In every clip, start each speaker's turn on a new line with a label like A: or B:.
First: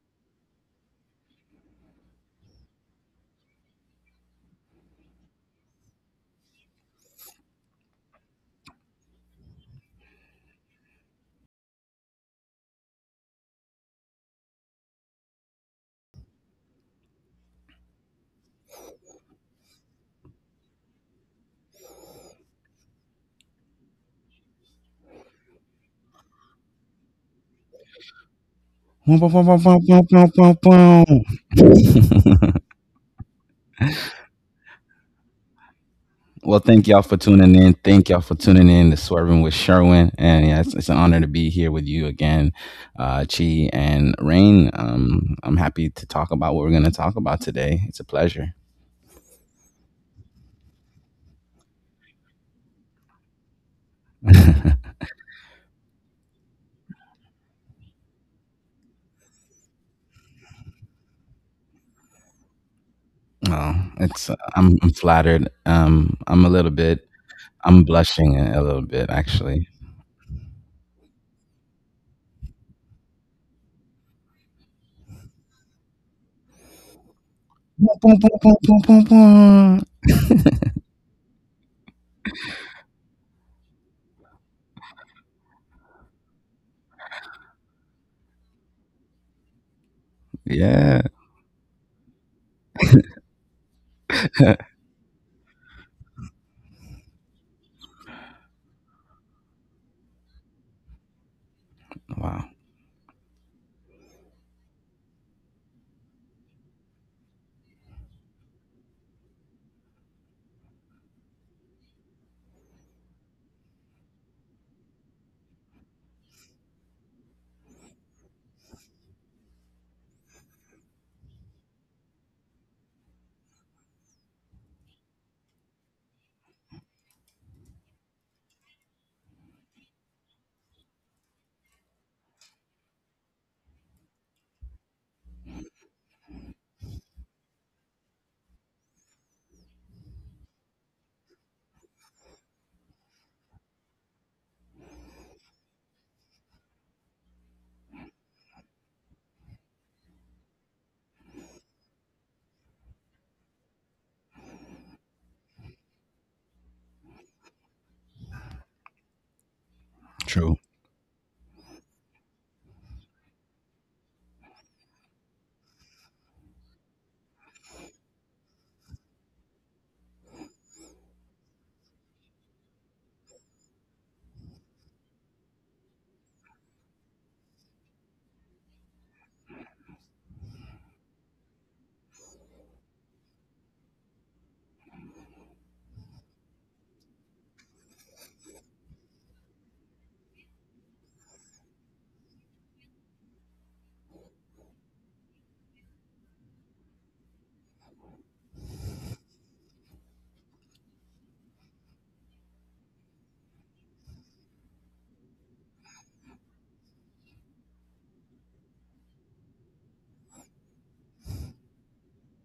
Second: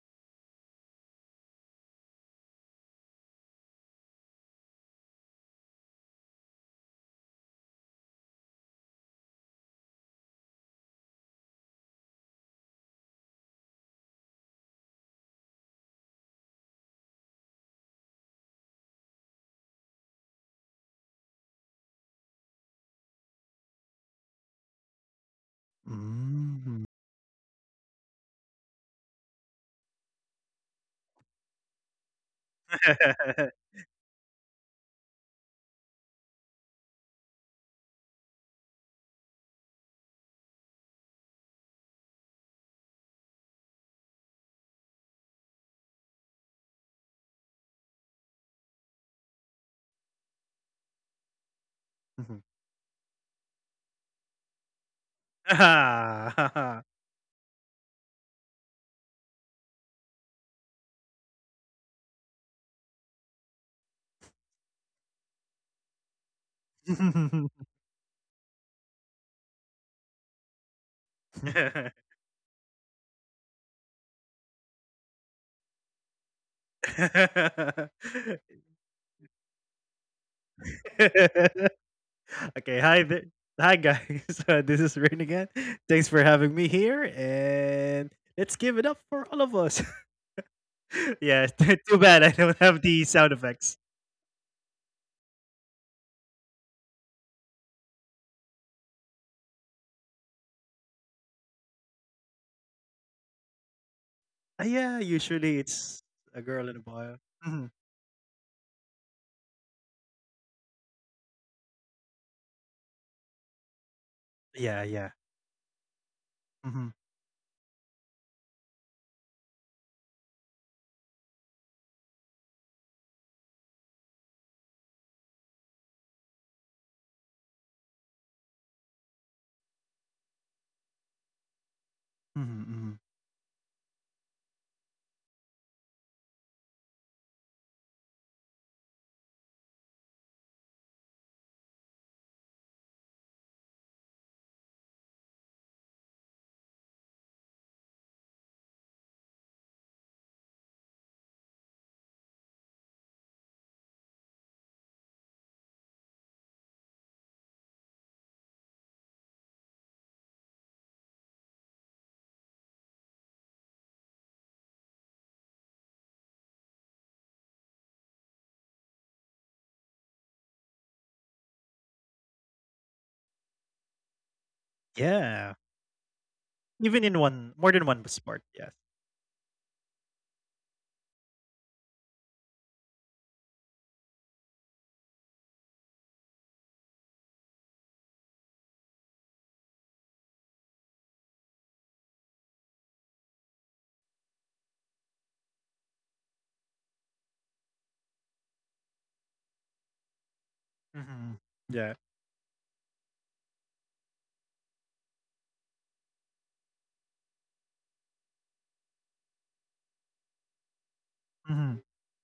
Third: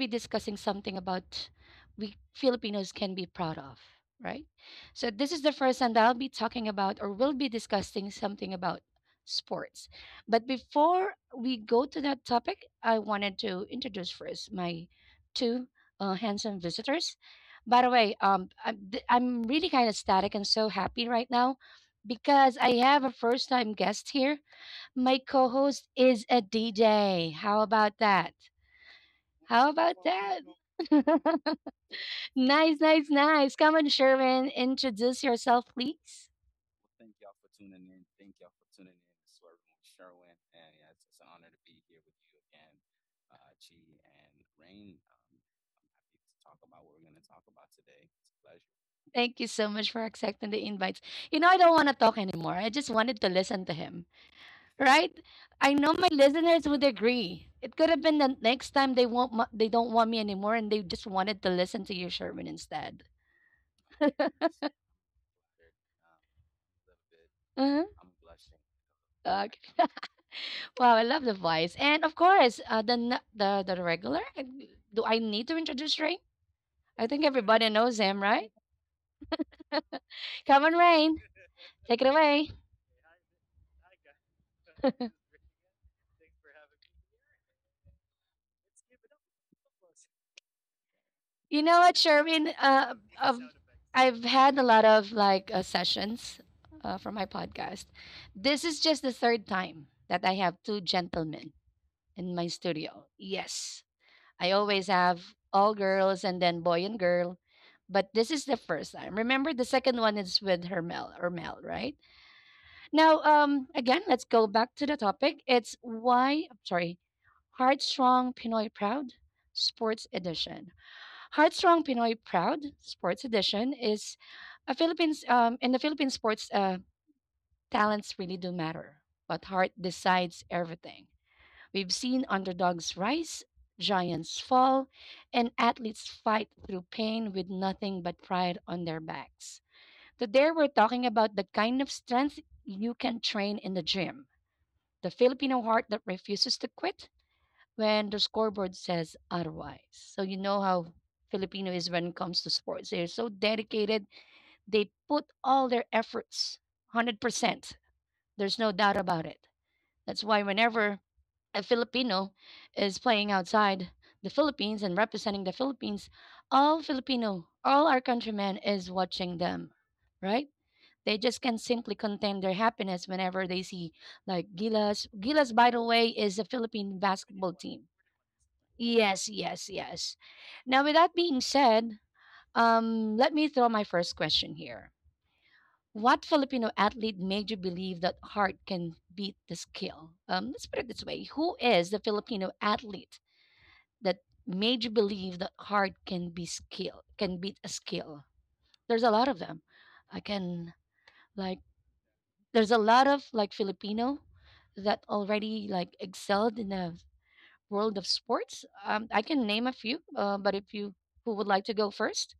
A: be discussing something about we Filipinos can be proud of, right? So this is the first time that I'll be talking about or will be discussing something about sports. But before we go to that topic, I wanted to introduce first my two handsome visitors. By the way, I'm really kind of static and so happy right now because I have a first time guest here. My co host is a
B: Mm.
A: DJ. How about that? How
C: well,
A: about that? Nice, nice, nice. Come on, Sherman. Introduce yourself, please.
C: Thank y'all for tuning in. Thank y'all for tuning in to Swerving with Sherwin. And yeah, it's an honor to be here with you again, Chi and Rain. I'm happy to talk about what we're going to talk about today. It's a pleasure.
A: Thank you so much for accepting the invites. You know, I don't want to talk
B: Mhm.
A: anymore. I just wanted to listen to him,
C: oh,
A: right? I know my listeners would agree. It could have been the next time they won't, they don't want me anymore, and they just wanted to listen to you, Sherman, instead.
C: it's I'm flattered. I'm a little bit. I'm
A: Uh-huh.
C: blushing a little bit actually.
A: Wow, I love the voice. And of course, the n- the regular. Do I need to introduce Rain? I think everybody knows him, right? Come on, Rain, take it away.
B: Okay, hi there. Hi guys. This is Rain again. Thanks for having me here, and let's give it up for all of us.
C: Yeah.
B: Yeah,
A: You know
B: too
A: what,
B: bad I don't
A: Sherwin?
B: have the sound
A: Of
B: effects.
A: I've had a lot of like sessions for my podcast. This is just the third time that I have two gentlemen in
C: Wow.
A: my studio. Yes, I
B: Yeah,
A: always have
B: usually
A: all
B: it's
A: girls
B: a
A: and
B: girl
A: then
B: and a
A: boy and
B: boy.
A: girl,
B: Mhm.
A: but this is the first time. Remember, the second one is with Hermel or Mel, right? Now, again, let's go back
B: Yeah,
A: to the
B: yeah.
A: topic.
B: Mhm.
A: Heartstrong Pinoy Proud Sports Edition. Heartstrong Pinoy Proud Sports Edition is a Philippines in the Philippine sports talents really do matter, but heart decides everything. We've seen
B: Mhm. Mhm.
A: underdogs rise, giants fall, and athletes fight through pain with nothing but pride on their backs. Today we're talking about the kind of strength you can train in the gym, the Filipino heart that refuses to quit when the scoreboard says otherwise. So you know how Filipino is when it comes to sports. They're so dedicated. They put all their efforts 100%. There's no doubt about it. That's why
C: True.
A: whenever a Filipino is playing outside the Philippines and representing the Philippines, all Filipino, all our countrymen is watching them, right? They just can simply contain their happiness whenever they see like Gilas.
B: Yeah.
A: Gilas, by the way, is a Philippine
B: Even in one
A: basketball
B: more than
A: team.
B: one sport, yes.
A: Yes, yes, yes. Now, with that being said, let me throw my first question here. What Filipino athlete made you believe that heart can beat the skill? Let's put it this way: who is the Filipino athlete that made you believe that heart can be skill, can beat a skill? There's a lot of them. I can
B: Mhm.
A: like
B: Yeah.
A: There's a lot of like Filipino that already like excelled in the world of sports. I can name a few, but if you who would like to go
B: Mhm.
A: first,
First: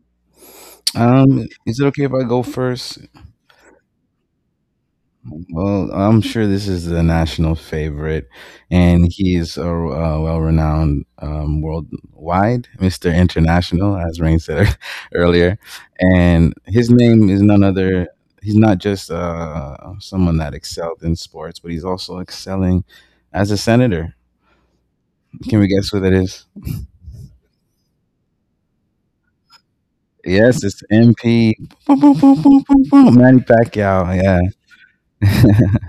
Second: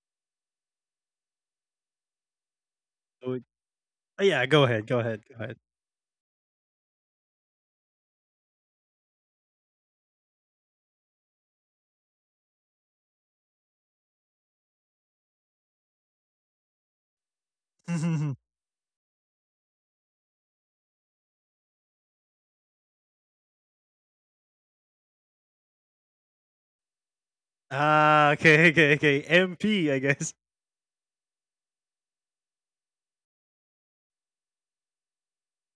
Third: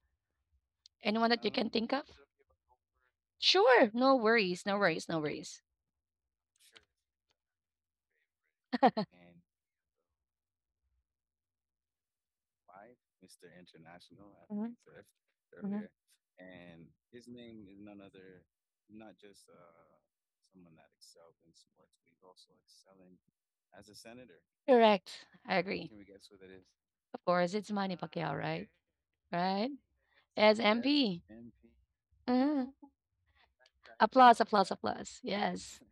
A: anyone that you can
C: Is it
A: think of?
C: okay if I go first?
A: Sure, no
B: Oh, yeah,
A: worries,
B: go
A: no
B: ahead, go
A: worries, no
B: ahead, go ahead.
A: worries.
C: Well, I'm sure this is the national favorite, and he's a well-renowned worldwide Mr. International, as Rain
A: Hmm.
C: said earlier.
A: Hmm.
C: And his name is none other. He's not just someone that excelled in sports, but he's also excelling as a senator.
A: Correct, I
C: Can we
A: agree.
C: guess who
A: What
C: that is?
A: it Of course, it's Manny Pacquiao,
B: Ah,
A: right?
B: okay, okay, okay.
A: Right?
B: MP, I guess.
A: As
C: Yes, it's
A: MP.
C: MP, boom, boom, boom, boom,
A: Uh-huh.
C: boom, boom, Manny Pacquiao.
A: Applause,
C: Yeah.
A: applause, applause. Yes.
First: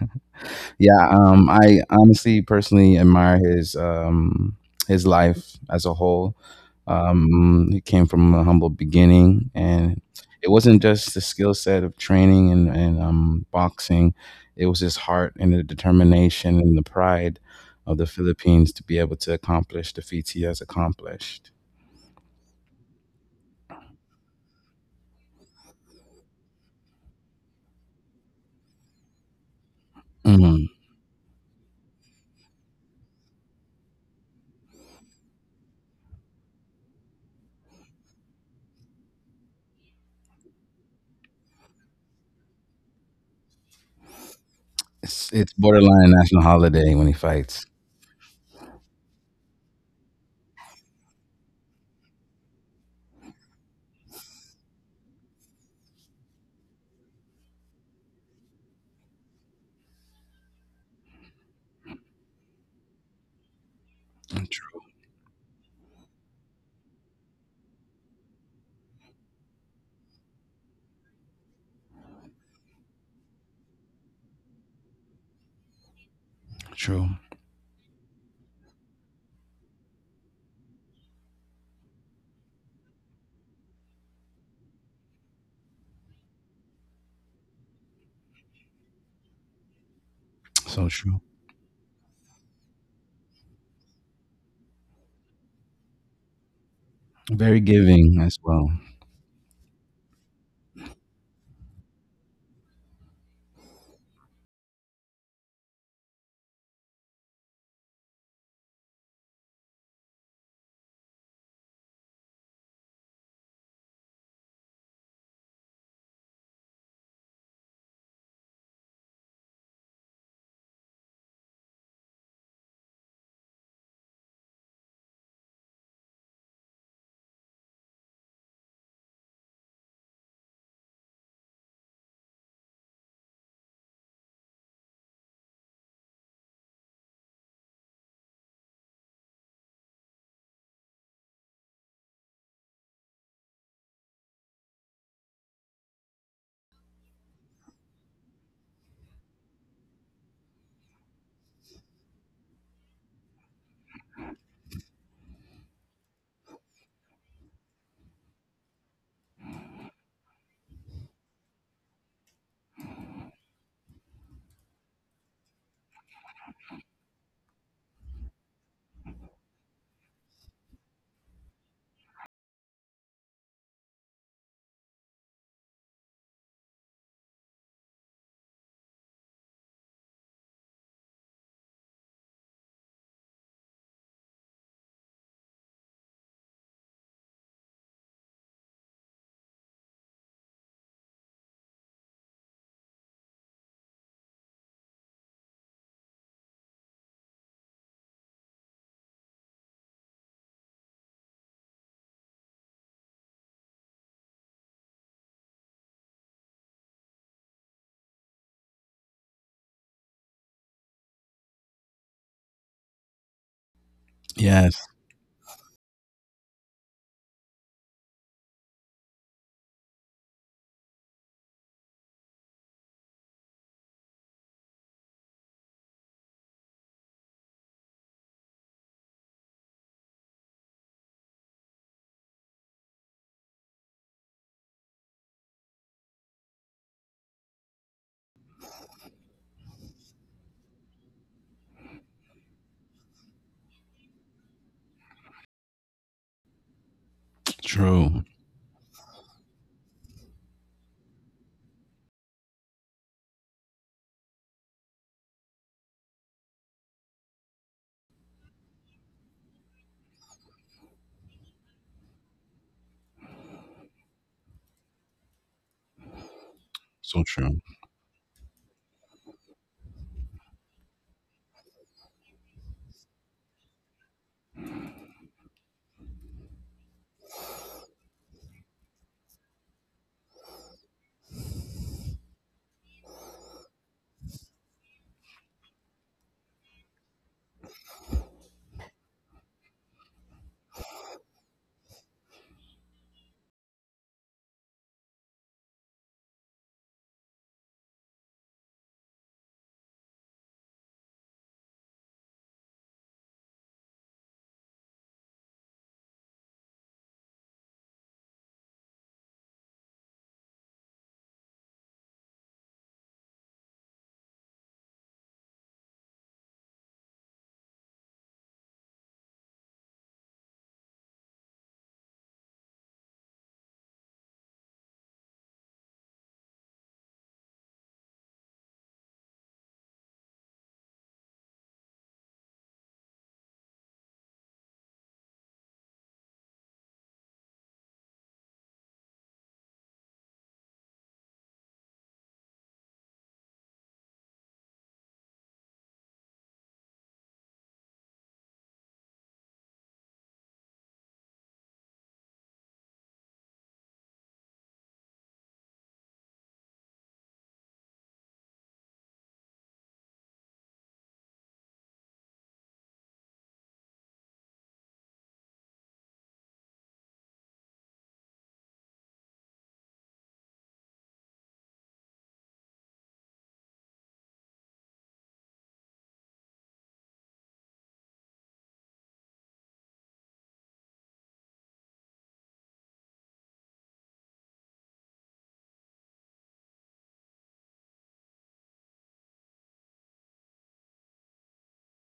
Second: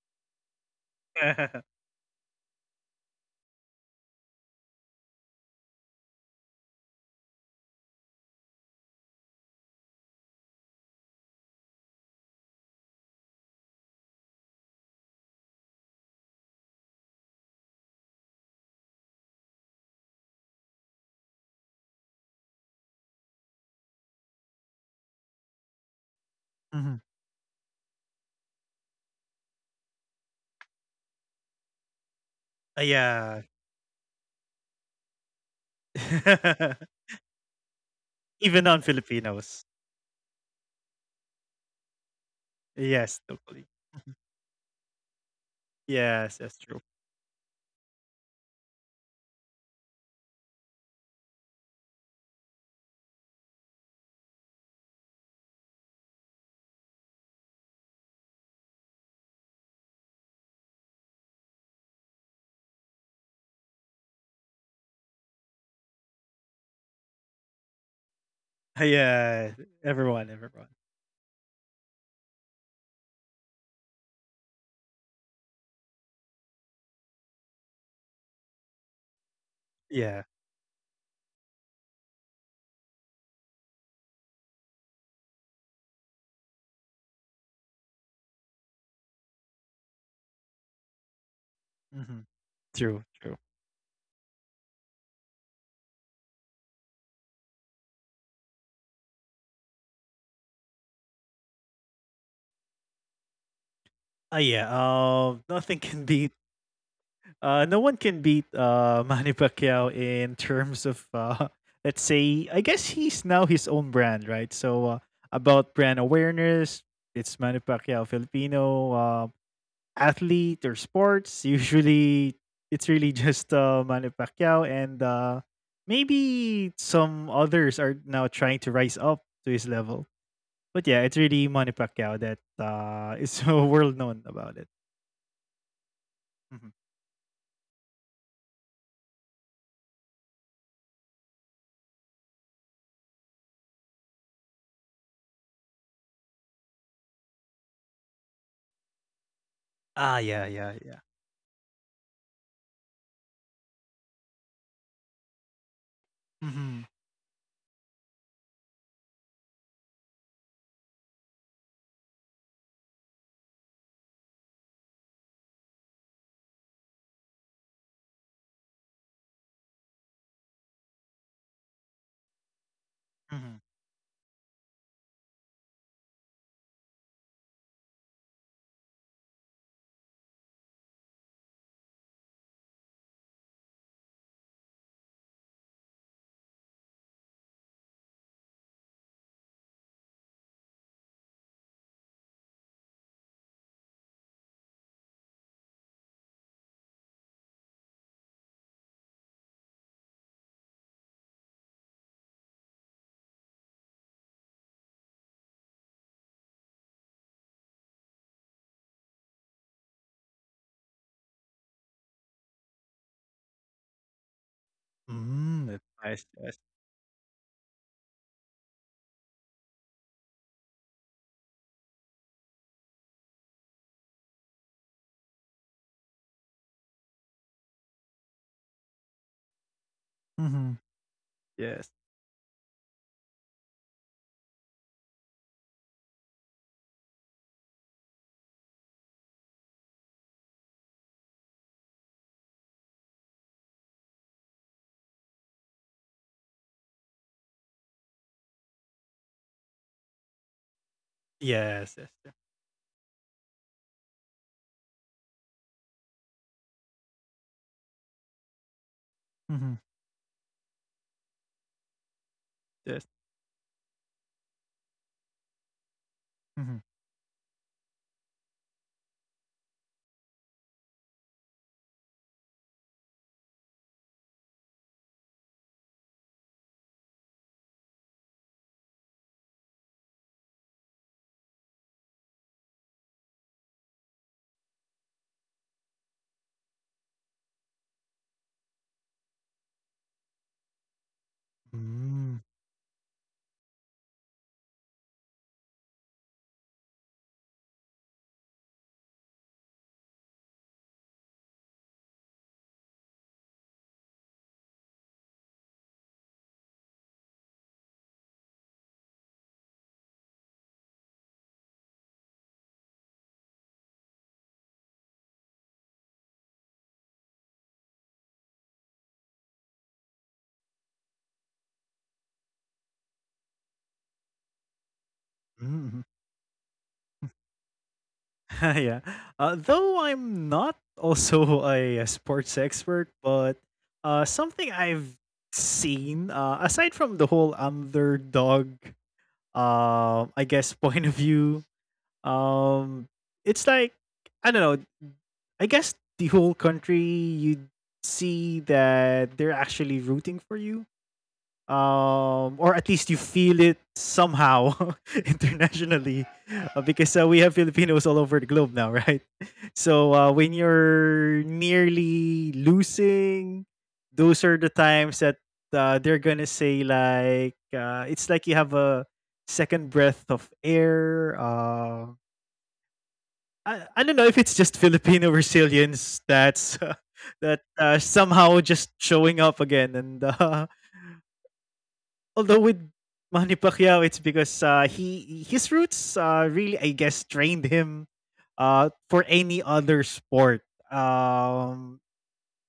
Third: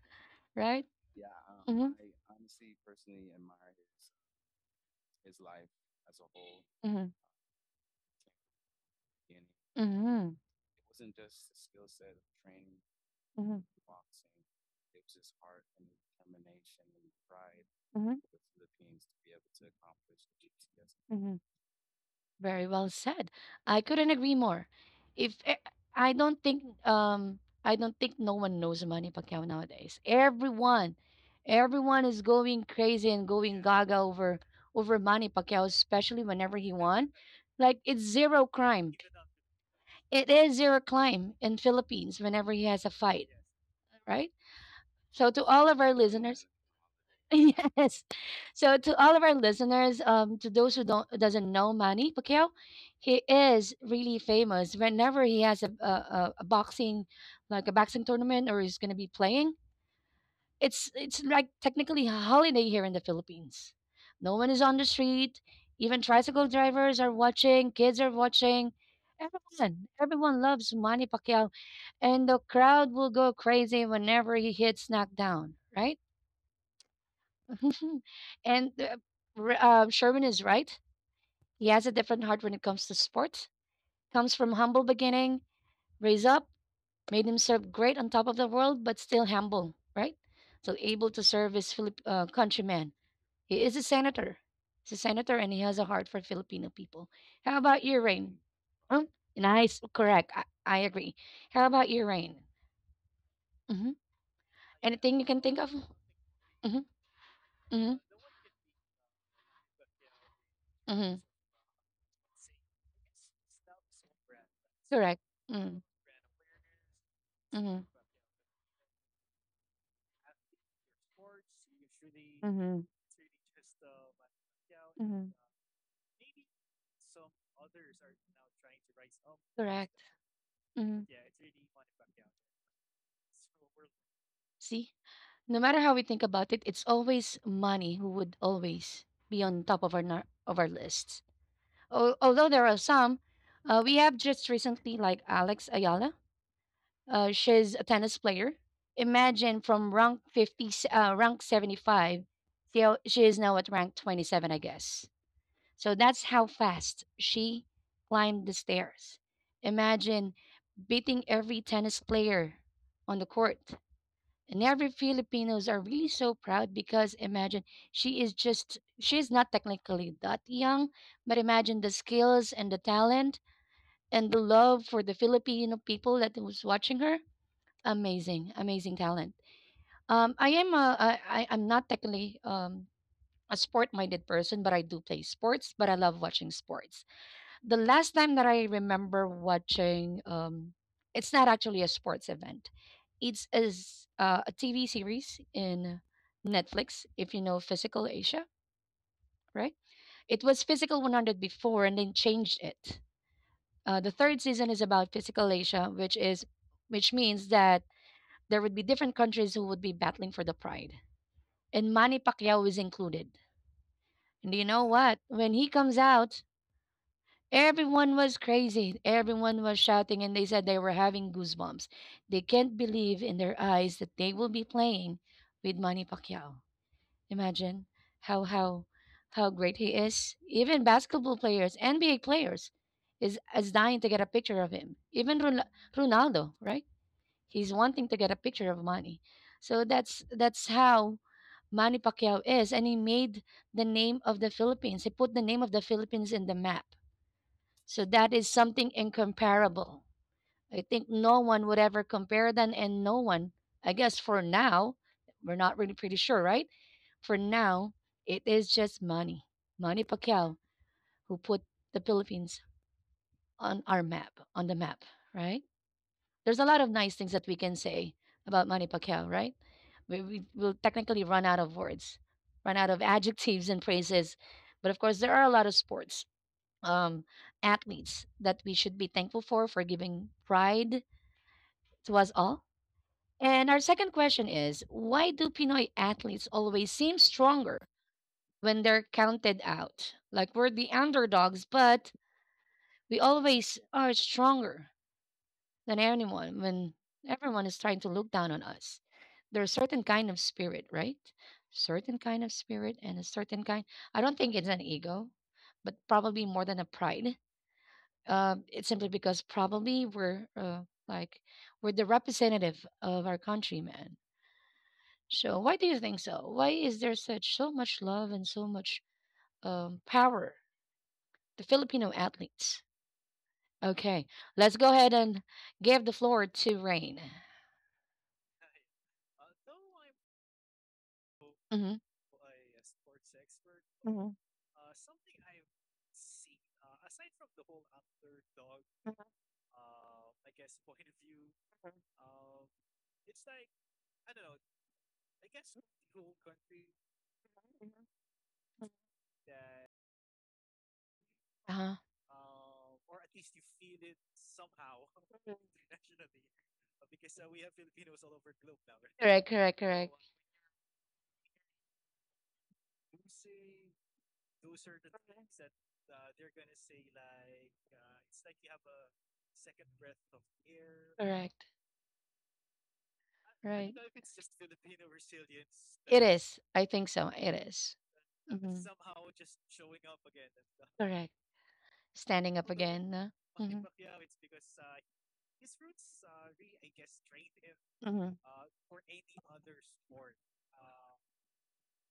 A: Right?
C: Yeah, I
A: Mm-hmm.
C: honestly personally admire his his life as a whole.
A: Mm-hmm.
C: He came from a humble beginning, and
A: Mm-hmm.
C: it wasn't just the skill set of training and
A: Mm-hmm.
C: boxing. It was his heart and the determination and the pride of the
A: Mm-hmm.
C: Philippines to be able to accomplish the feats he has accomplished.
A: Very well said. I couldn't agree more. If e- I don't think
B: Ah, mhm,
A: um I don't think no one knows Manny Pacquiao nowadays.
C: Mhm.
A: Everyone, everyone is going crazy and
B: yeah.
A: going gaga over Manny Pacquiao, especially whenever he won. Like it's zero
B: Even
A: crime.
B: non-Filipinos.
A: It is zero crime in Philippines whenever he has a fight,
B: Yes, totally.
A: right? So
C: It's,
A: to
C: it's
A: all of our
C: borderline national
A: listeners,
B: Yes, that's
C: holiday
B: true.
C: when he fights.
A: yes. So to all of our listeners, to those who don't doesn't know Manny Pacquiao, he is really famous. Whenever he has a boxing, like a boxing tournament, or he's going to be playing, it's like technically a holiday here in the Philippines. No one is on
C: True,
A: the street. Even tricycle drivers are watching. Kids are watching.
B: Ah, yeah,
A: Everyone,
B: everyone,
A: everyone loves
B: everyone.
A: Manny Pacquiao, and the crowd will go crazy whenever he hits knockdown. Right?
C: true,
A: And uh, Sherman
B: Yeah,
A: is right. He has a different heart when it comes to sports. Comes from humble beginning, raised up, made himself great on top of the world, but still humble, right? So
C: so
A: able
C: true.
A: to serve his
B: mhm,
A: countrymen.
B: true, true.
A: He is a senator. He's a senator, and he has a heart for Filipino people.
C: Very
A: How about you,
C: giving as
A: Rain?
C: well.
A: Huh? Nice, correct. I agree. How about you, Rain? Hmm.
B: Ah, yeah.
A: Anything you can think of?
B: Nothing can be
A: Hmm.
B: No
A: Hmm.
B: one can beat Manny Pacquiao in terms of,
A: Hmm.
B: let's say, I guess he's now his own brand, right?
A: Correct.
B: About
A: Mm.
B: brand awareness, it's Manny
A: Mhm.
B: Pacquiao, Filipino athlete or sports. Usually, it's
A: Mhm.
B: really just Manny Pacquiao, and
A: Mhm.
B: maybe some others are now trying to rise up to his level.
A: Correct.
B: But yeah, it's
A: Mhm.
B: really Manny Pacquiao that is so world known about it.
A: See, no matter how we think about
B: Mhm.
A: it, it's always money who would always be on top of our lists. Although there are some, we have just recently like Alex Ayala. She's a tennis player. Imagine from
B: Ah,
A: rank
B: yeah, yeah,
A: 50,
B: yeah.
A: rank 75, she is now at rank 27, I guess. So that's how
B: Mhm.
A: fast she climbed the stairs. Imagine beating every tennis player on the court. And every Filipinos are really so proud because imagine she is just she's not technically that young, but imagine the skills and the talent
B: Mhm.
A: and the love for the Filipino people that was watching her. Amazing, amazing talent. I am a, I I'm not technically a sport minded person, but I do play sports, but I love watching sports. The last time that I remember watching, it's not actually a sports event. It's a TV series in Netflix, if you know Physical Asia, right? It was Physical 100 before and then changed it. The third season is about Physical Asia, which is which means that there would be different countries who would be battling for the pride. And Manny Pacquiao is included. And do you know
C: Yes,
A: what?
B: Mm,
A: When
B: that's
A: he comes
B: nice, yes.
A: out, everyone was crazy. Everyone was shouting, and they said they were having goosebumps. They can't believe in their eyes that they will be playing with Manny Pacquiao. Imagine how how how great he is.
B: Mhm.
A: Even basketball
B: Yes.
A: players, NBA players, is dying to get a picture of him. Even Ronaldo, right? He's wanting to get a picture of Manny. So that's how Manny Pacquiao is, and he made the name of the Philippines. He put the name of the Philippines in the map, so
C: true.
A: that is something incomparable. I think no
B: Yes,
A: one
B: yes,
A: would
B: yeah.
A: ever compare them, and no one, I guess for now, we're not really pretty sure, right? For now, it is just
B: Mhm.
A: money. Manny Pacquiao who put the Philippines
B: Yes.
A: on the map, right?
B: Mhm.
A: There's a lot of nice
C: So
A: things that we
C: true.
A: can say about Manny Pacquiao, right? We will technically run out of words, run out of adjectives and phrases, but of course, there are a lot of sports um, athletes that we should be thankful for giving pride to us all. And our second question is, why do Pinoy athletes always seem stronger when they're counted out? Like we're the underdogs,
B: Mm,
A: but we always are stronger than anyone when everyone is trying to look down on us. There's certain kind of spirit, right? Certain kind of spirit and a certain kind. I don't think it's an ego, but probably more than a pride. It's simply because probably we're like we're the representative of our countrymen. So why do you think so? Why is there such so much love and so much power the Filipino athletes? Okay, let's go ahead and
B: mhm.
A: give the floor to Rain.
B: Yeah. Though I'm not also a
A: Hmm.
B: sports expert, but, something I've seen, aside from the whole underdog, I guess, point of view, um, it's like, I don't know, I guess the whole country, you see that they're actually rooting for you.
A: Uh-huh.
B: Or at least you feel it somehow internationally, because we have Filipinos all over the globe now, right?
A: Correct, correct,
B: When
A: correct,
B: you're nearly losing, those are the times that they're gonna say like it's like you have a second breath of air. Uh,
A: correct. I
B: I I don't know if
A: Right.
B: it's just
A: don't
B: Filipino resilience
A: It
B: that's
A: is. I
B: that
A: think so. It is.
B: somehow just
A: Mhm.
B: showing up again. And
A: Correct.
B: although with
A: Standing up
B: Manny
A: again.
B: Pacquiao, it's
A: Mhm.
B: because he his roots really, I guess, trained him
A: Mhm.
B: for any other sport. Um,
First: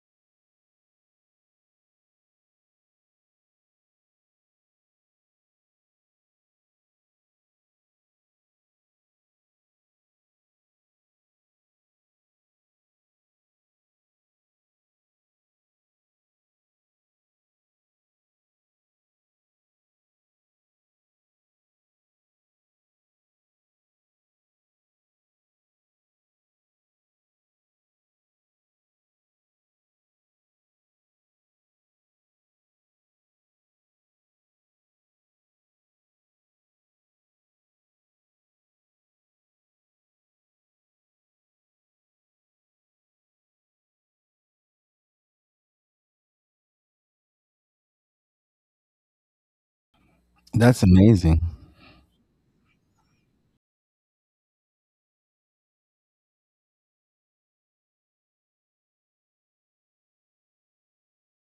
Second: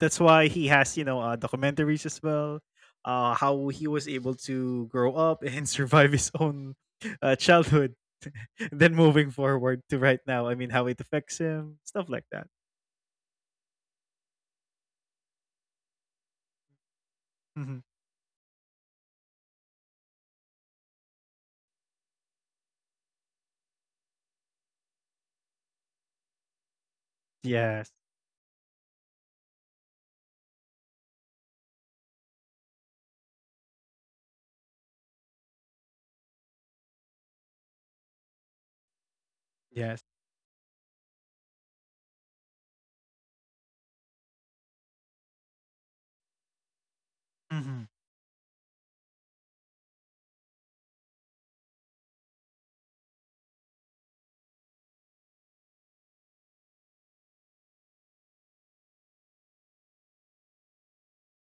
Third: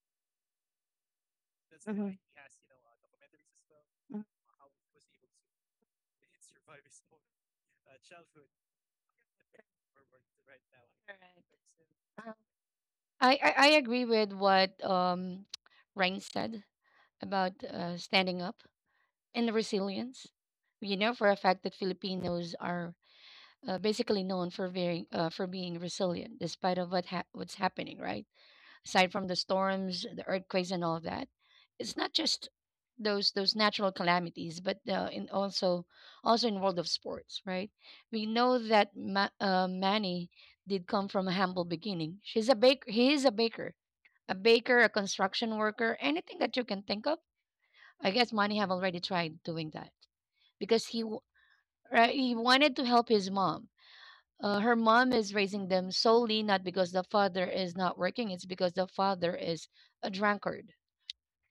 B: that's why he has, you know, documentaries
A: Mhm.
B: as well. How he was
A: Mm.
B: able to grow up and survive his own childhood, and then moving forward to right now. I mean, how it affects him, stuff like
A: Uh,
B: that.
A: I I agree with what Rain said about
B: Mhm.
A: standing up and the resilience. You know for a fact that Filipinos are basically known for being resilient despite of what's
B: Yes,
A: happening, right? Aside from the storms, the earthquakes, and all of that, it's not just those natural calamities, but in also also in world of sports, right? We know that
B: yes,
A: Manny did come from a humble beginning. She's a baker. He is a baker, a baker, a construction worker, anything that you can think of.
B: hmm
A: I guess Manny have already tried doing that
C: That's
A: because
C: amazing.
A: right, he wanted to help his mom. Her mom is raising them solely not because the father is not working, it's because the father is a drunkard.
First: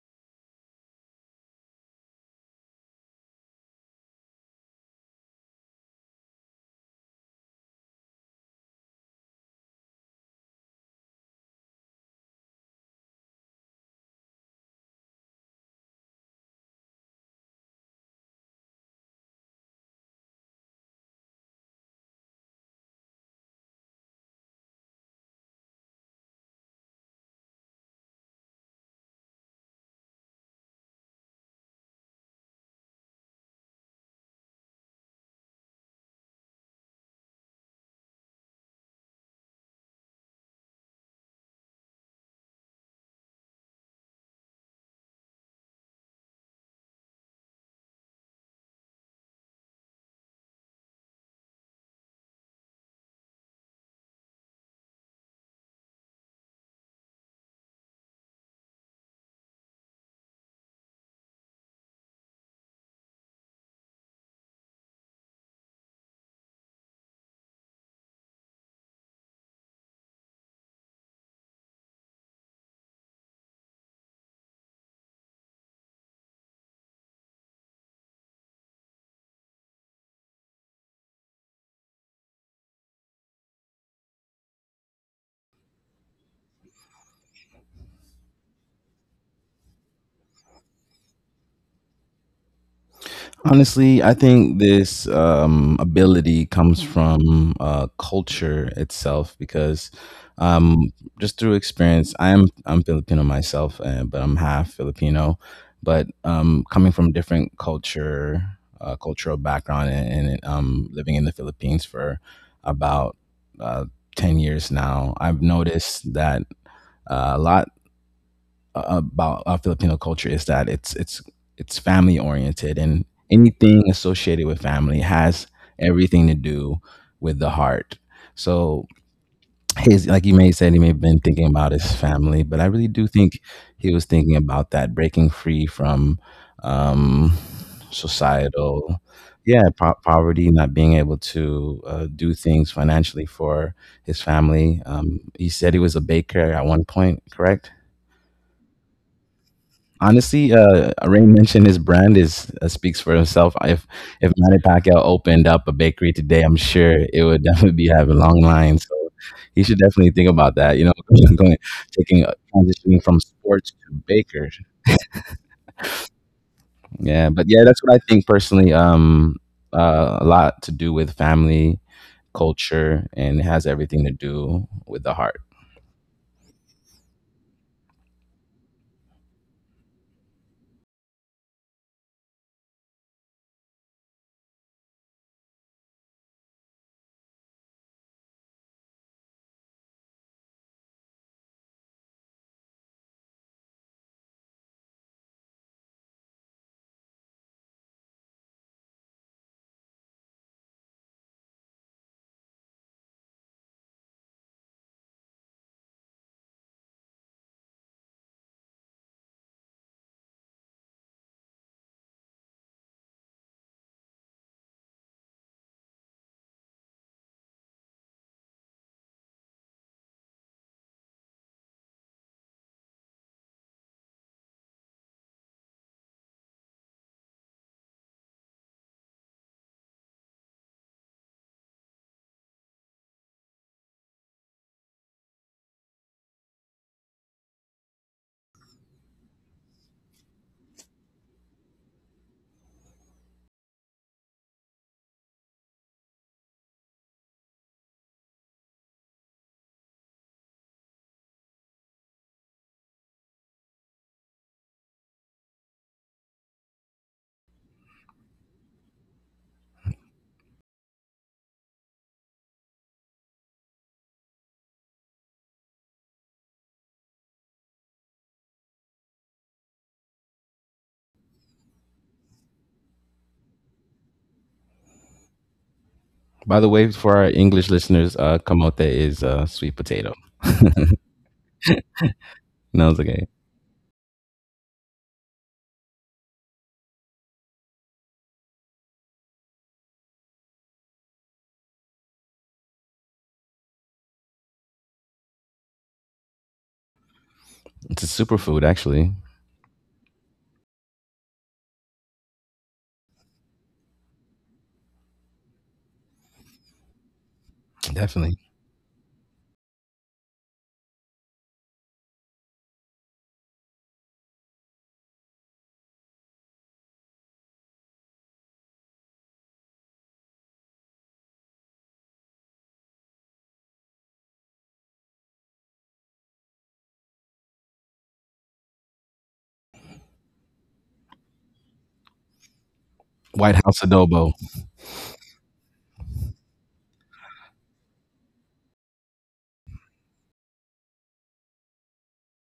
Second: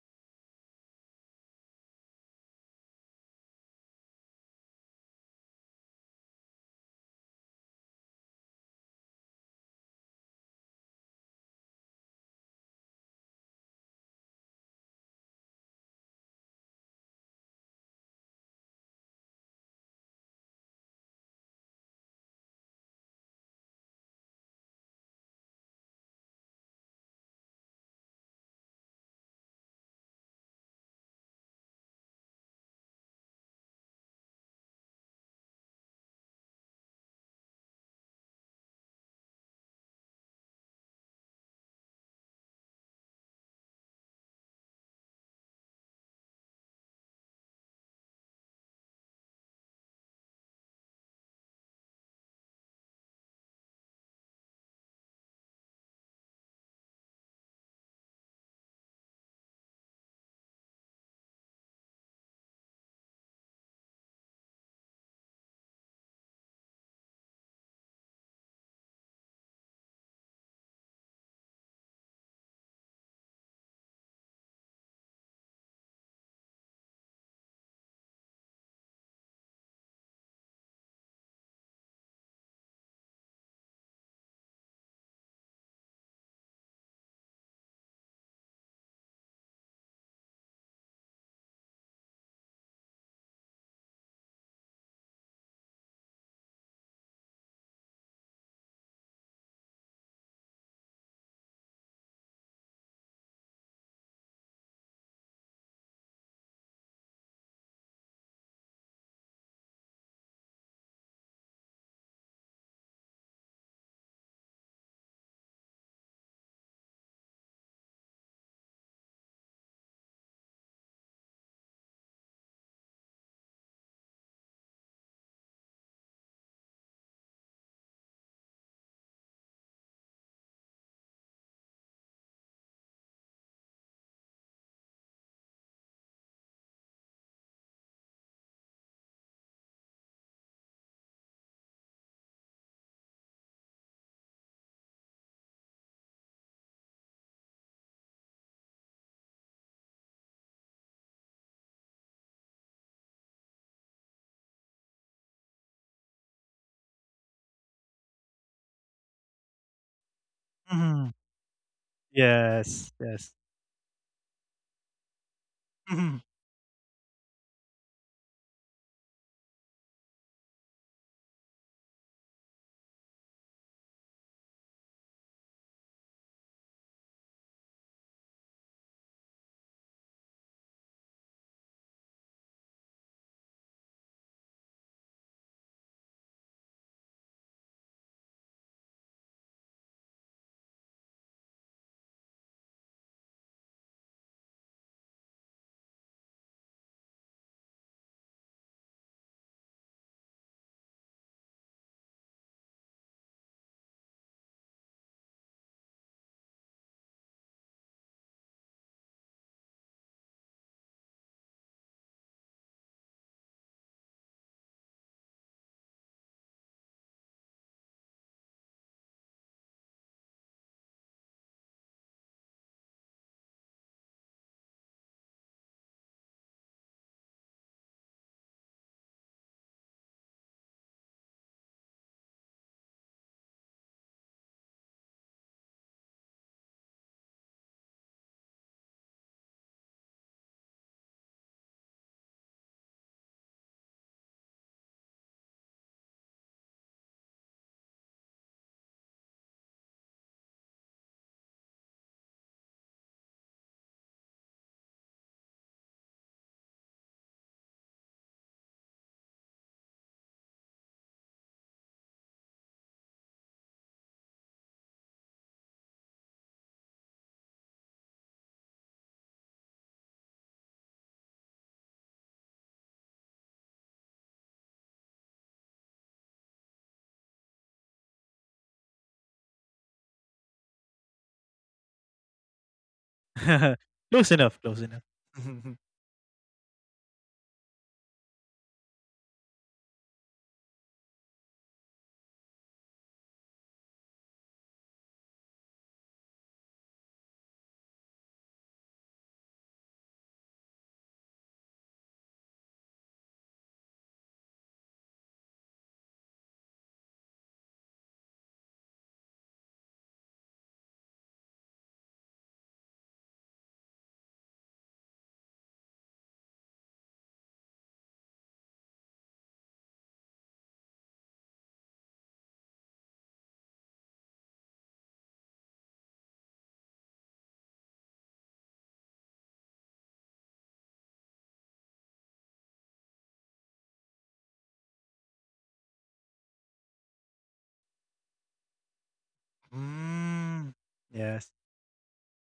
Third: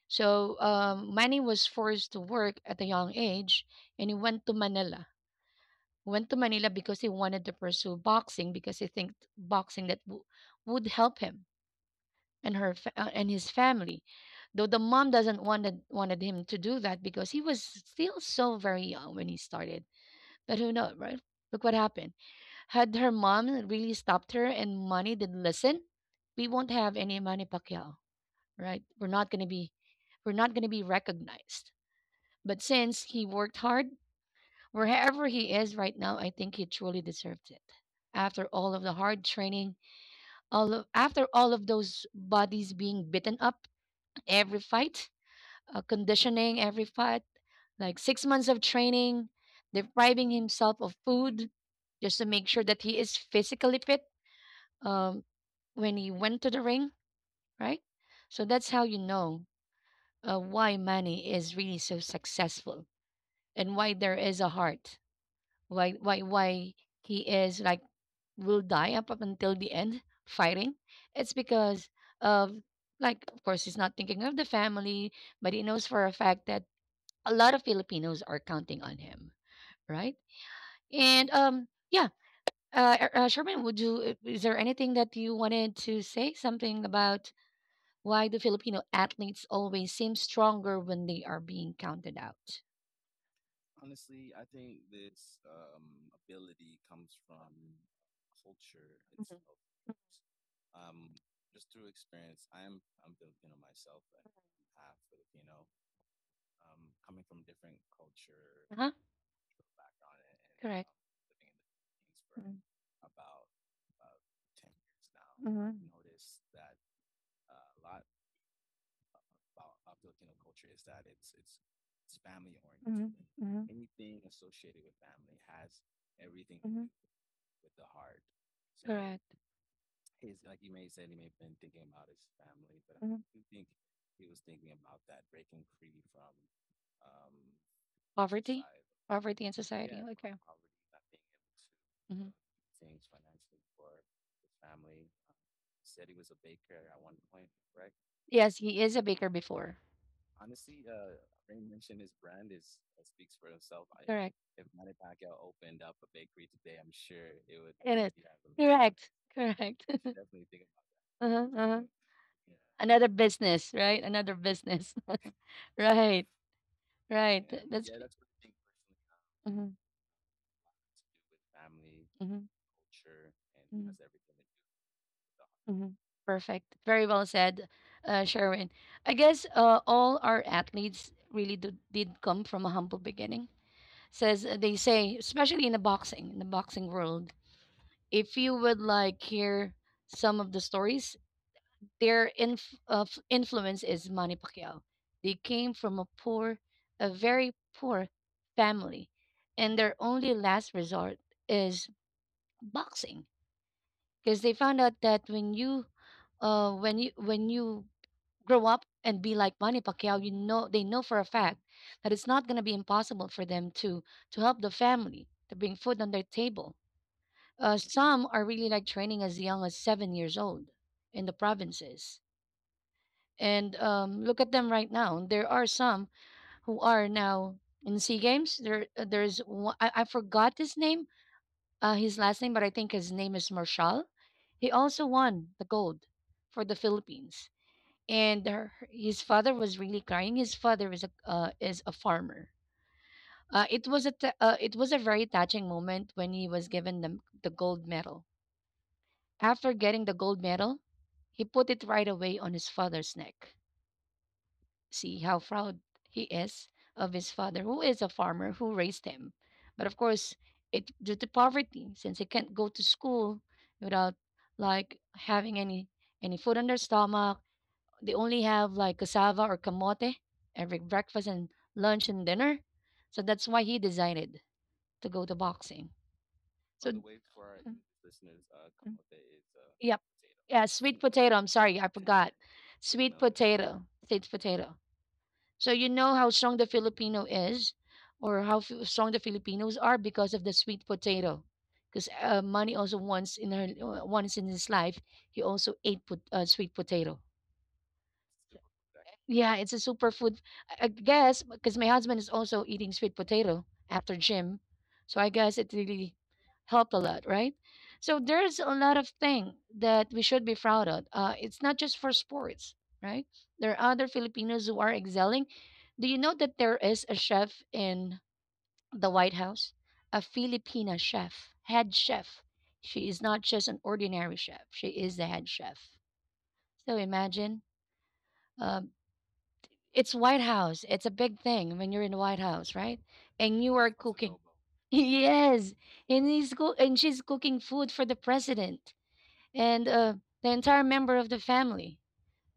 A: So manny was forced to work at a young age, and he went to manila. Went to manila because he wanted to pursue boxing because he think boxing that w- would help him and and his family, though the mom doesn't wanted him to do that because he was still so very young when he started. But who knows, right? Look what happened. Had her mom really stopped her and Manny didn't listen, we won't have any Manny Pacquiao, right? We're not gonna be— we're not gonna be recognized. But since he worked hard, wherever he is right now, I think he truly deserved it. After all of the hard training, after all of those bodies being beaten up every fight, conditioning every fight, like 6 months of training, depriving himself of food just to make sure that he is physically fit um, when he went to the ring, right? So that's how you know why Manny is really so successful and why there is a heart, why he is like will die up, up until the end fighting. It's because of— like of course he's not thinking of the family, but he knows for a fact that a lot of Filipinos are counting on him, right? And um yeah, Sherman, would you— is there anything that you wanted to say something about why do Filipino athletes always seem stronger when they are being counted out?
C: Honestly, I think this ability comes from culture itself because um, just through experience, I'm Filipino myself, but I'm half Filipino. But coming from different culture,
A: Uh-huh.
C: cultural background, and living in the Philippines for
A: Mm,
C: about uh, 10 years now, I've
A: mhm,
C: noticed that. A lot about our Filipino culture is that it's family
A: mhm,
C: oriented, and
A: oriented,
C: anything
A: mhm,
C: associated with family has everything to do
A: mhm.
C: with the heart. So his, like you may said, he may have been thinking about his family, but I really do think
A: Mhm.
C: he was thinking about that breaking free from um, societal,
A: Poverty in, yeah,
C: yeah,
A: society. Okay.
C: poverty, not being able to
A: Uh,
C: do
A: mhm.
C: things financially for his family. He said he was a baker at one point, correct?
A: Yes, he is a baker before.
C: Honestly, Rain mentioned his brand is speaks for itself. If
A: Correct.
C: Manny Pacquiao opened up a bakery today, I'm sure
A: It
C: it would definitely
A: is.
C: be
A: Yeah, it would.
C: having long lines. So
A: Correct.
C: he should
A: Correct.
C: definitely think about that. You know,
B: hmm
A: uh-huh,
C: going
A: uh-huh.
C: taking
B: yes,
C: transitioning
A: Another
C: from
B: yes.
C: sports
A: business,
C: to
A: right? Another
C: baker.
A: business.
B: Mhm.
A: right.
C: Yeah, but
A: Right.
C: yeah, that's what
A: That's—
C: I think personally.
A: uh, mm-hmm,
C: A lot to do with family,
A: mm-hmm,
C: culture, and it has
A: mm-hmm.
C: everything to do with the heart.
A: Do. Hmm. Perfect. Very well said, Sherwin. I guess all our athletes really did come from a humble beginning. Says they say, especially in the boxing world, if you would like hear some of the stories, influence is Manny Pacquiao. They came from a poor, a very poor family, and their only last resort is boxing, because they found out that when you, when you grow up and be like Manny Pacquiao, you know they know for a fact that it's not going to be impossible for them to help the family, to bring food on their table. Some are really like training as young as 7 years old in the provinces. And look at them right now. There are some who are now in Sea Games. There's one, I forgot his name, his last name, but I think his name is Marshall. He also won the gold for the Philippines. And his father was really crying. His father is a farmer. It was a very touching moment when he was given the gold medal. After getting the gold medal, he put it right away on his father's neck. See how proud he is of his father, who is a farmer who raised him. But of course, it due to poverty, since he can't go to school without like having any food on their stomach. They only have like cassava or kamote every breakfast and lunch and dinner. So that's why he decided to go to boxing.
C: By the
A: So—
C: way, for our English listeners,
A: mm.
C: kamote
A: Mm.
C: is sweet
A: Yep.
C: potato.
A: Yeah, sweet potato. I'm sorry, I forgot.
C: No, it's
A: Sweet
C: okay.
A: potato, sweet
B: Close enough,
A: potato.
B: close enough.
A: So you know how strong the Filipino is, or strong the Filipinos are because of the sweet potato. Because money also once in her— once in his life, he also ate put, sweet potato.
C: It's a superfood, actually.
A: Yeah, it's a superfood. I guess because my husband is also eating sweet potato after gym, so I guess it really helped a lot, right? So
C: Definitely.
A: there's a lot of thing that we should be proud of. It's not just for sports, right? There are other Filipinos who are excelling. Do you know that there is a chef in the White House, a Filipina chef, head chef? She is not just an ordinary chef; she is the head chef. So imagine. Um, it's White House. It's a big thing when you're in the White House, right?
C: White
A: And you
C: House
A: are
C: adobo.
A: cooking. Yes, and he's go and she's cooking food for the president and the
B: Mm.
A: entire member of the
B: Yes.
A: family.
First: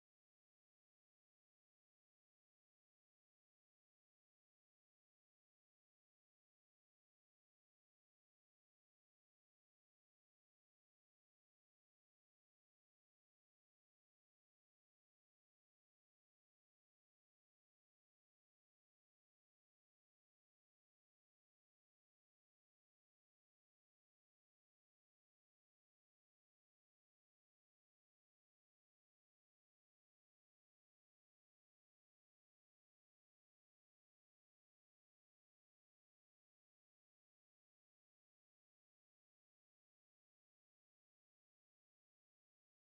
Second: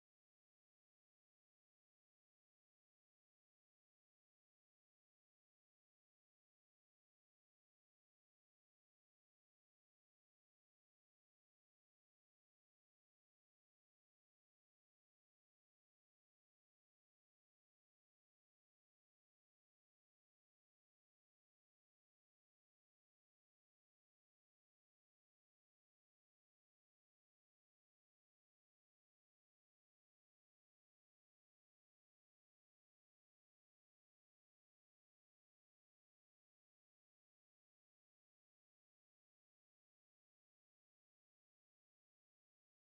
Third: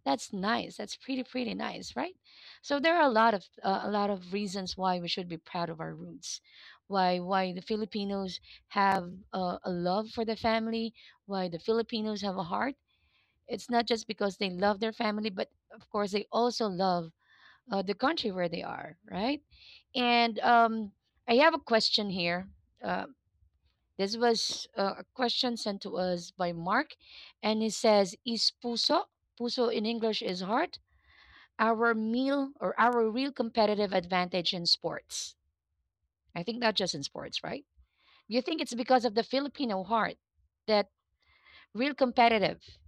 A: That's nice. That's pretty pretty nice, right? So there are a lot of reasons why we should be proud of our roots, why the Filipinos have a love for the family, why the Filipinos have a heart. It's not just because they love their family, but of course they also love the country where they are, right? And I have a question here. Uh, this was a question sent to us by Mark, and he says, "Is puso— puso in English is heart— our meal or our real competitive advantage in sports? I think not just in sports, right? You think it's because of the Filipino heart that real competitive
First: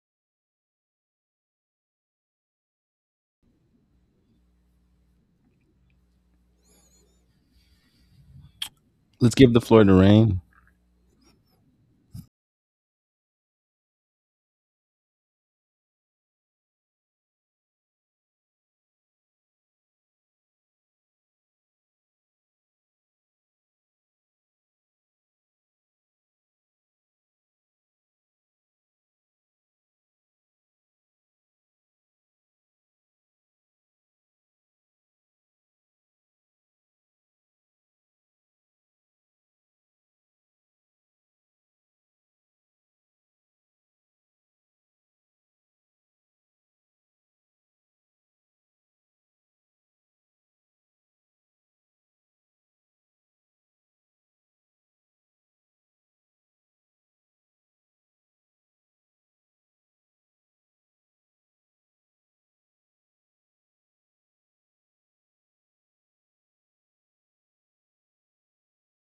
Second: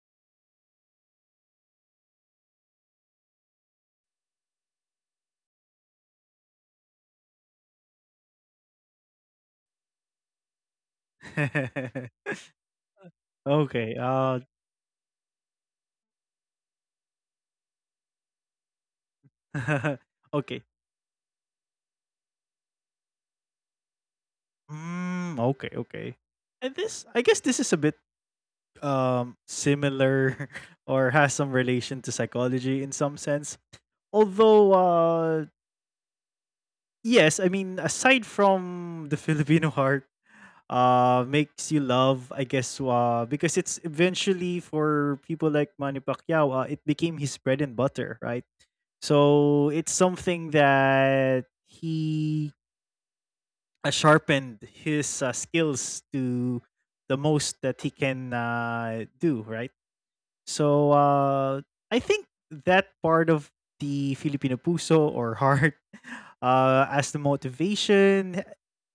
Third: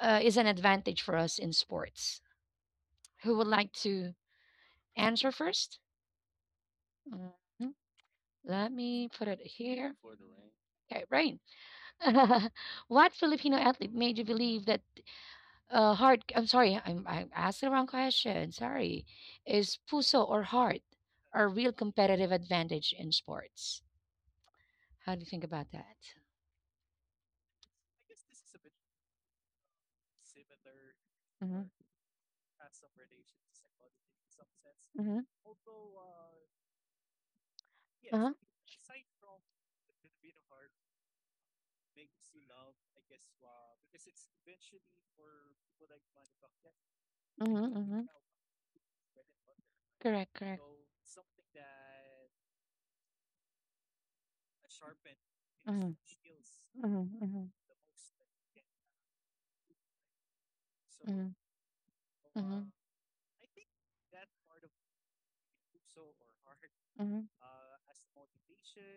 A: is an advantage for us in sports? Who would like to answer first? Mhm. Let me put
C: Let's
A: it
C: give the floor
A: here.
C: to Rain.
A: Okay, rain. what Filipino athlete
B: Okay.
A: made you believe that heart? I'm sorry, I'm asking the wrong question. Sorry. Is puso or
B: Okay.
A: heart a real competitive advantage in sports? How do you
B: Mm,
A: think about
B: okay. Okay.
A: that?
B: And this, I guess, this is a bit similar or has some
A: Mm-hmm.
B: relation to psychology in some sense. Although,
A: Mm-hmm.
B: yes, I mean, aside
A: Uh-huh.
B: from the Filipino heart, makes you love, I guess, because it's eventually for people like Manny Pacquiao, it became his bread and
A: Mm-hmm. Mm-hmm.
B: butter, right? So it's
A: Correct,
B: something
A: correct.
B: that he sharpened his
A: Mm-hmm.
B: skills to
A: Mm-hmm.
B: the
A: Mm-hmm.
B: most that he can do, right? So uh, I think
A: Mm-hmm.
B: that part of the Filipino puso or heart as the
A: Mhm.
B: motivation,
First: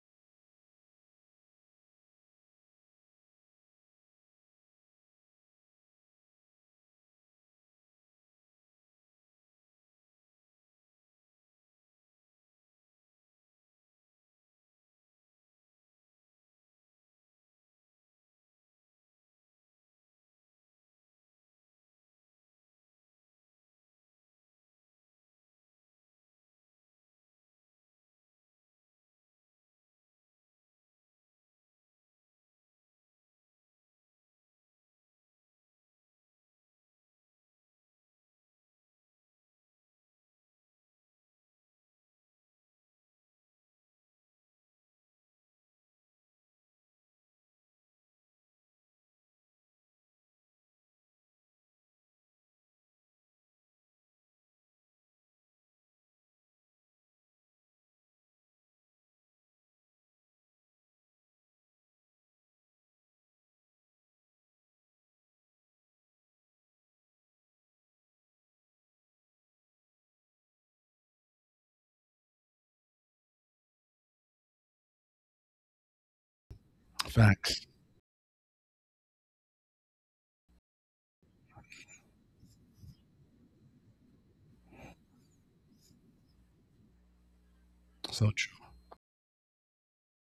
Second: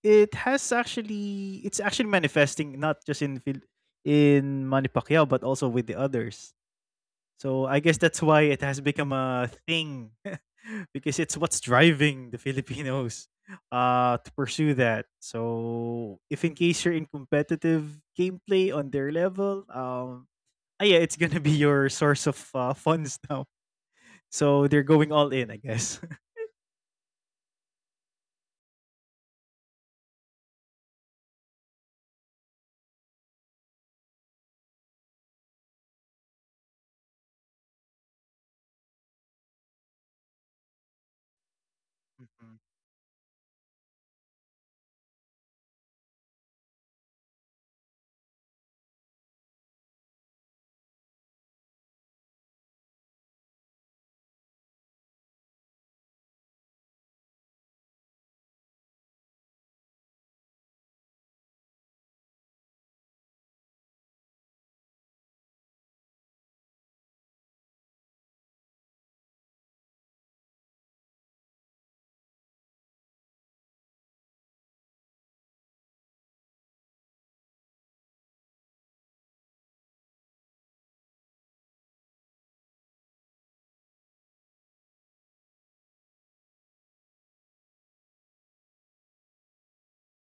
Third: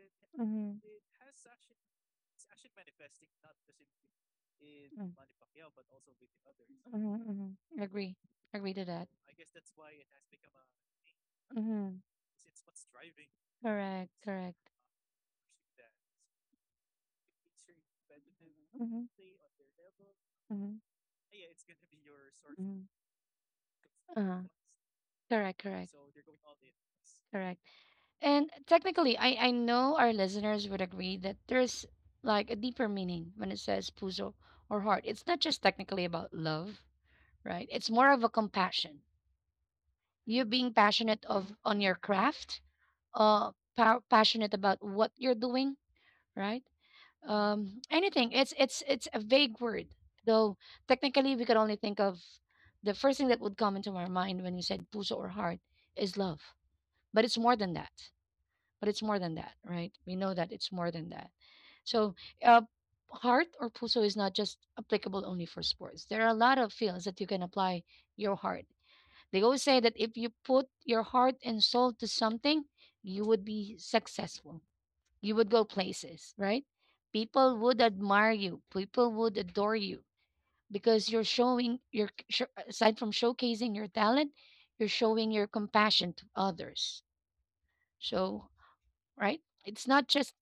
B: it has
A: Mhm.
B: actually it's actually manifesting not just in in Manny
A: Mm.
B: Pacquiao but also with the others.
A: Mhm.
B: So I
A: Mhm.
B: guess
A: Agree.
B: that's why it
A: Agree
B: has
A: to that.
B: become a
A: So
B: thing because it's what's
A: mm-hmm.
B: driving the Filipinos
A: Correct.
B: to
A: Correct.
B: pursue that. So if in case you're in competitive gameplay on their
A: Mm-hmm.
B: level,
A: Mm-hmm.
B: ah, yeah, it's gonna be your source of
A: Mm-hmm.
B: funds. now.
A: Mm-hmm. Uh-huh.
B: So they're going all in,
A: Correct.
B: I
A: Correct.
B: guess.
A: Correct. And technically, I know our listeners would agree that there's like a deeper meaning when it says puso or heart. It's not just technically about love, right? It's more of a compassion. You being passionate of on your craft,
B: Mhm.
A: uh, passionate about what you're doing, right? Anything. It's a vague word, though. Technically, we could only think of the first thing that would come into our mind when you said puso or heart is love, but it's more than that. But it's more than that, right? We know that it's more than that. So, uh, heart or puso is not just applicable only for sports. There are a lot of fields that you can apply your heart. They always say that if you put your heart and soul to something, you would be successful. You would go places, right? People
C: Facts.
A: would admire you. People would adore you because you're showing your aside from showcasing your talent, you're showing your compassion to others.
C: So
A: So,
C: true.
A: right? It's not just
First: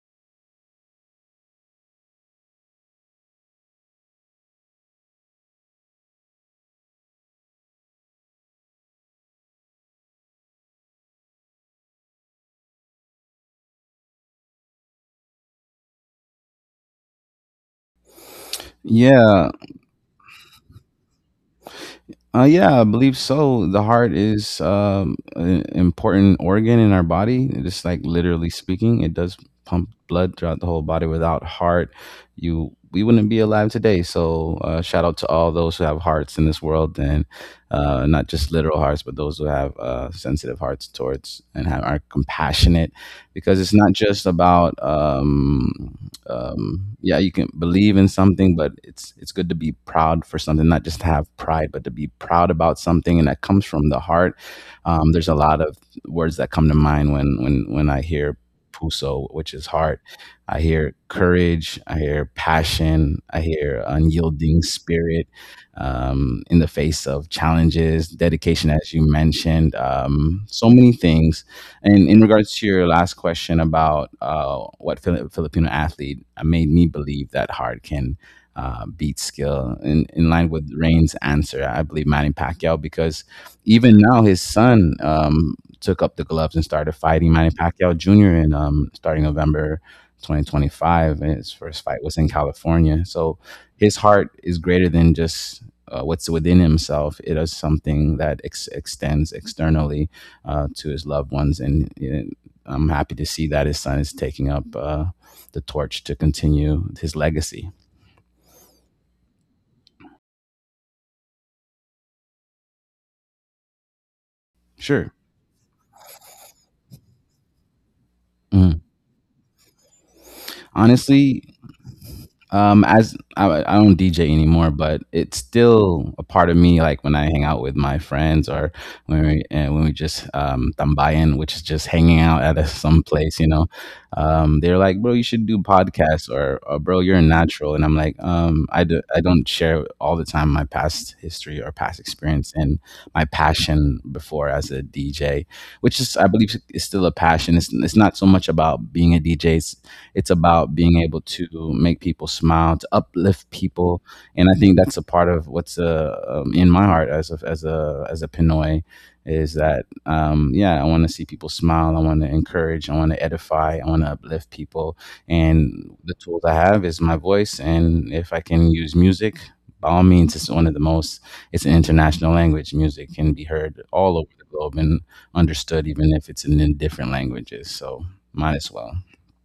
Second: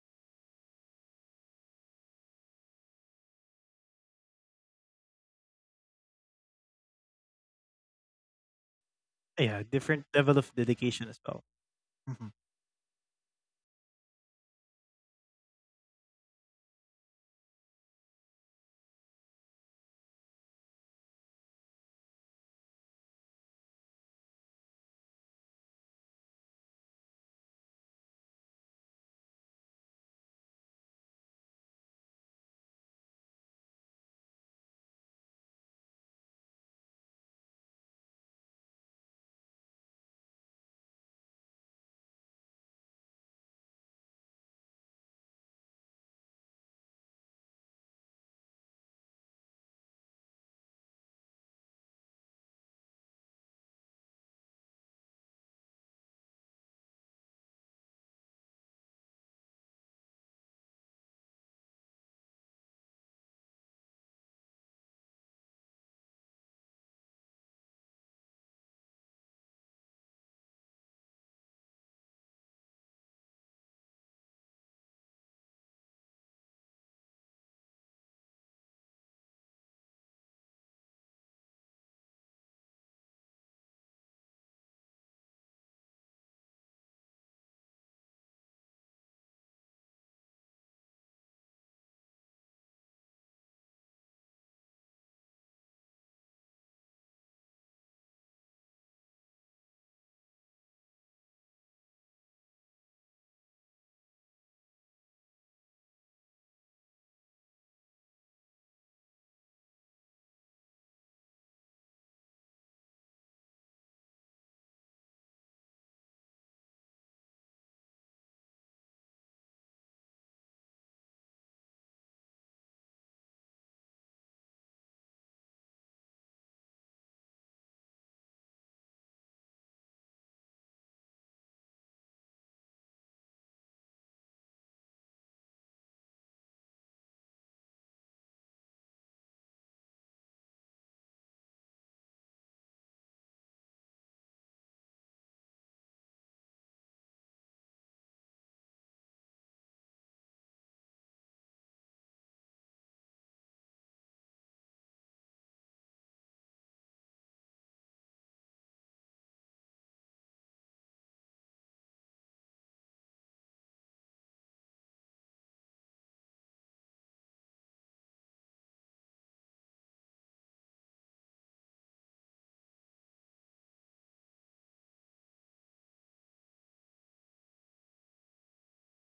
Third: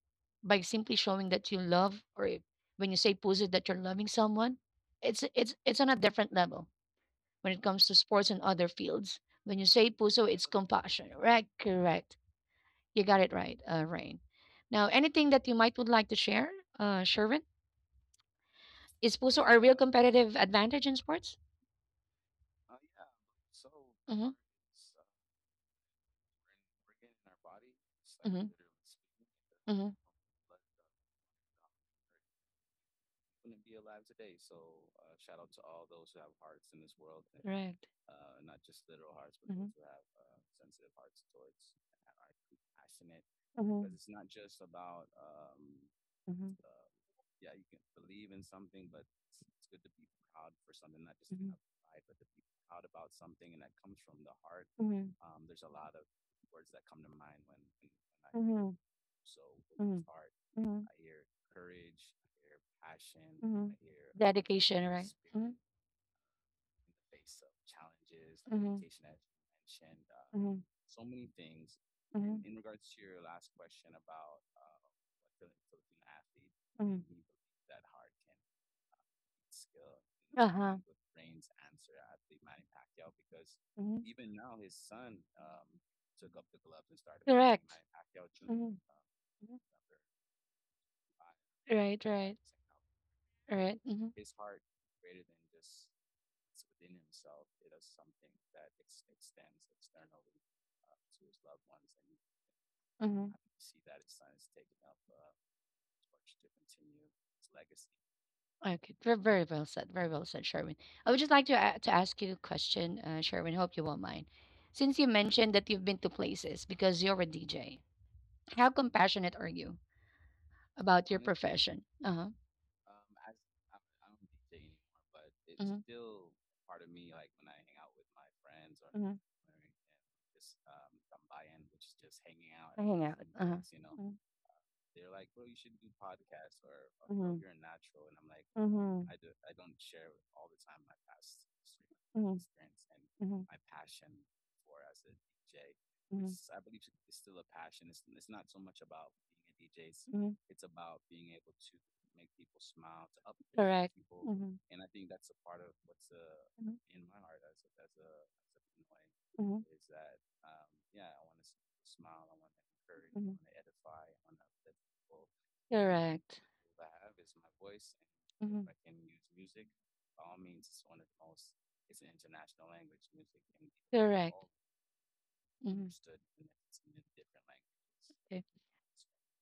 A: by simply showing that you love, or if, when you say Puzo that you're loving someone, it's on a different level when it comes to sports and other fields. When
B: Yeah,
A: you say
B: different
A: puso,
B: level
A: it's
B: of dedication
A: compassion.
B: as well.
A: Right, correct.
B: Mhm.
A: You got it right, Rain. Now, anything that you might would like to share, Sherwin? Is puso
C: Yeah.
A: a real competitive advantage in sports?
C: Yeah, I believe so. The heart
A: Mm-hmm.
C: is an important organ in our body. Just like
A: Mm-hmm.
C: literally speaking, it does
A: Mm-hmm.
C: pump blood throughout the whole body. Without heart, you we wouldn't be
A: Wouldn't
C: alive
A: be alive
C: today.
A: today. So
C: So shout out to
A: shout
C: all
A: out to
C: those who
A: all
C: have
A: those who have
C: hearts in this
A: hearts in this
C: world,
A: world,
C: and
A: and correct.
C: not
A: Uh,
C: just
A: not
C: literal
A: just
C: hearts,
A: literal
C: but
A: hearts,
C: those who
A: but mm-hmm.
C: have
A: those who have
C: sensitive hearts
A: sensitive hearts
C: towards and
A: towards.
C: have, are compassionate, because it's
A: Mm-hmm. Because
C: not
A: it's
C: just
A: not just
C: about.
A: about mm-hmm.
C: Yeah, you can believe in something, but it's good to be proud for something, not just to have pride, but to be proud about something, and that comes from the heart.
A: Mm-hmm.
C: There's a lot of words that come to mind when when I hear
A: Like, mm-hmm.
C: puso,
A: So
C: which is
A: with mm-hmm.
C: heart. I
A: his heart,
C: hear courage, I hear passion, I
A: mhm.
C: hear unyielding
A: Dedication, right?
C: spirit
A: Hmm in
C: in the face of challenges, dedication,
A: hmm you
C: as you mentioned,
A: hmm
C: so many things, and in
A: and
C: regards to your
A: hmm
C: last question about what Filipino athlete made me
A: hmm
C: believe that hard can beat skill, in
A: uh
C: line with
A: huh.
C: Rain's
A: I'm
C: answer, I believe Manny Pacquiao,
A: I
C: because even
A: hmm
C: now his son took up the gloves and started fighting Manny
A: correct.
C: Pacquiao Jr. in
A: Hmm.
C: starting November 2025. And his first fight
A: Right,
C: was in
A: right.
C: California. So
A: Right.
C: his
A: Mm-hmm.
C: heart is greater than just what's within himself. It is something that extends externally to his loved ones. And you I'm happy to
A: Mm-hmm.
C: see that his son is taking up the torch to continue his legacy.
A: Okay. Very, very well said. Very well said, Sherwin. I would just like to to ask you a question, Sherwin. Hope you won't mind. Since
C: Sure.
A: you mentioned that you've been to places because you're a DJ, how
C: Mm.
A: compassionate are you about I
C: Honestly,
A: profession? Uh-huh.
C: As I don't DJ anymore, but it's
A: Hmm.
C: still a part of me. Like when I hang out with my friends, or when we just tambayan, which is just hanging out at a, some place, you know, they're like, "Bro, you should do podcasts," or "Bro, you're a natural," and I'm like,
A: Mm-hmm.
C: I don't share all the time my past history or past experience and my
A: Mm-hmm.
C: passion before as a DJ, which is I believe is still a passion. It's not so much about being a DJ. It's
A: Mm-hmm.
C: about being able to make people smile, to uplift people, and I think
A: Mm-hmm.
C: that's a part of what's in my heart as a as a as a Pinoy is
A: Mm-hmm.
C: that yeah, I want to see people smile, I want to encourage, I want to edify, I want to uplift people, and the tools
A: Correct.
C: I have is my voice, and if I can
A: Mm-hmm.
C: use music, by all means, it's one of the most, it's an international language. Music can be heard all over
A: All
C: the globe and understood,
A: mm-hmm.
C: even if it's in different languages. So might as well.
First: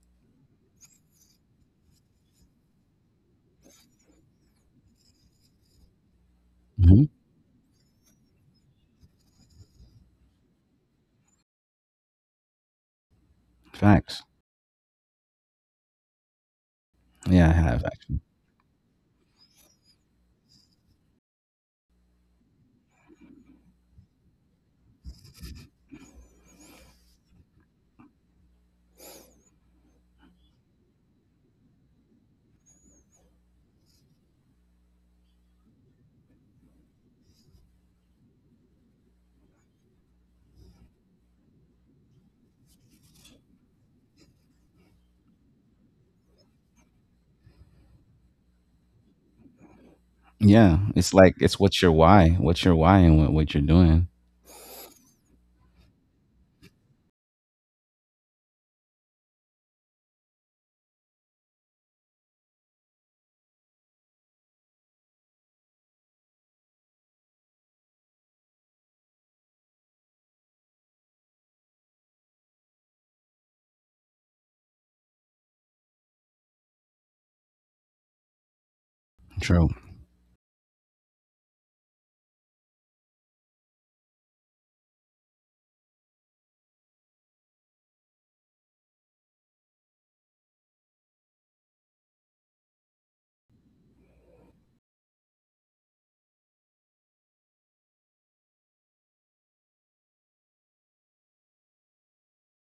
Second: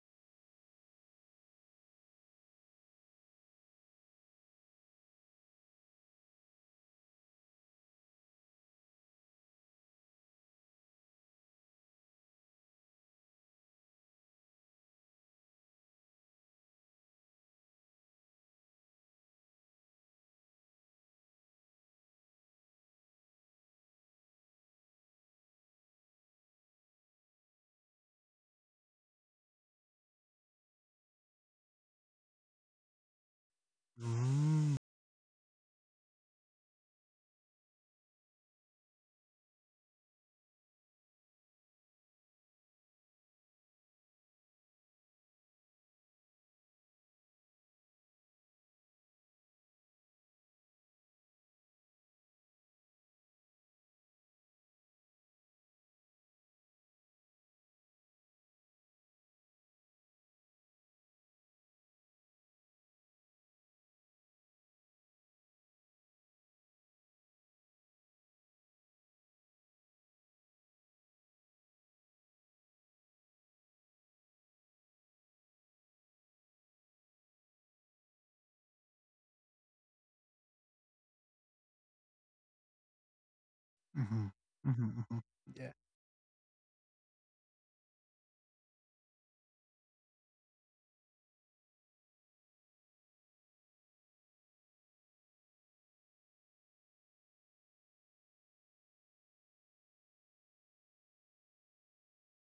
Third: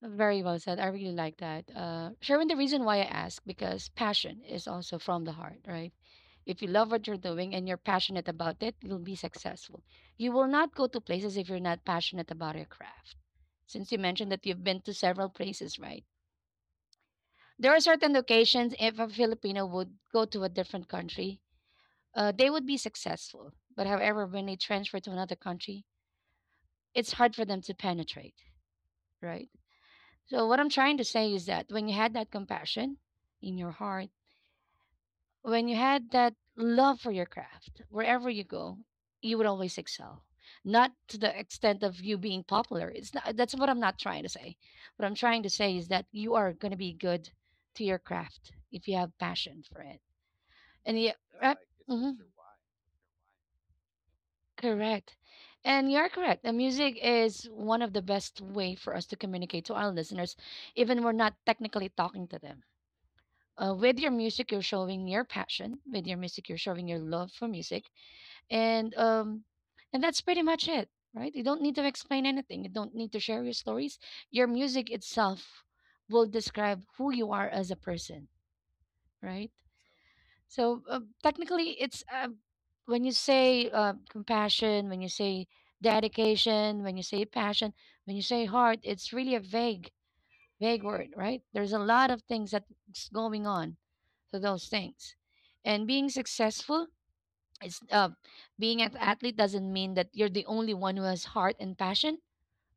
A: Very well said. I really like that. Sharon, the reason why I ask because passion is also from the heart, right? If you love
C: Mm-hmm.
A: what you're doing and you're passionate about it, you'll be successful. You will not go to places if you're not passionate about your craft. Since you
C: Facts.
A: mentioned that you've been to several places, right?
C: Yeah, I
A: There are
C: have
A: certain
C: actually.
A: occasions if a Filipino would go to a different country, they would be successful. But however, when they transfer to another country, it's hard for them to penetrate, right? So what I'm trying to say is that when you had that compassion in your heart,
B: Mm.
A: when you had that love for your craft, wherever you go, you would always excel. Not to the extent of you being popular. It's not— that's what I'm not trying to say. What I'm trying to say is that you are going to be good to your craft if you have passion for it.
C: Yeah,
A: And
C: it's like,
A: yeah,
C: it's what's your
A: hmm
C: why? What's your why and what you're doing?
A: correct. And you're correct. The music is one of the best way for us to communicate to our listeners, even we're not technically talking to them. With your music, you're showing your passion. With your music, you're showing your love for music, and and that's pretty much it, right? You don't need to explain anything. You don't need to share your stories. Your music itself will describe who you are as a person, right?
C: True.
A: So technically it's when you say
B: Mhm.
A: compassion, when you
B: Mhm, mhm.
A: say dedication, when you say passion, when you say heart, it's really a vague word, right? There's a lot of things that's going on to those things. And being successful is being an athlete doesn't mean that you're the only one who has heart and passion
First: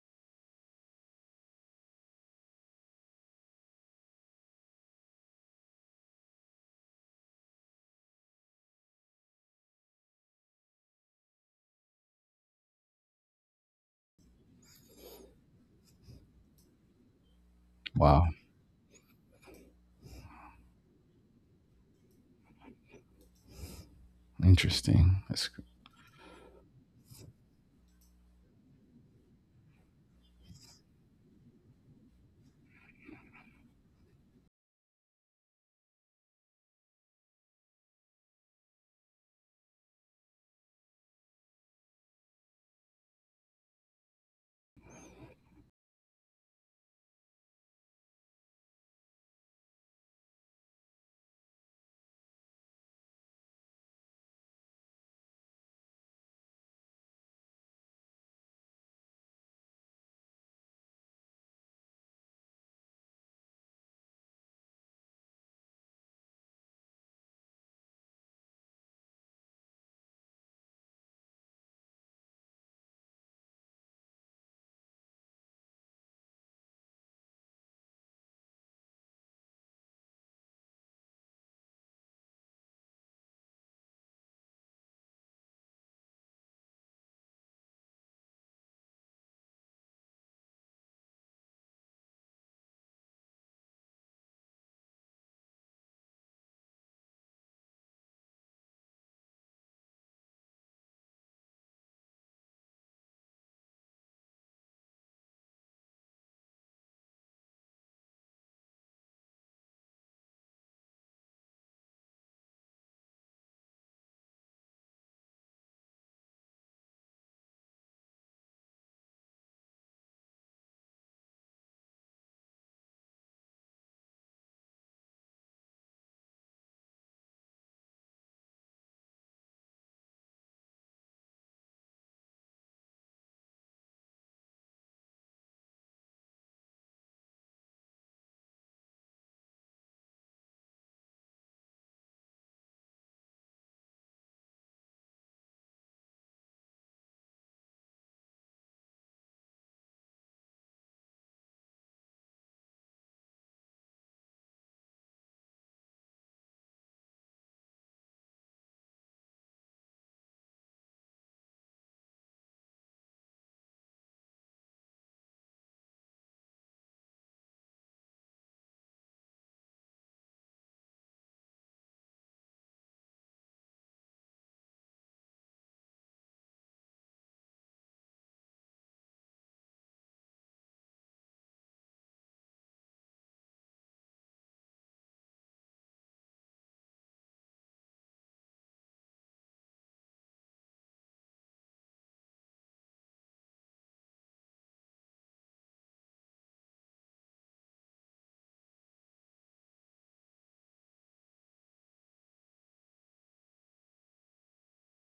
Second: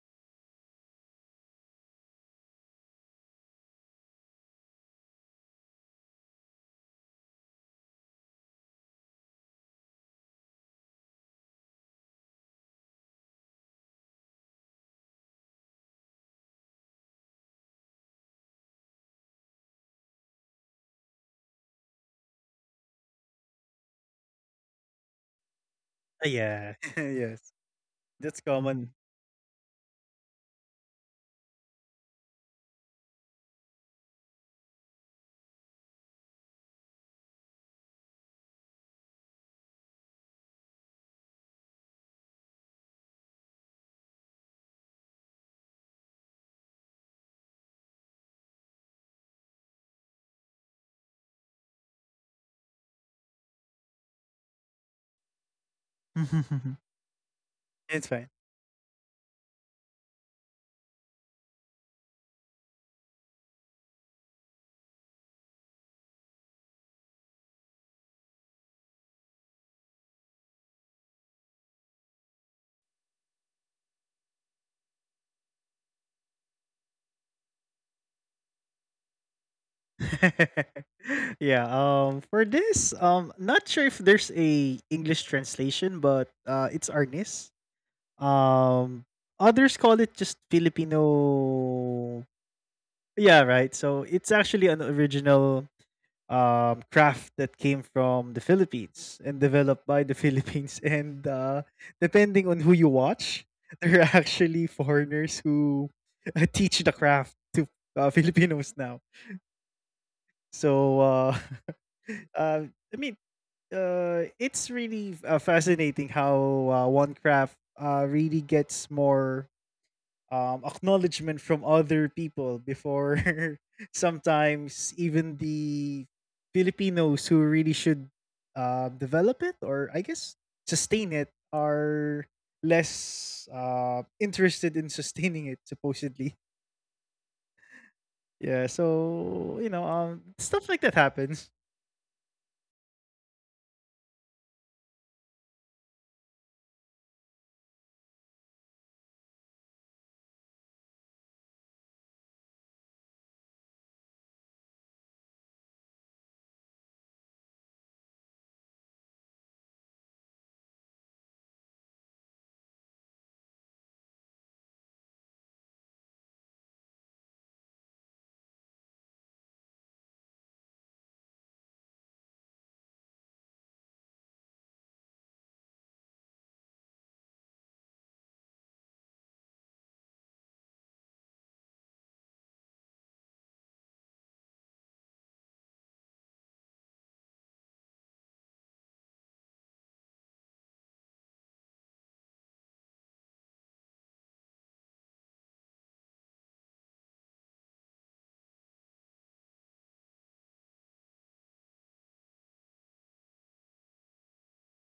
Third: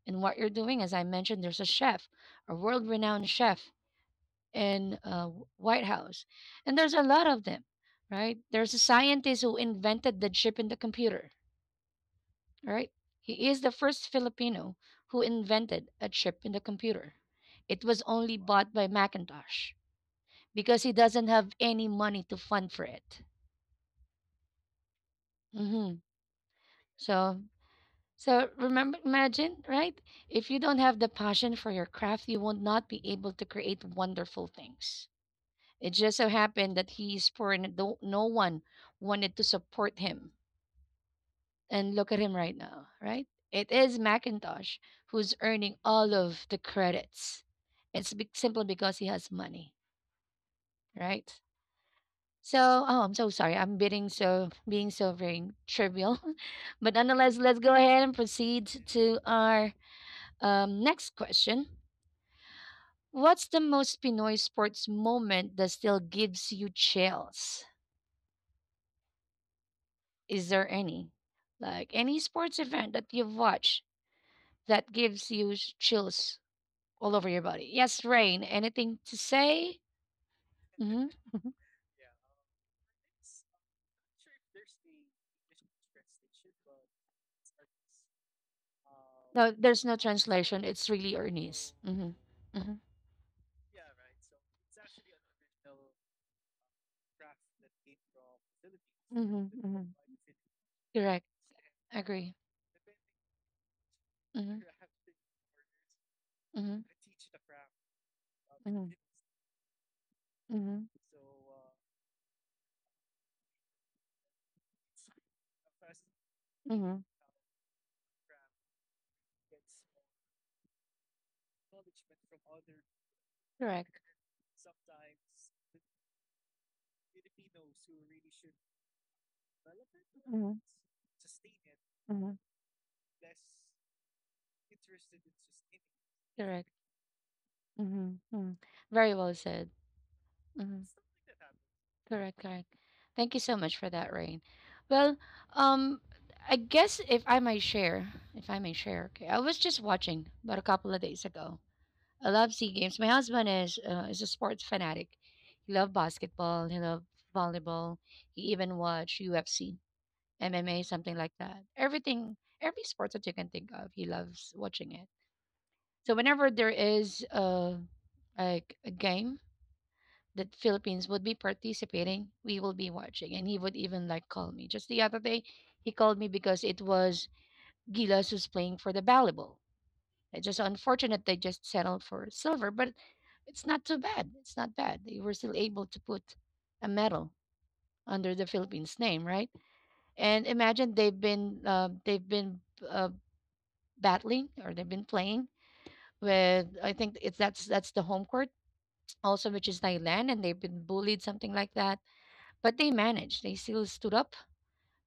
A: in what you're doing. As I mentioned, there's a chef, a world-renowned chef in White House, and there's a lot of them, right? There's a scientist who invented the chip in the computer, right? He is the first Filipino who invented a chip in the computer. It was
C: Wow.
A: only bought by Macintosh, because he doesn't have any money to fund for it.
C: Interesting. That's
A: Hmm.
B: Yeah.
A: So,
B: Yes. That's
A: so remember,
B: common.
A: imagine, right? If you don't have the passion for your craft, you will not be able to create wonderful things. It just so happened that he's poor and no one wanted to support him. And look at him right now, right? It is Macintosh who's earning all of the credits. It's simply because he has money, right? So, oh, I'm so sorry. I'm being so very trivial, but nonetheless, let's go ahead and
B: It's fine.
A: proceed to our next question. What's the most Pinoy sports moment that still gives you chills? Is there any, like any sports event that you've watched that gives you chills all over your body? Yes, Rain. Anything to say? Hmm.
B: Yeah. For this, not sure if there's a English translation, but it's Arnis. Um.
A: No, there's no
B: Others call it just
A: translation. It's really Ernest. Mm-hmm.
B: Filipino.
A: Mm-hmm.
B: Yeah. Right. So it's actually an original craft that came from the
A: Hmm.
B: Philippines and
A: Hmm.
B: developed by the Philippines.
A: Correct.
B: And
A: Agree.
B: depending on who you watch, there are
A: Hmm.
B: actually foreigners who
A: Hmm.
B: teach the craft to Filipinos
A: Hmm.
B: now.
A: Hmm.
B: So, uh, uh, I mean, it's really fascinating
A: Hmm.
B: how one craft really gets more acknowledgement from other people before
A: Correct.
B: sometimes even the Filipinos who really should develop it, or I guess sustain it,
A: Hmm.
B: are less interested in sustaining it supposedly.
A: Correct. Hmm. Hmm.
B: Yeah,
A: Very well said.
B: so you know, stuff
A: Hmm.
B: like that happens.
A: Correct, correct. Thank you so much for that, Rain. Well, um, I guess if I may share, if I may share, okay, I was just watching about a couple of days ago. I love Sea Games. My husband is a sports fanatic. He loved basketball. He loved volleyball. He even watched UFC, MMA, something like that. Everything, every sports that you can think of, he loves watching it. So whenever there is a like a game that Philippines would be participating, we will be watching, and he would even like call me. Just the other day, he called me because it was Gilas who's playing for the volleyball. It's just unfortunate they just settled for silver, but it's not too bad. It's not bad. They were still able to put a medal under the Philippines name, right? And imagine they've been uh, battling or they've been playing with, I think it's that's the home court also, which is Thailand, and they've been bullied something like that. But they managed. They still stood up,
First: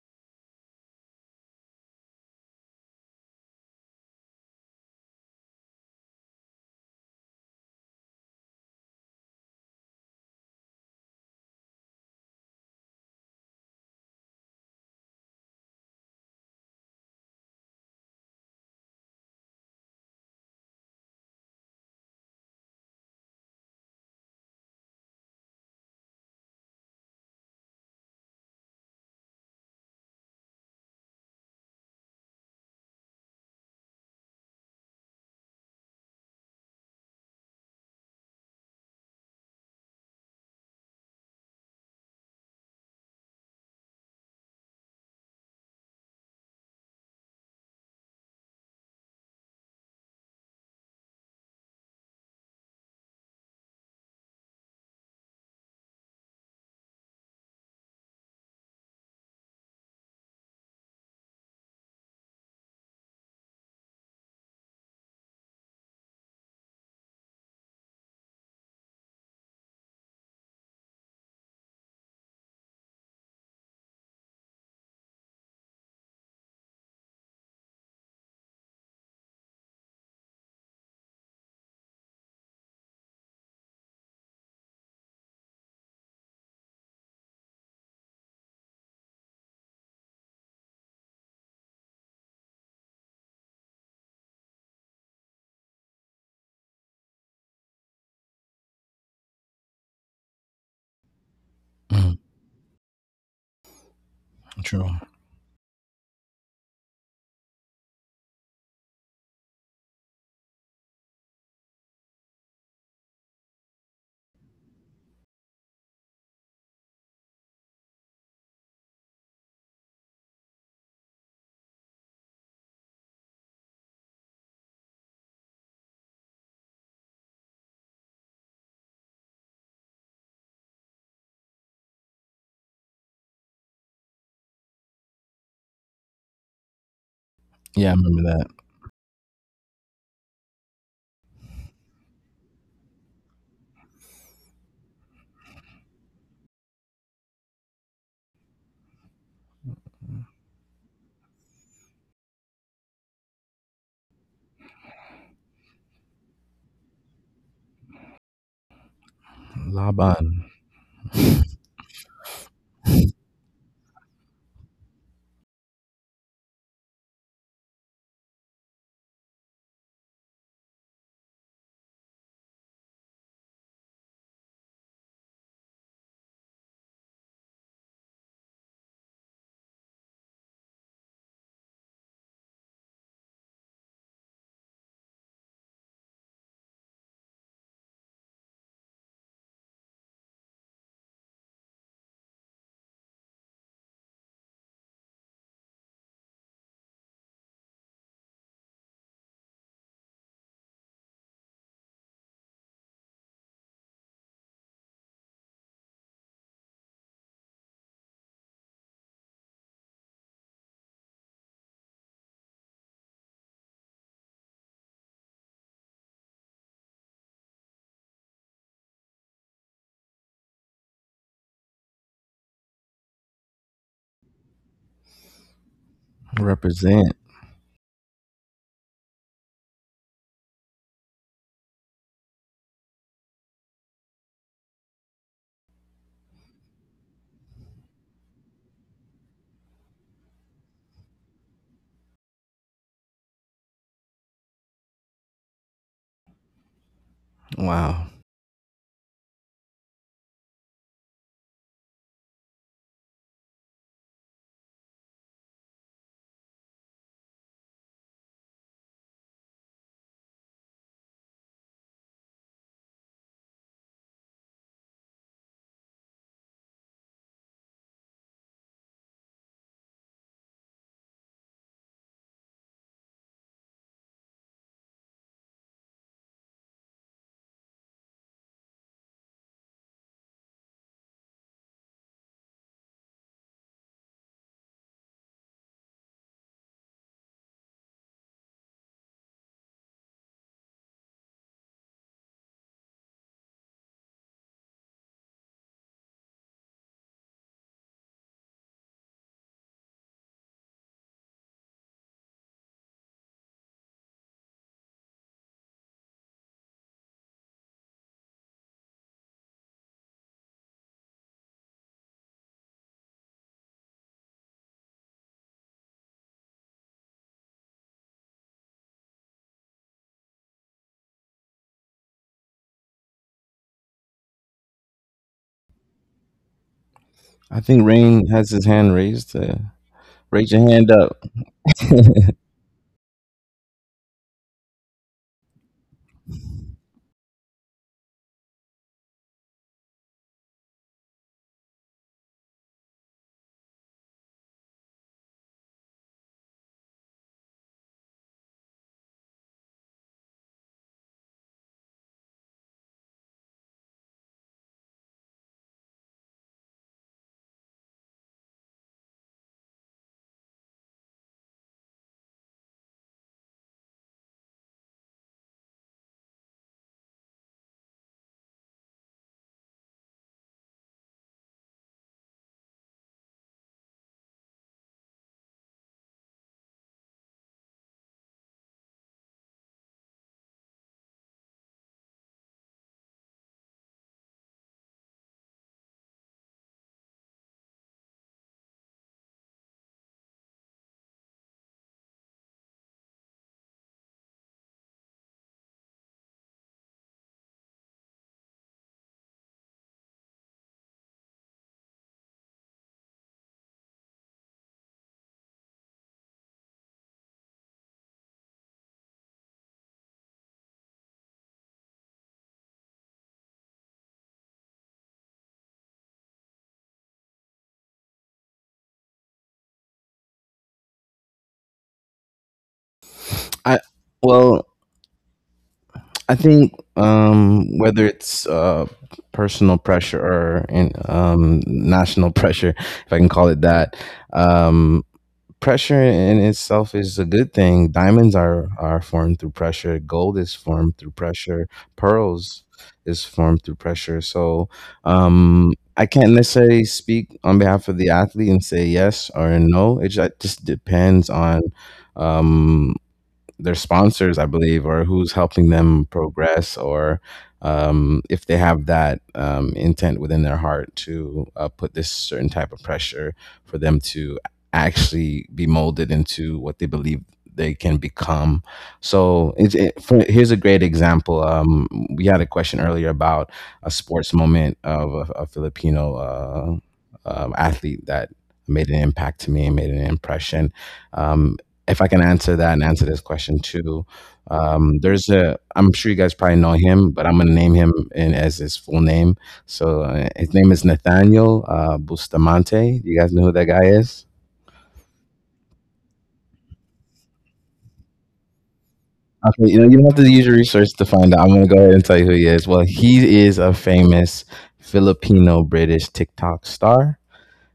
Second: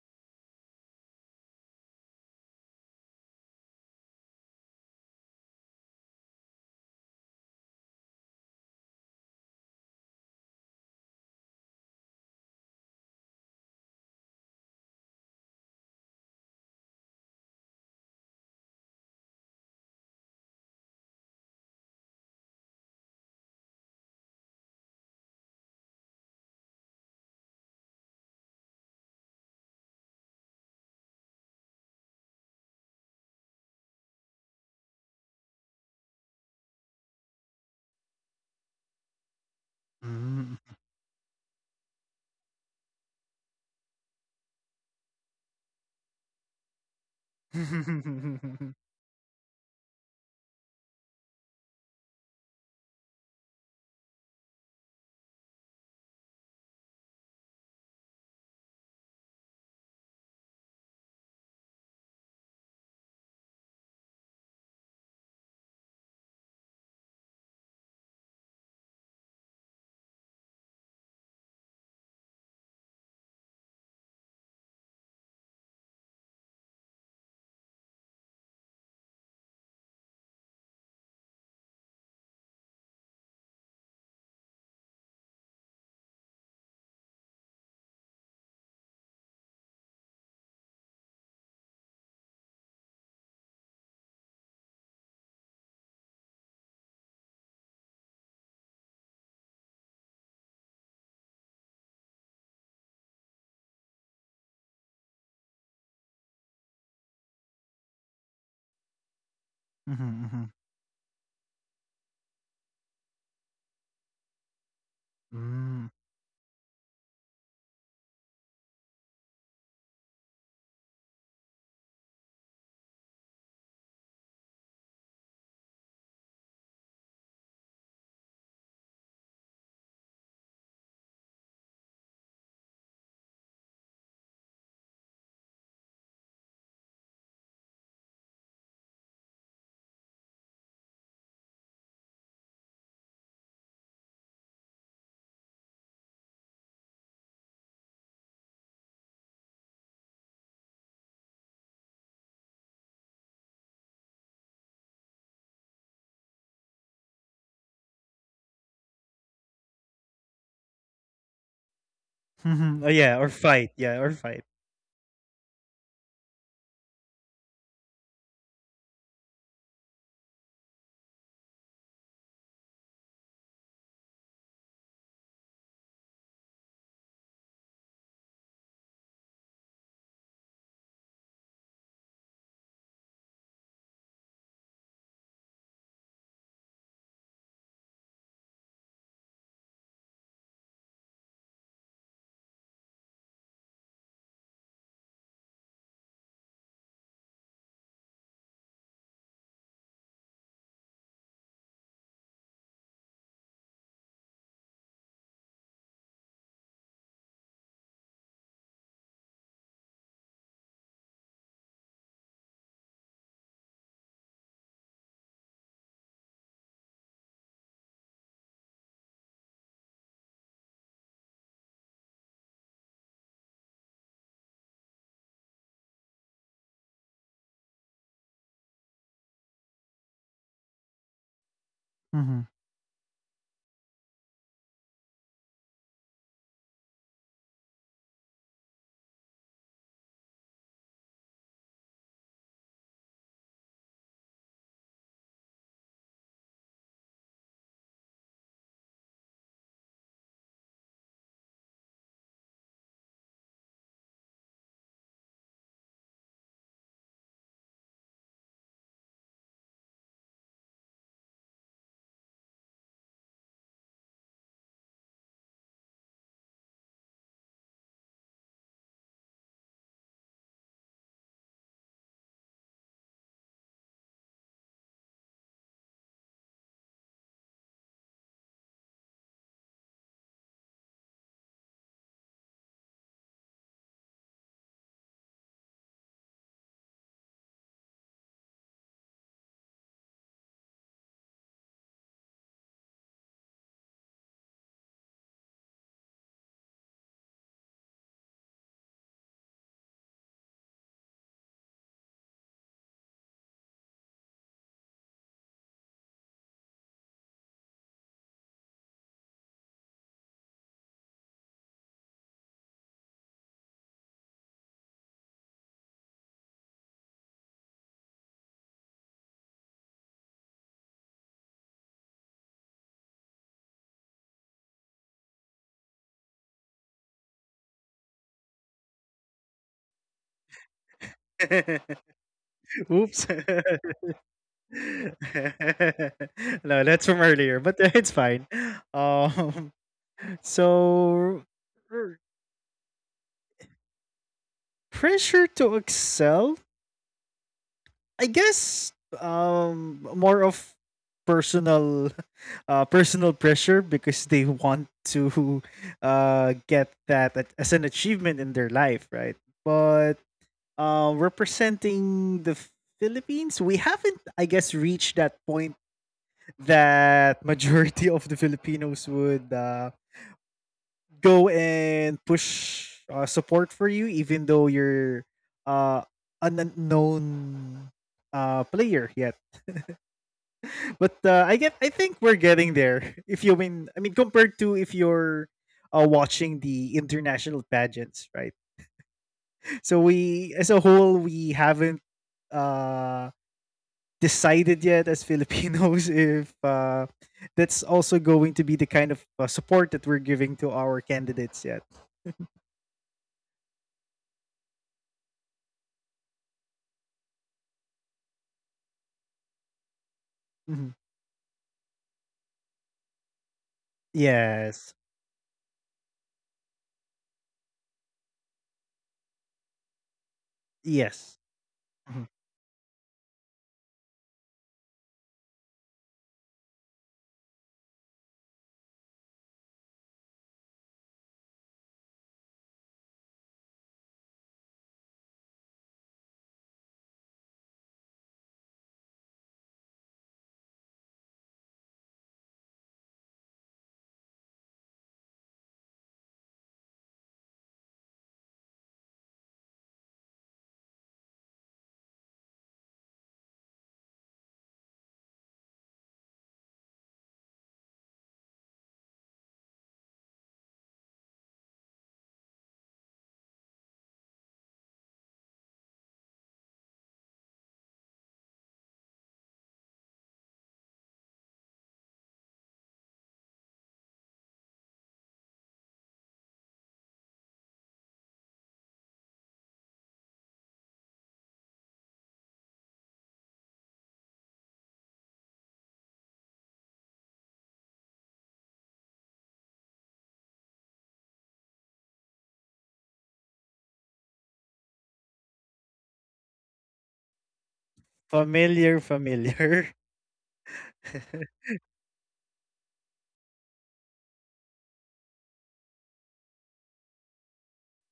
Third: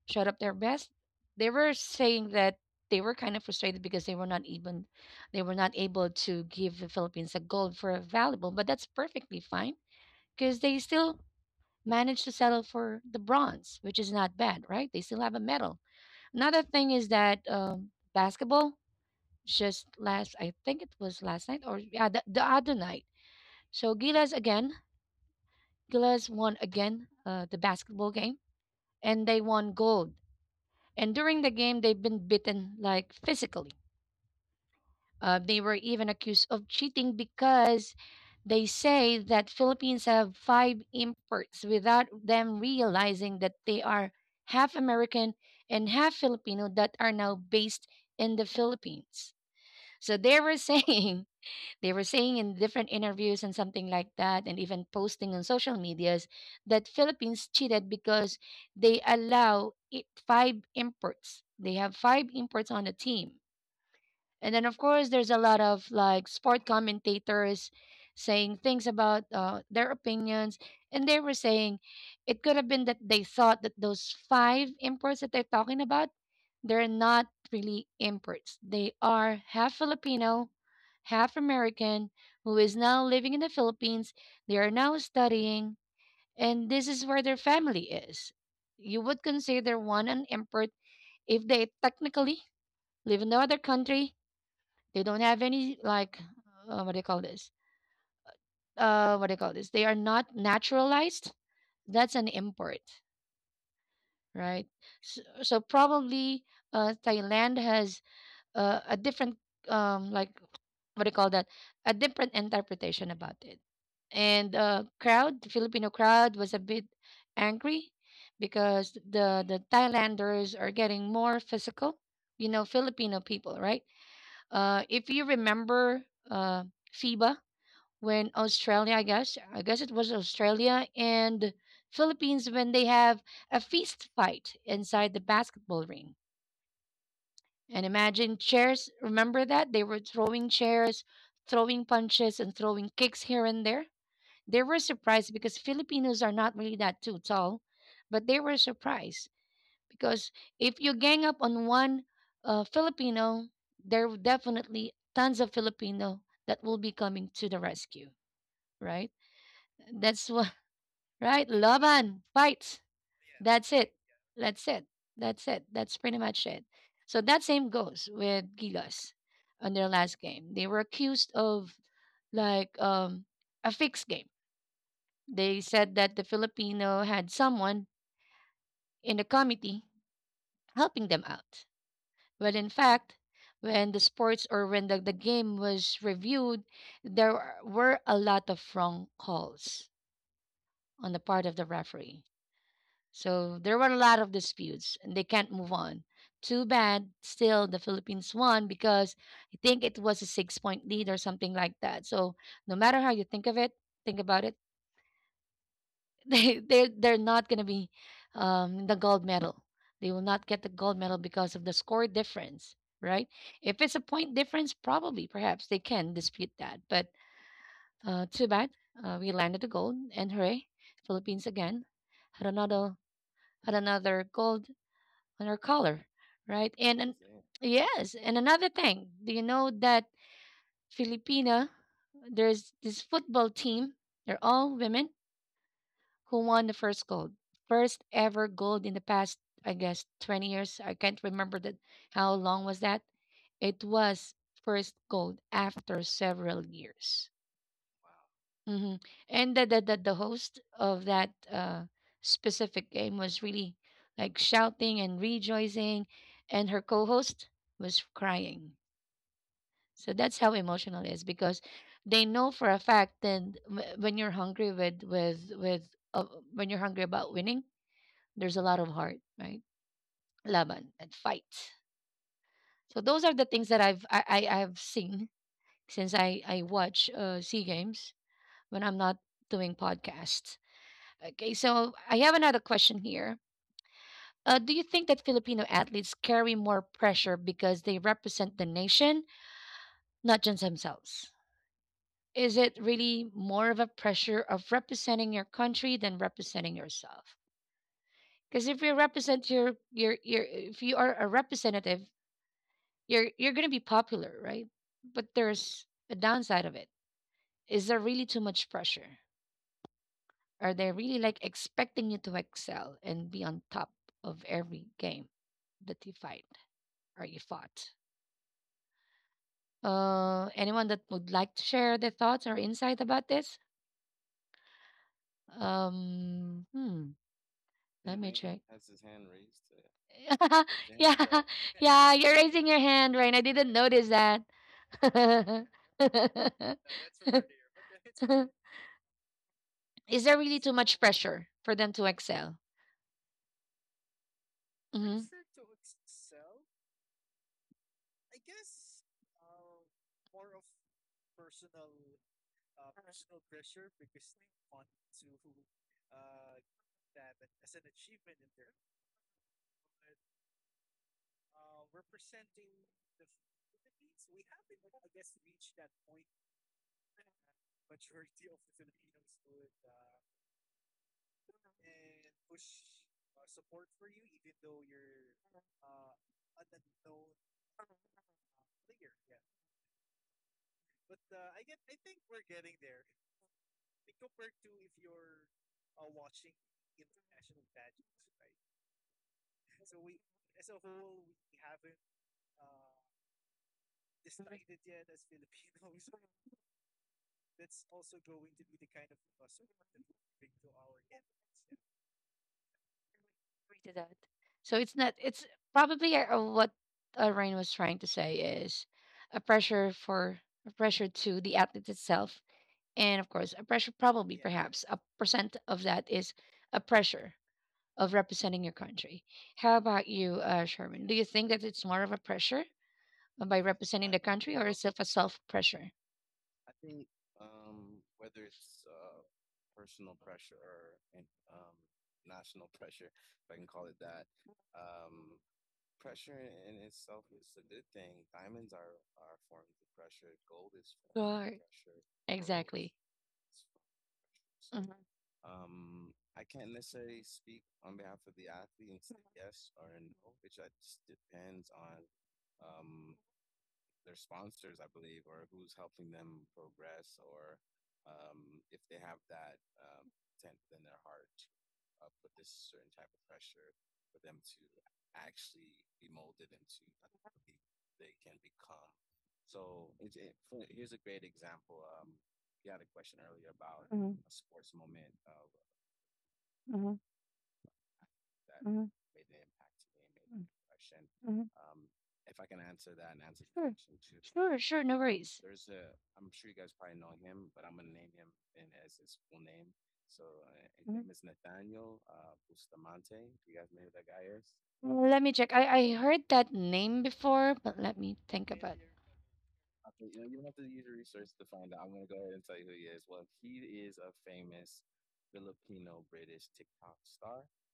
A: showed up their best. They were saying that they were kind of frustrated because they were not able to give the Philippines a gold for a valuable, but that's perfectly fine because they still managed to settle for the bronze, which is not bad, right? They still have a medal. Another thing is that basketball, just last, I think it was last night, or yeah, the other night. So Gilas again, Gilas won again the basketball game and they won gold. And during the game, they've been beaten like physically. They were even accused of cheating because they say that Philippines have
B: Mm.
A: five imports without them realizing that they are half American and half Filipino that are now based in the
B: Mhm,
A: Philippines. So they were saying, they were saying in different interviews and something like that, and even posting on social medias that Philippines cheated because they allow it five imports. They have five imports on the team. And then of course there's a lot of like sport commentators saying things about their opinions, and they were saying it could have been that they thought that those five imports that they're talking about, they're not really imports. They are half Filipino, half American, who is now living in the Philippines. They are now studying, and this is where their family is. You would consider one an import if they technically live in no other country. They don't have any, like, what do you call this? What do you call this? They are not naturalized. That's
C: mm,
A: an import, right?
C: true.
A: So, so probably Thailand has a different
B: mhm,
A: um like
B: mhm.
A: what do you call that, a different interpretation about it. And uh, crowd, the
B: Mm.
A: Filipino crowd was a bit angry because the Thailanders are getting more physical. You know Filipino people, right? If you remember, uh FIBA, when Australia, I guess it was Australia and Philippines, when they have a feast fight inside the basketball ring and
C: Yeah, I remember
A: imagine
C: that.
A: chairs. Remember that? They were throwing chairs, throwing punches, and throwing kicks here and there. They were surprised because Filipinos are not really that too tall, but they were surprised because if you gang up on one Filipino, there were definitely tons of Filipino that will be coming to the rescue, right? That's
C: Laban.
A: why, right? Laban,
B: Mhm, oh
A: fight.
B: yeah, or fight.
A: That's
B: Yeah,
A: it.
B: or fight.
A: That's it. That's it. That's pretty much it. So that same goes with Gilas on their last game. They were accused of like a fixed game. They said that the Filipino had someone in the committee helping them out. But in fact, when the sports, or when the game was reviewed, there were a lot of wrong calls on the part of the referee. So there were a lot of disputes and they can't move on. Too bad, still the Philippines won because I think it was a 6 point lead or something like that. So no matter how you think of it, think about it, they're not gonna be the gold medal. They will not get the gold medal because of the score difference, right? If it's a point difference, probably perhaps they can dispute that. But uh, too bad. We landed the gold and hooray, Philippines again had another, had another gold on our color, right? And an,
C: Represent.
A: yeah, yes, and another thing, do you know that Filipina,
B: Mhm.
A: there's this football team, they're all women, who won the first gold, first ever gold in the past, I guess, 20 years. I can't remember that, how long was that. It was first gold after several years.
C: Wow.
A: Mm-hmm. And the host of that specific game was really like shouting and rejoicing, and her co-host was crying. So that's how emotional it is because they know for a fact that when you're hungry with uh, when you're hungry about winning, there's a lot of heart, right? Laban and fight. So those are the things that I've seen since I watch Sea Games when I'm not doing podcasts. Okay, so I have another question here. Do you think that Filipino athletes carry more pressure because they represent the nation, not just themselves? Is it really more of a pressure of representing your country than representing yourself? Because if you represent your, your if you are a representative, you're gonna be popular, right? But there's a downside of it. Is there really too much pressure? Are they really like expecting you to excel and be on top of every game that you fight? Or you fought. Anyone that would like to share their thoughts or insight about this? Hmm,
C: I think
A: let me
C: Rain has
A: check.
C: his hand raised. Raise
A: Uh,
C: your hand
A: yeah,
C: up.
A: yeah, you're raising your
B: Oops.
A: hand, Rain. I didn't notice that.
B: No, that's from earlier, but it's fine. Um,
A: Is there really too much
B: so
A: pressure for them
B: r-
A: to excel? Hmm.
B: Pressure to excel, I guess. More of personal, personal pressure because they want to, get that as an achievement in their life, right? But representing the Philippines, we haven't, I guess, reached that point that majority of the Filipinos would go and push support for you, even though you're uh, an unknown player yet. But I think we're getting there. If you mean, I mean, compared to if you're watching the international pageants, right? So we, as a whole, we haven't uh, decided yet as Filipinos if that's also going to be the kind of support that we're giving to our candidates yet.
A: That. So it's not. It's probably what Rain was trying to say is a pressure for
B: Mhm.
A: a pressure to the athlete itself, and of course, a pressure probably
B: Yes.
A: perhaps a percent of that is a pressure of representing your country. How about you,
B: Yes.
A: Sherman? Do you think that it's
B: Mhm.
A: more of a pressure by
C: I
A: representing the country,
C: Well,
A: or is it a self pressure?
C: I think whether it's personal pressure or national pressure, if I can call it that, um, pressure in itself is a good thing. Diamonds are formed through pressure. Gold is formed through
A: Right.
C: pressure.
A: Pearls.
C: Pearls
A: Exactly.
C: is formed through pressure. So I can't necessarily speak on behalf of the athlete and say yes or no. It just depends on um, their sponsors, I believe, or who's helping them progress, or if they have that intent within their heart to put this certain type of pressure for them to actually be molded into what they believe they can become. So it's it, for, here's a great example. We had a question earlier about a
A: Mhm,
C: sports moment of a Filipino
A: mhm,
C: athlete that made
A: mhm,
C: an impact to me and made an impression.
A: mhm.
C: Um, if I can answer that and answer this question too,
A: Sure, sure, no.
C: there's a. I'm sure you guys probably know him, but I'm gonna name him as his full name. So his name is Nathaniel Bustamante. You guys know who that guy is?
A: Let me check. I heard that name before, but let me think.
B: Familiar, familiar.
C: Okay, you know you don't have to use your research to find out. I'm gonna go ahead and tell you who he is. Well, he is a famous Filipino British TikTok star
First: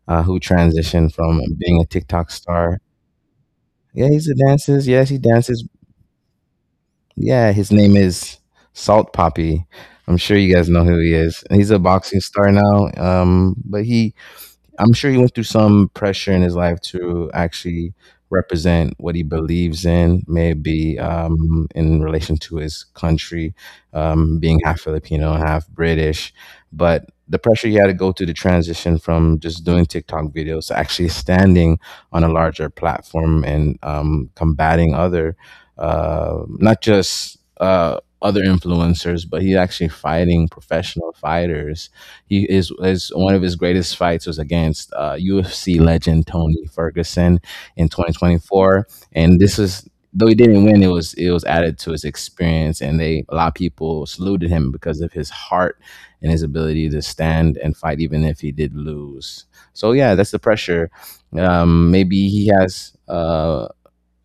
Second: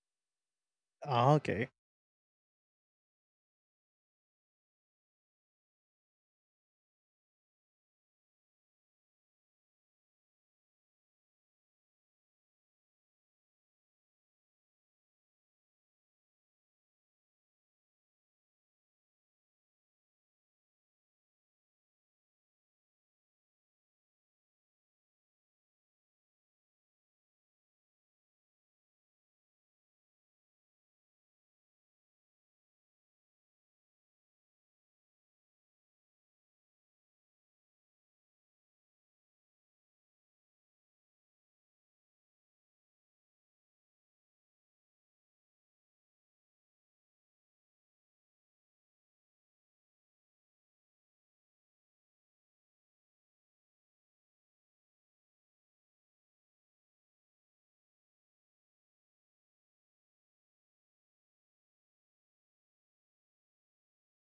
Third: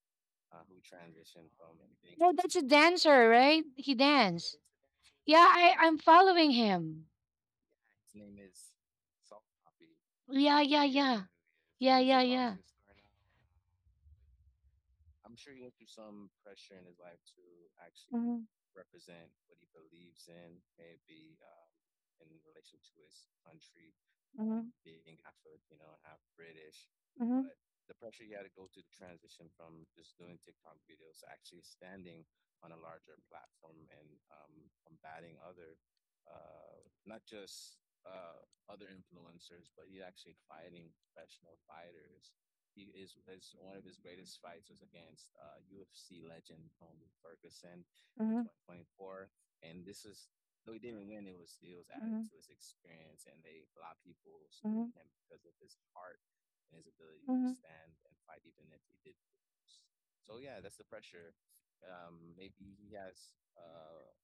C: who transitioned
B: Ah,
C: from
B: okay.
C: being a TikTok
A: Oh, that's a
C: star.
A: dancer, right? He
C: Yeah, he's a
A: danced.
C: dances. Yes, he
A: Yeah,
C: dances.
A: I, I'm following him.
C: Yeah, his name is Salt Poppy. I'm sure you guys know who he
A: Yeah,
C: is. He's a boxing star
A: star
C: now. But he I'm sure he went through some pressure in his life to actually represent what he believes in, maybe in relation to his country,
A: now.
C: being
A: Mhm,
C: half Filipino, half British. But the
A: mhm,
C: pressure he had to go through the transition from just doing TikTok videos to actually standing on a larger platform and combating other, not just other influencers, but he's actually fighting professional fighters. He is one of his greatest fights was against UFC legend Tony Ferguson in
A: mhm,
C: 2024, and this is, though he didn't win, it was added to his experience, and they a lot of people saluted him
A: mhm,
C: because of his heart and his ability to stand and fight, even if he did lose. So yeah, that's the pressure. Maybe he has.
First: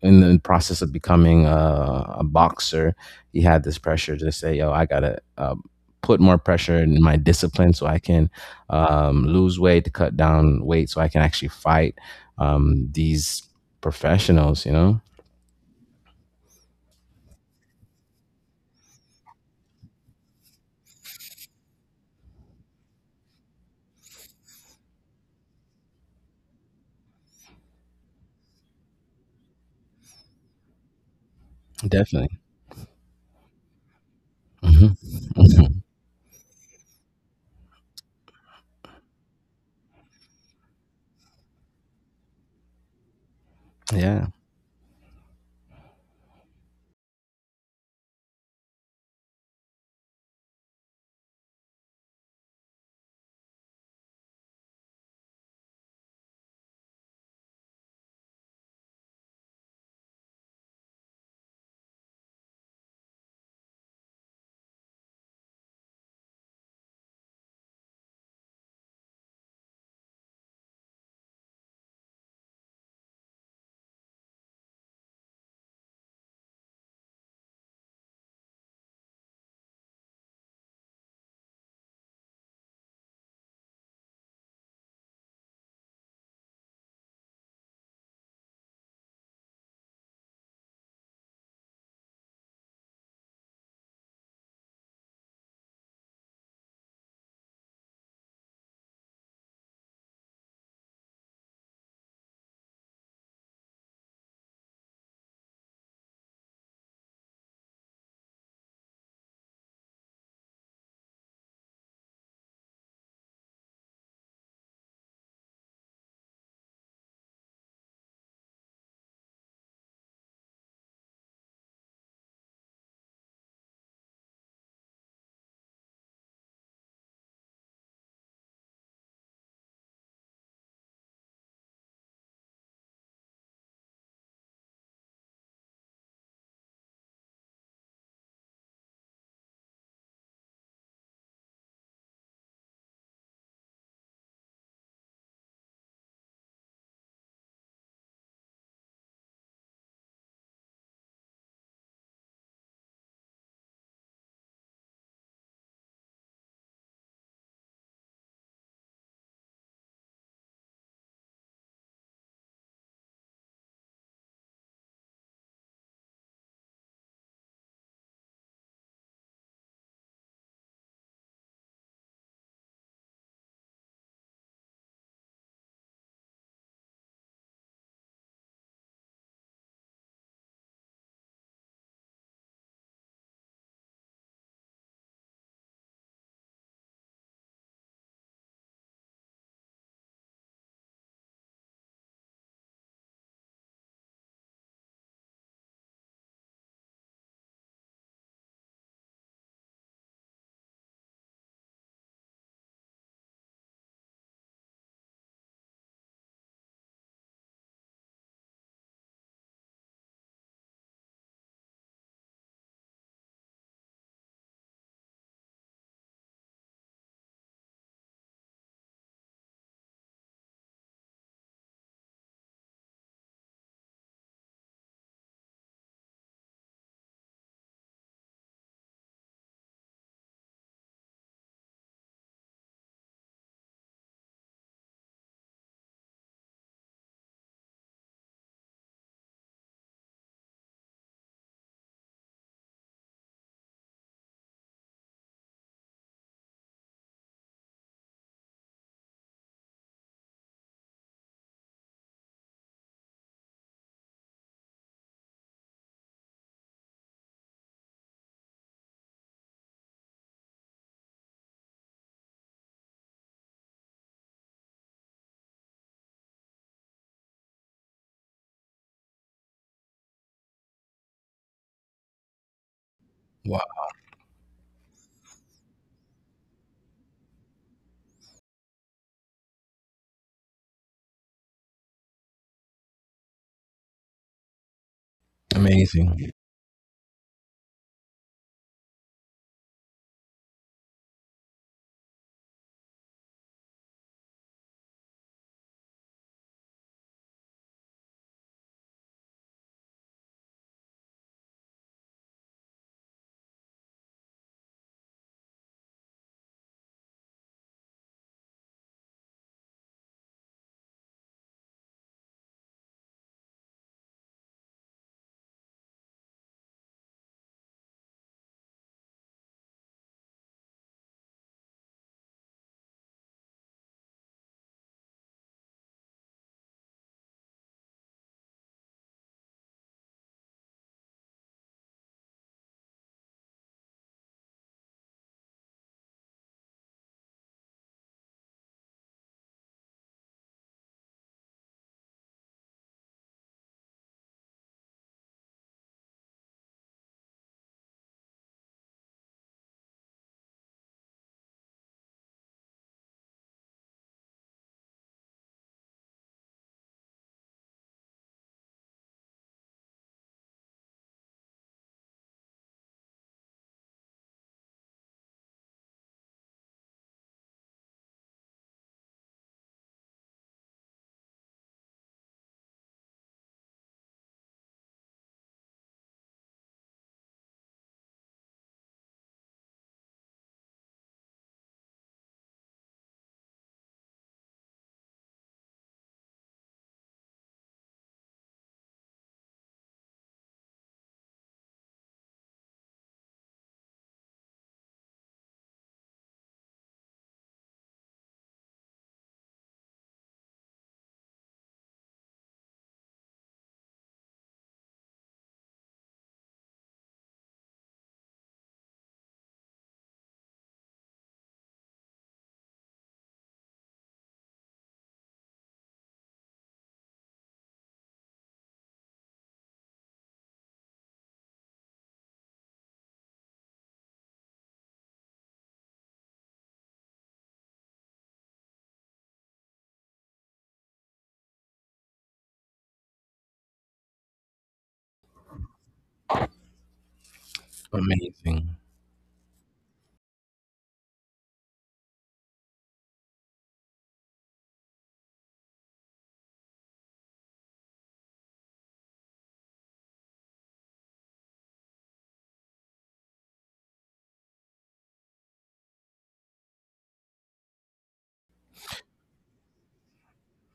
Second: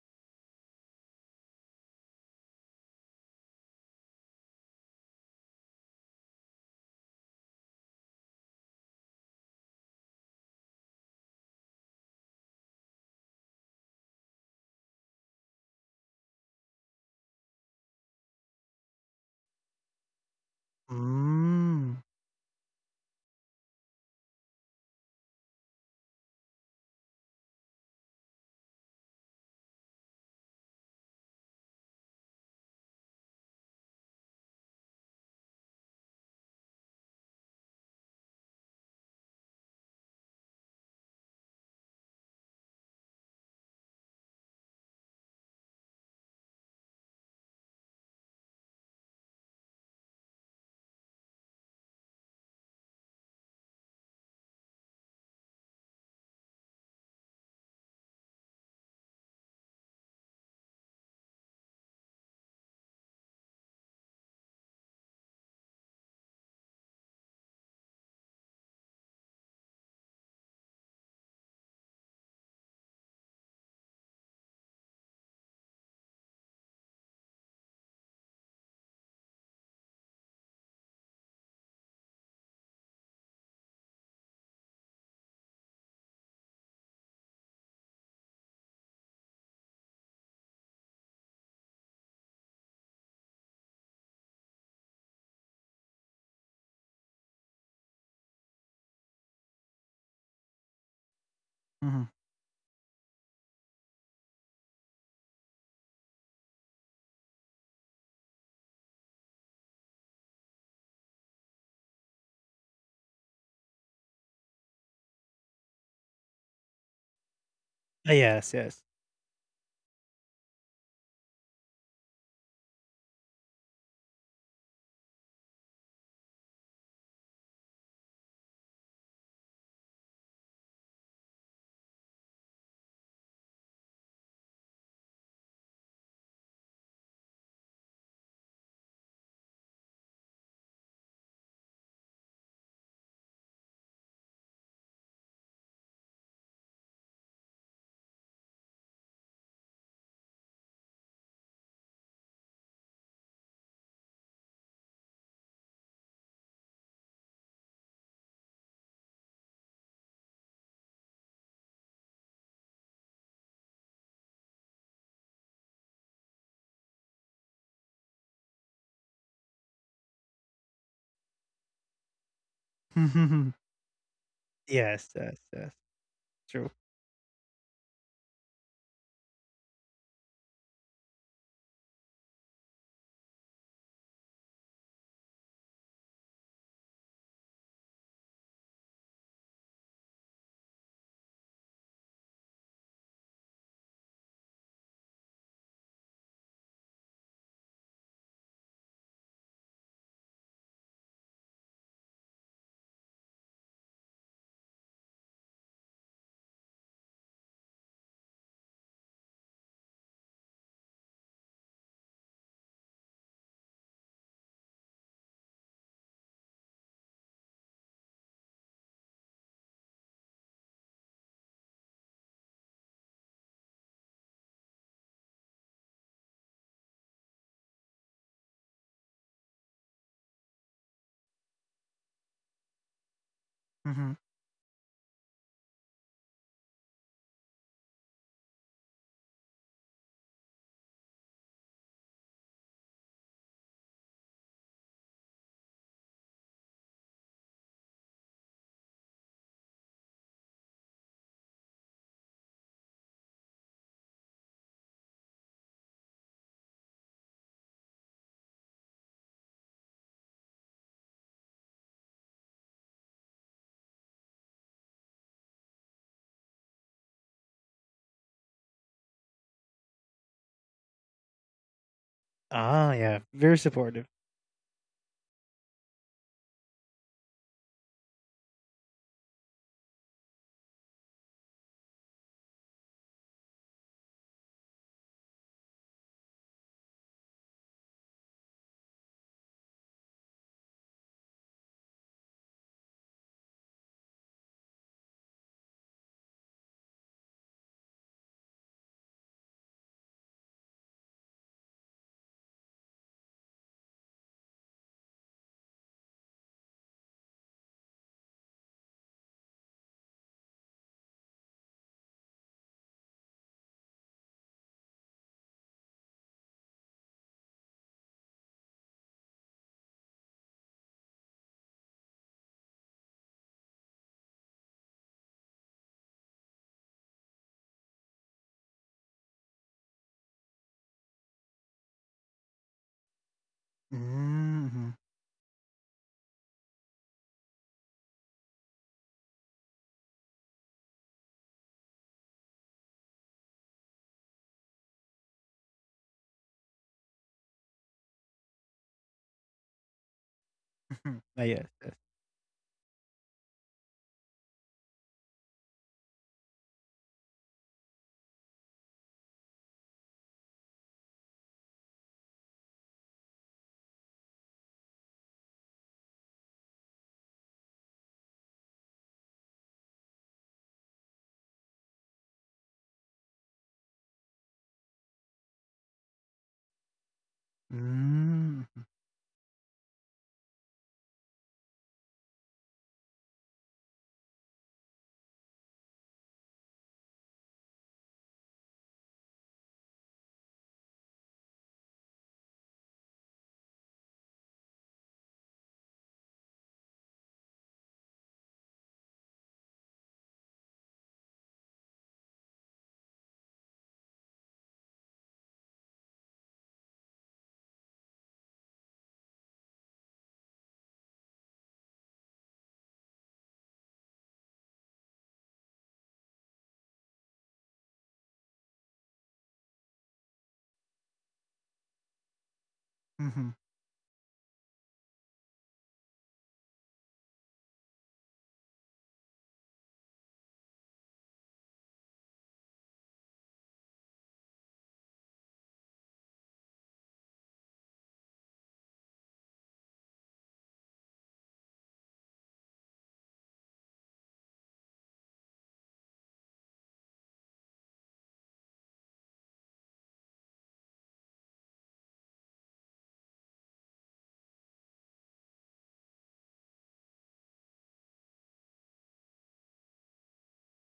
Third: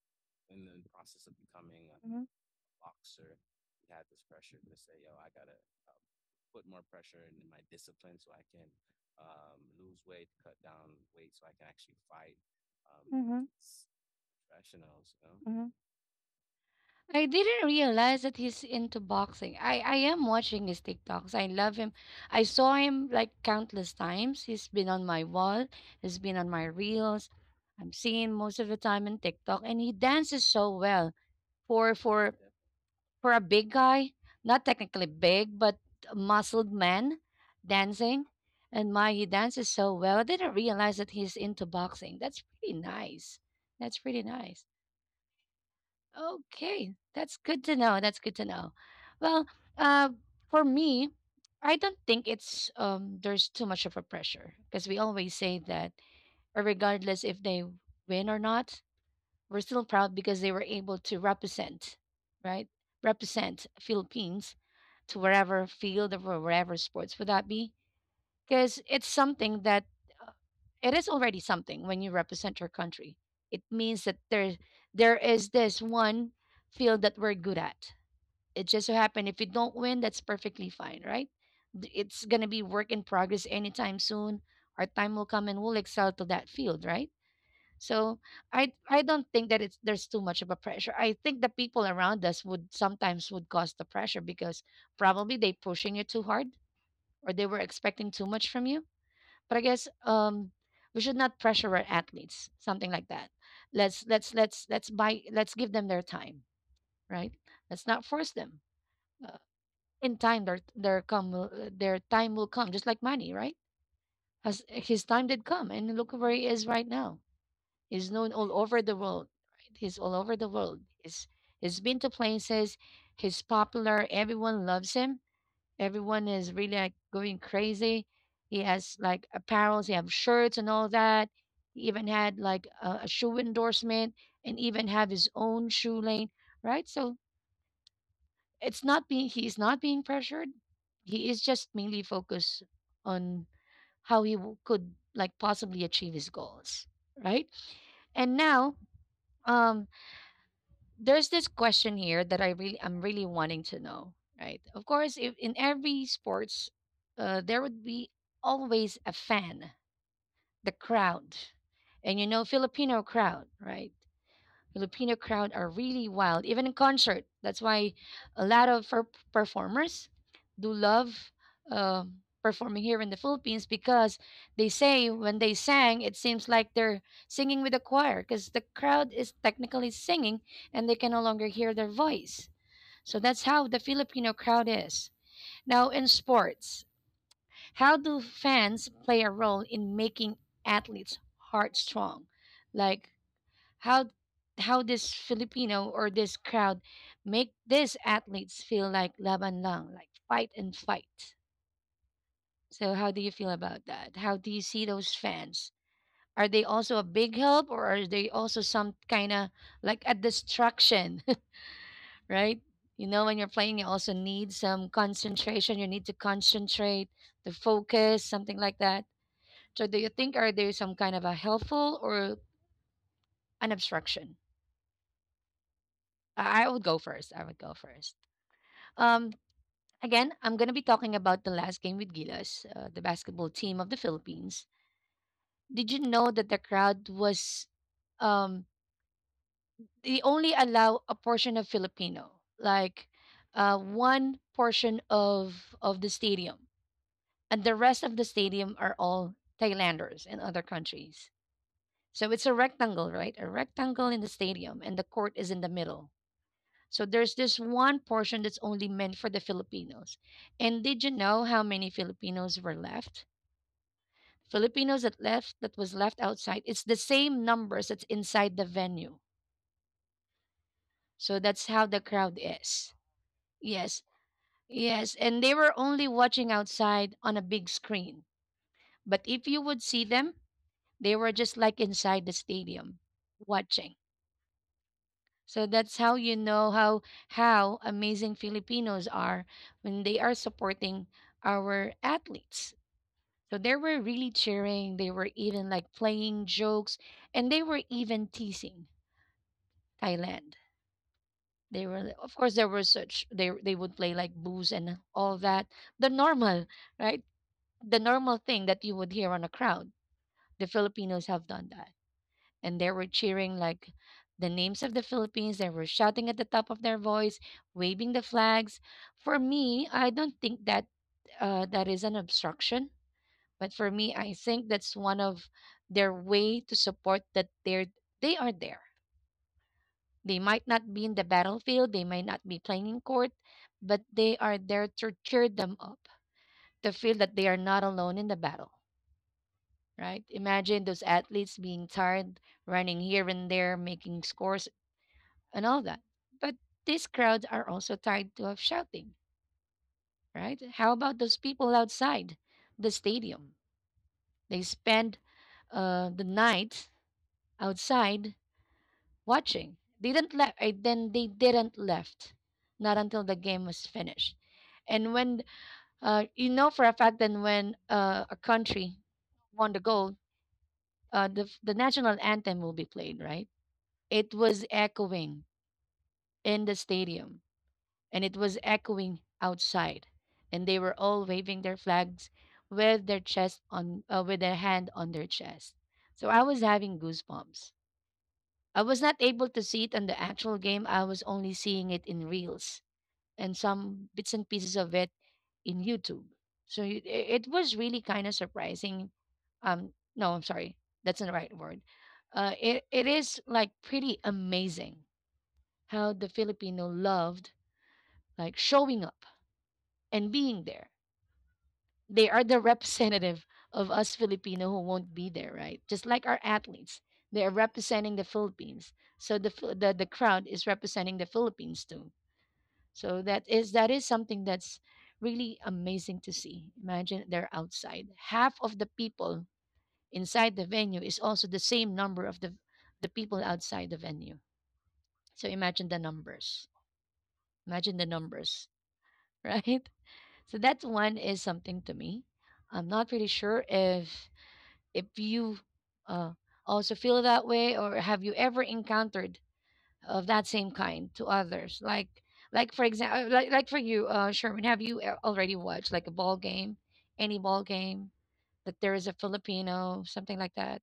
C: In the process of becoming a
A: mhm,
C: boxer, he had this pressure to say, "Yo, I gotta put more pressure in my discipline so I can lose weight, to cut down weight, so I can actually fight these
A: mhm,
C: professionals." You know,
A: mhm. I didn't realize that he's into boxing. I am watching his TikToks. I love him.
B: Mm.
A: I saw him like countless times. He's been on my wall, he's been on my reels. I'm seeing him most of the time in TikTok and he dances so well for for
C: definitely.
A: for a big guy, not
C: Hmm.
A: technically big, but
C: Hmm.
A: a muscled man dancing. And my, he dances so well. I didn't realize that he's into boxing. That's pretty nice. That's pretty
C: Yeah.
A: nice. Okay, that's good to know. That's good to know. Well, uh, for me, I don't think it's there's too much of a pressure because we always say that regardless if they win or not, we're still proud because they were able to represent, right? Represent Philippines to wherever field or wherever sports would that be because it's something that uh, it is already something when you represent your country. It means that there is this one field that we're good at. It just so happened if you don't win, that's perfectly fine, right? It's gonna be work in progress anytime soon. Our time will come and we'll excel to that field, right? So I don't think that it's there's too much of a pressure. I think the people around us would sometimes would cause the pressure because probably they pushing you too hard or they were expecting too much from you but I guess we should not pressure our
B: Mm-hmm.
A: athletes, something like that. Let's buy let's give them their time, right? Let's not force them. Uh, in time, their their time will come, just like money, right? As his time did come, and look where he is right now. He's known all
B: Yes,
A: over
B: yes.
A: the world. Right? He's all over the world. He's been to places. He's popular. Everyone loves him. Everyone is really like going crazy. He has like apparels, he have shirts and all that. He even had like a shoe endorsement and even have his own shoe lane, right? So it's not being he's not being pressured. He is just mainly focused on how he could like possibly achieve his goals, right? And now, um, there's this question here that I'm really wanting to know, right? Of course, if in every sports, there would be always a fan, the crowd, and you know Filipino crowd, right? Filipino crowd are really wild, even in concert. That's why a lot of performers do love um performing here in the Philippines because they say
B: Yes,
A: when
B: yes,
A: they
B: yes.
A: sang, it seems like
B: True.
A: they're singing with a choir because the crowd is technically singing and they can no longer hear their voice. So that's how the Filipino crowd is. Now, in sports, how do fans play a role in making athletes' heart strong? Like how how this Filipino or this crowd make these athletes feel like laban lang, like fight and fight. So how do you feel about that? How do you see those fans? Are they also a big help or are they also some kind of like a distraction, right? You know, when you're playing, you also need some concentration. You need to concentrate, to focus, something like that. So, do you think are there some kind of a helpful or an obstruction? I would go first. I would go first. Um, Again, I'm going to be talking about the last game with Gilas, the basketball team of the
B: Hmm.
A: Philippines. Did you know that the crowd was um they only allow a portion of Filipino, like one portion of the stadium, and the rest of the stadium are all Thailanders and other countries. So it's a rectangle, right? A rectangle in the stadium, and the court is in the middle. So there's this one portion that's only meant for the Filipinos. And did you know how many Filipinos were left? Filipinos that was left outside, it's the same numbers that's inside the venue. So that's how the crowd
B: Ah,
A: is.
B: yeah. Very
C: Wow.
A: Yes.
B: supportive.
A: Yes, and they were only watching outside on a big screen. But if you would see them, they were just like inside the stadium watching. So that's how
C: Amazing.
A: you know how amazing Filipinos are when they are supporting our athletes. So they were really cheering, they were even like playing jokes, and they were even teasing Thailand. They were, of course, there were such they would play like booze and all that, the normal, right? The normal thing that you would hear on a crowd. The Filipinos have done that, and they were cheering like the names of the Philippines. They were shouting at the top of their voice, waving the flags. For me, I don't think that that is an obstruction, but for me, I think that's one of their way to support that they are there. They might not be in the battlefield, they might not be playing in court, but they are there
B: Mm-hmm.
A: to cheer them up, to feel that they are not alone in the battle, right? Imagine those athletes being tired, running here and there, making scores, and all that. But these crowds are also tired to of shouting, right? How about those
B: Ah, yes,
A: people
B: yes.
A: outside the stadium? They spend the night outside watching. They didn't left. I, then They didn't left. Not until the game was finished. And when you know for a fact that when a country won the gold, the national anthem will be played, right? It was echoing in the stadium, and it was
B: Mm.
A: echoing outside, and they were all waving their flags with their chest on, with their hand on their chest. So I was having goosebumps. I was not able to see it on the actual game. I was only seeing it in reels and some bits and pieces of it in YouTube. So it was really kind of surprising. No, I'm sorry, that's not the right word. It it is like pretty amazing how the Filipino loved like showing up and being there. They are the representative of us Filipino who won't be there, right? Just like our athletes, they are representing the Philippines. So the crowd is representing the Philippines too. So
B: Mhm.
A: that is something that's really amazing to see. Imagine they're outside. Half of the people inside the venue is also the same number of the people outside the venue. So imagine the numbers. Imagine the numbers,
C: Amazing.
A: right? So that one is something to me. I'm not really sure if you uh, also feel that way or have you ever encountered of that same kind to others like for example like for you, Sherman, have you already watched like a ball game, any ball game that there is a Filipino, something like that?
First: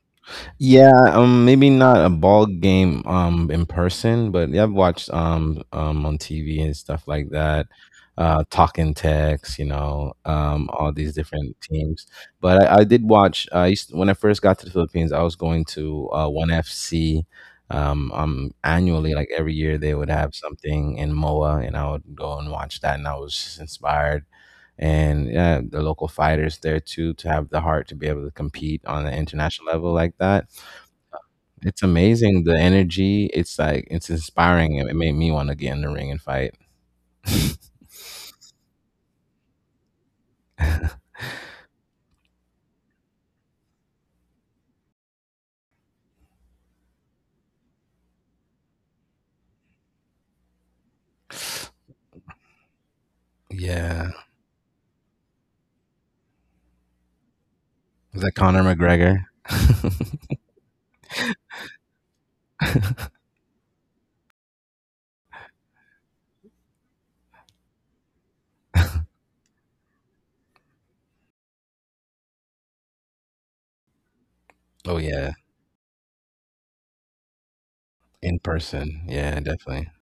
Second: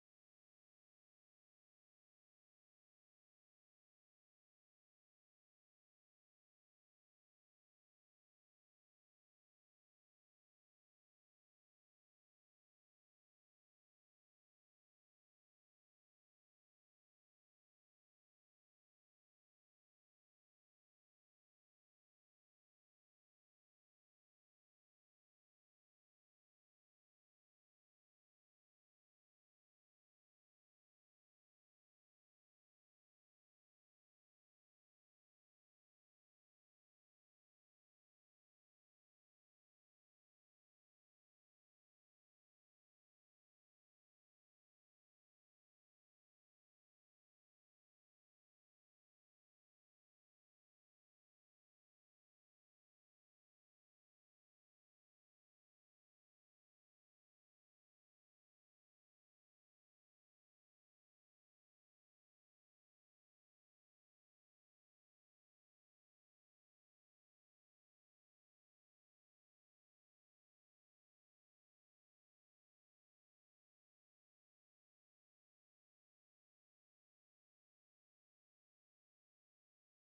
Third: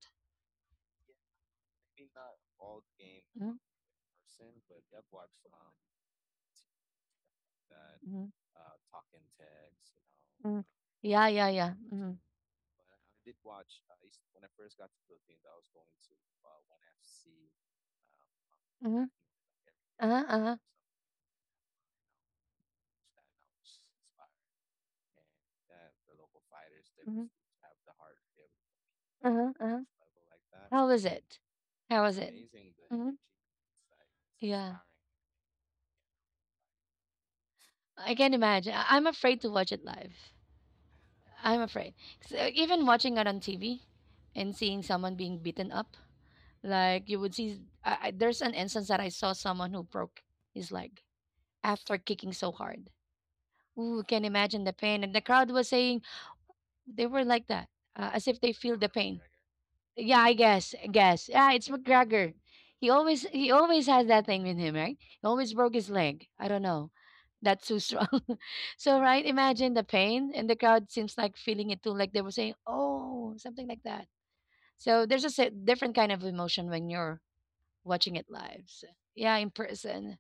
C: Yeah, maybe not a ball game,
A: Mm-hmm.
C: in person, but yeah, I've watched on TV and stuff like that.
A: Mm-hmm.
C: Talking Tex, you know, all these
A: Yeah, yeah,
C: different
A: yeah,
C: teams.
A: mm-hmm.
C: But I did watch. I used when I first got to the Philippines, I was going to One FC,
A: Mm-hmm.
C: annually. Like every year, they would
A: Uh-huh,
C: have
A: uh-huh,
C: something in MOA, and I would go and watch that, and I was just inspired. And yeah, the local fighters there too, to have the heart to be able to compete on an international
A: uh-huh.
C: level like that.
A: How was it?
C: It's
A: How was it?
C: amazing the
A: Hmm.
C: energy. It's like, it's inspiring.
A: Yeah,
C: It made me want to get in the ring and fight.
A: I can imagine. I'm afraid to watch it live. I'm afraid. So even watching it on TV and seeing someone being beaten up, like you would see, there's an instance that I saw someone who broke his leg after kicking so hard. Ooh,
C: Yeah.
A: can imagine the pain. And the crowd was saying they were like that,
C: Is
A: as
C: that
A: if they
C: Conor
A: feel the pain.
C: McGregor?
A: Yeah, I guess. I guess. Yeah, it's McGregor. He always has that thing with him, right? He always broke his leg. I don't know. That's too strong. So right, imagine the pain and the crowd seems like feeling it too, like they were saying, oh, something like that.
C: Oh
A: So there's
C: yeah.
A: just different kind of emotion when you're watching it
C: In
A: live. So,
C: person.
A: yeah,
C: Yeah,
A: in
C: definitely.
A: person.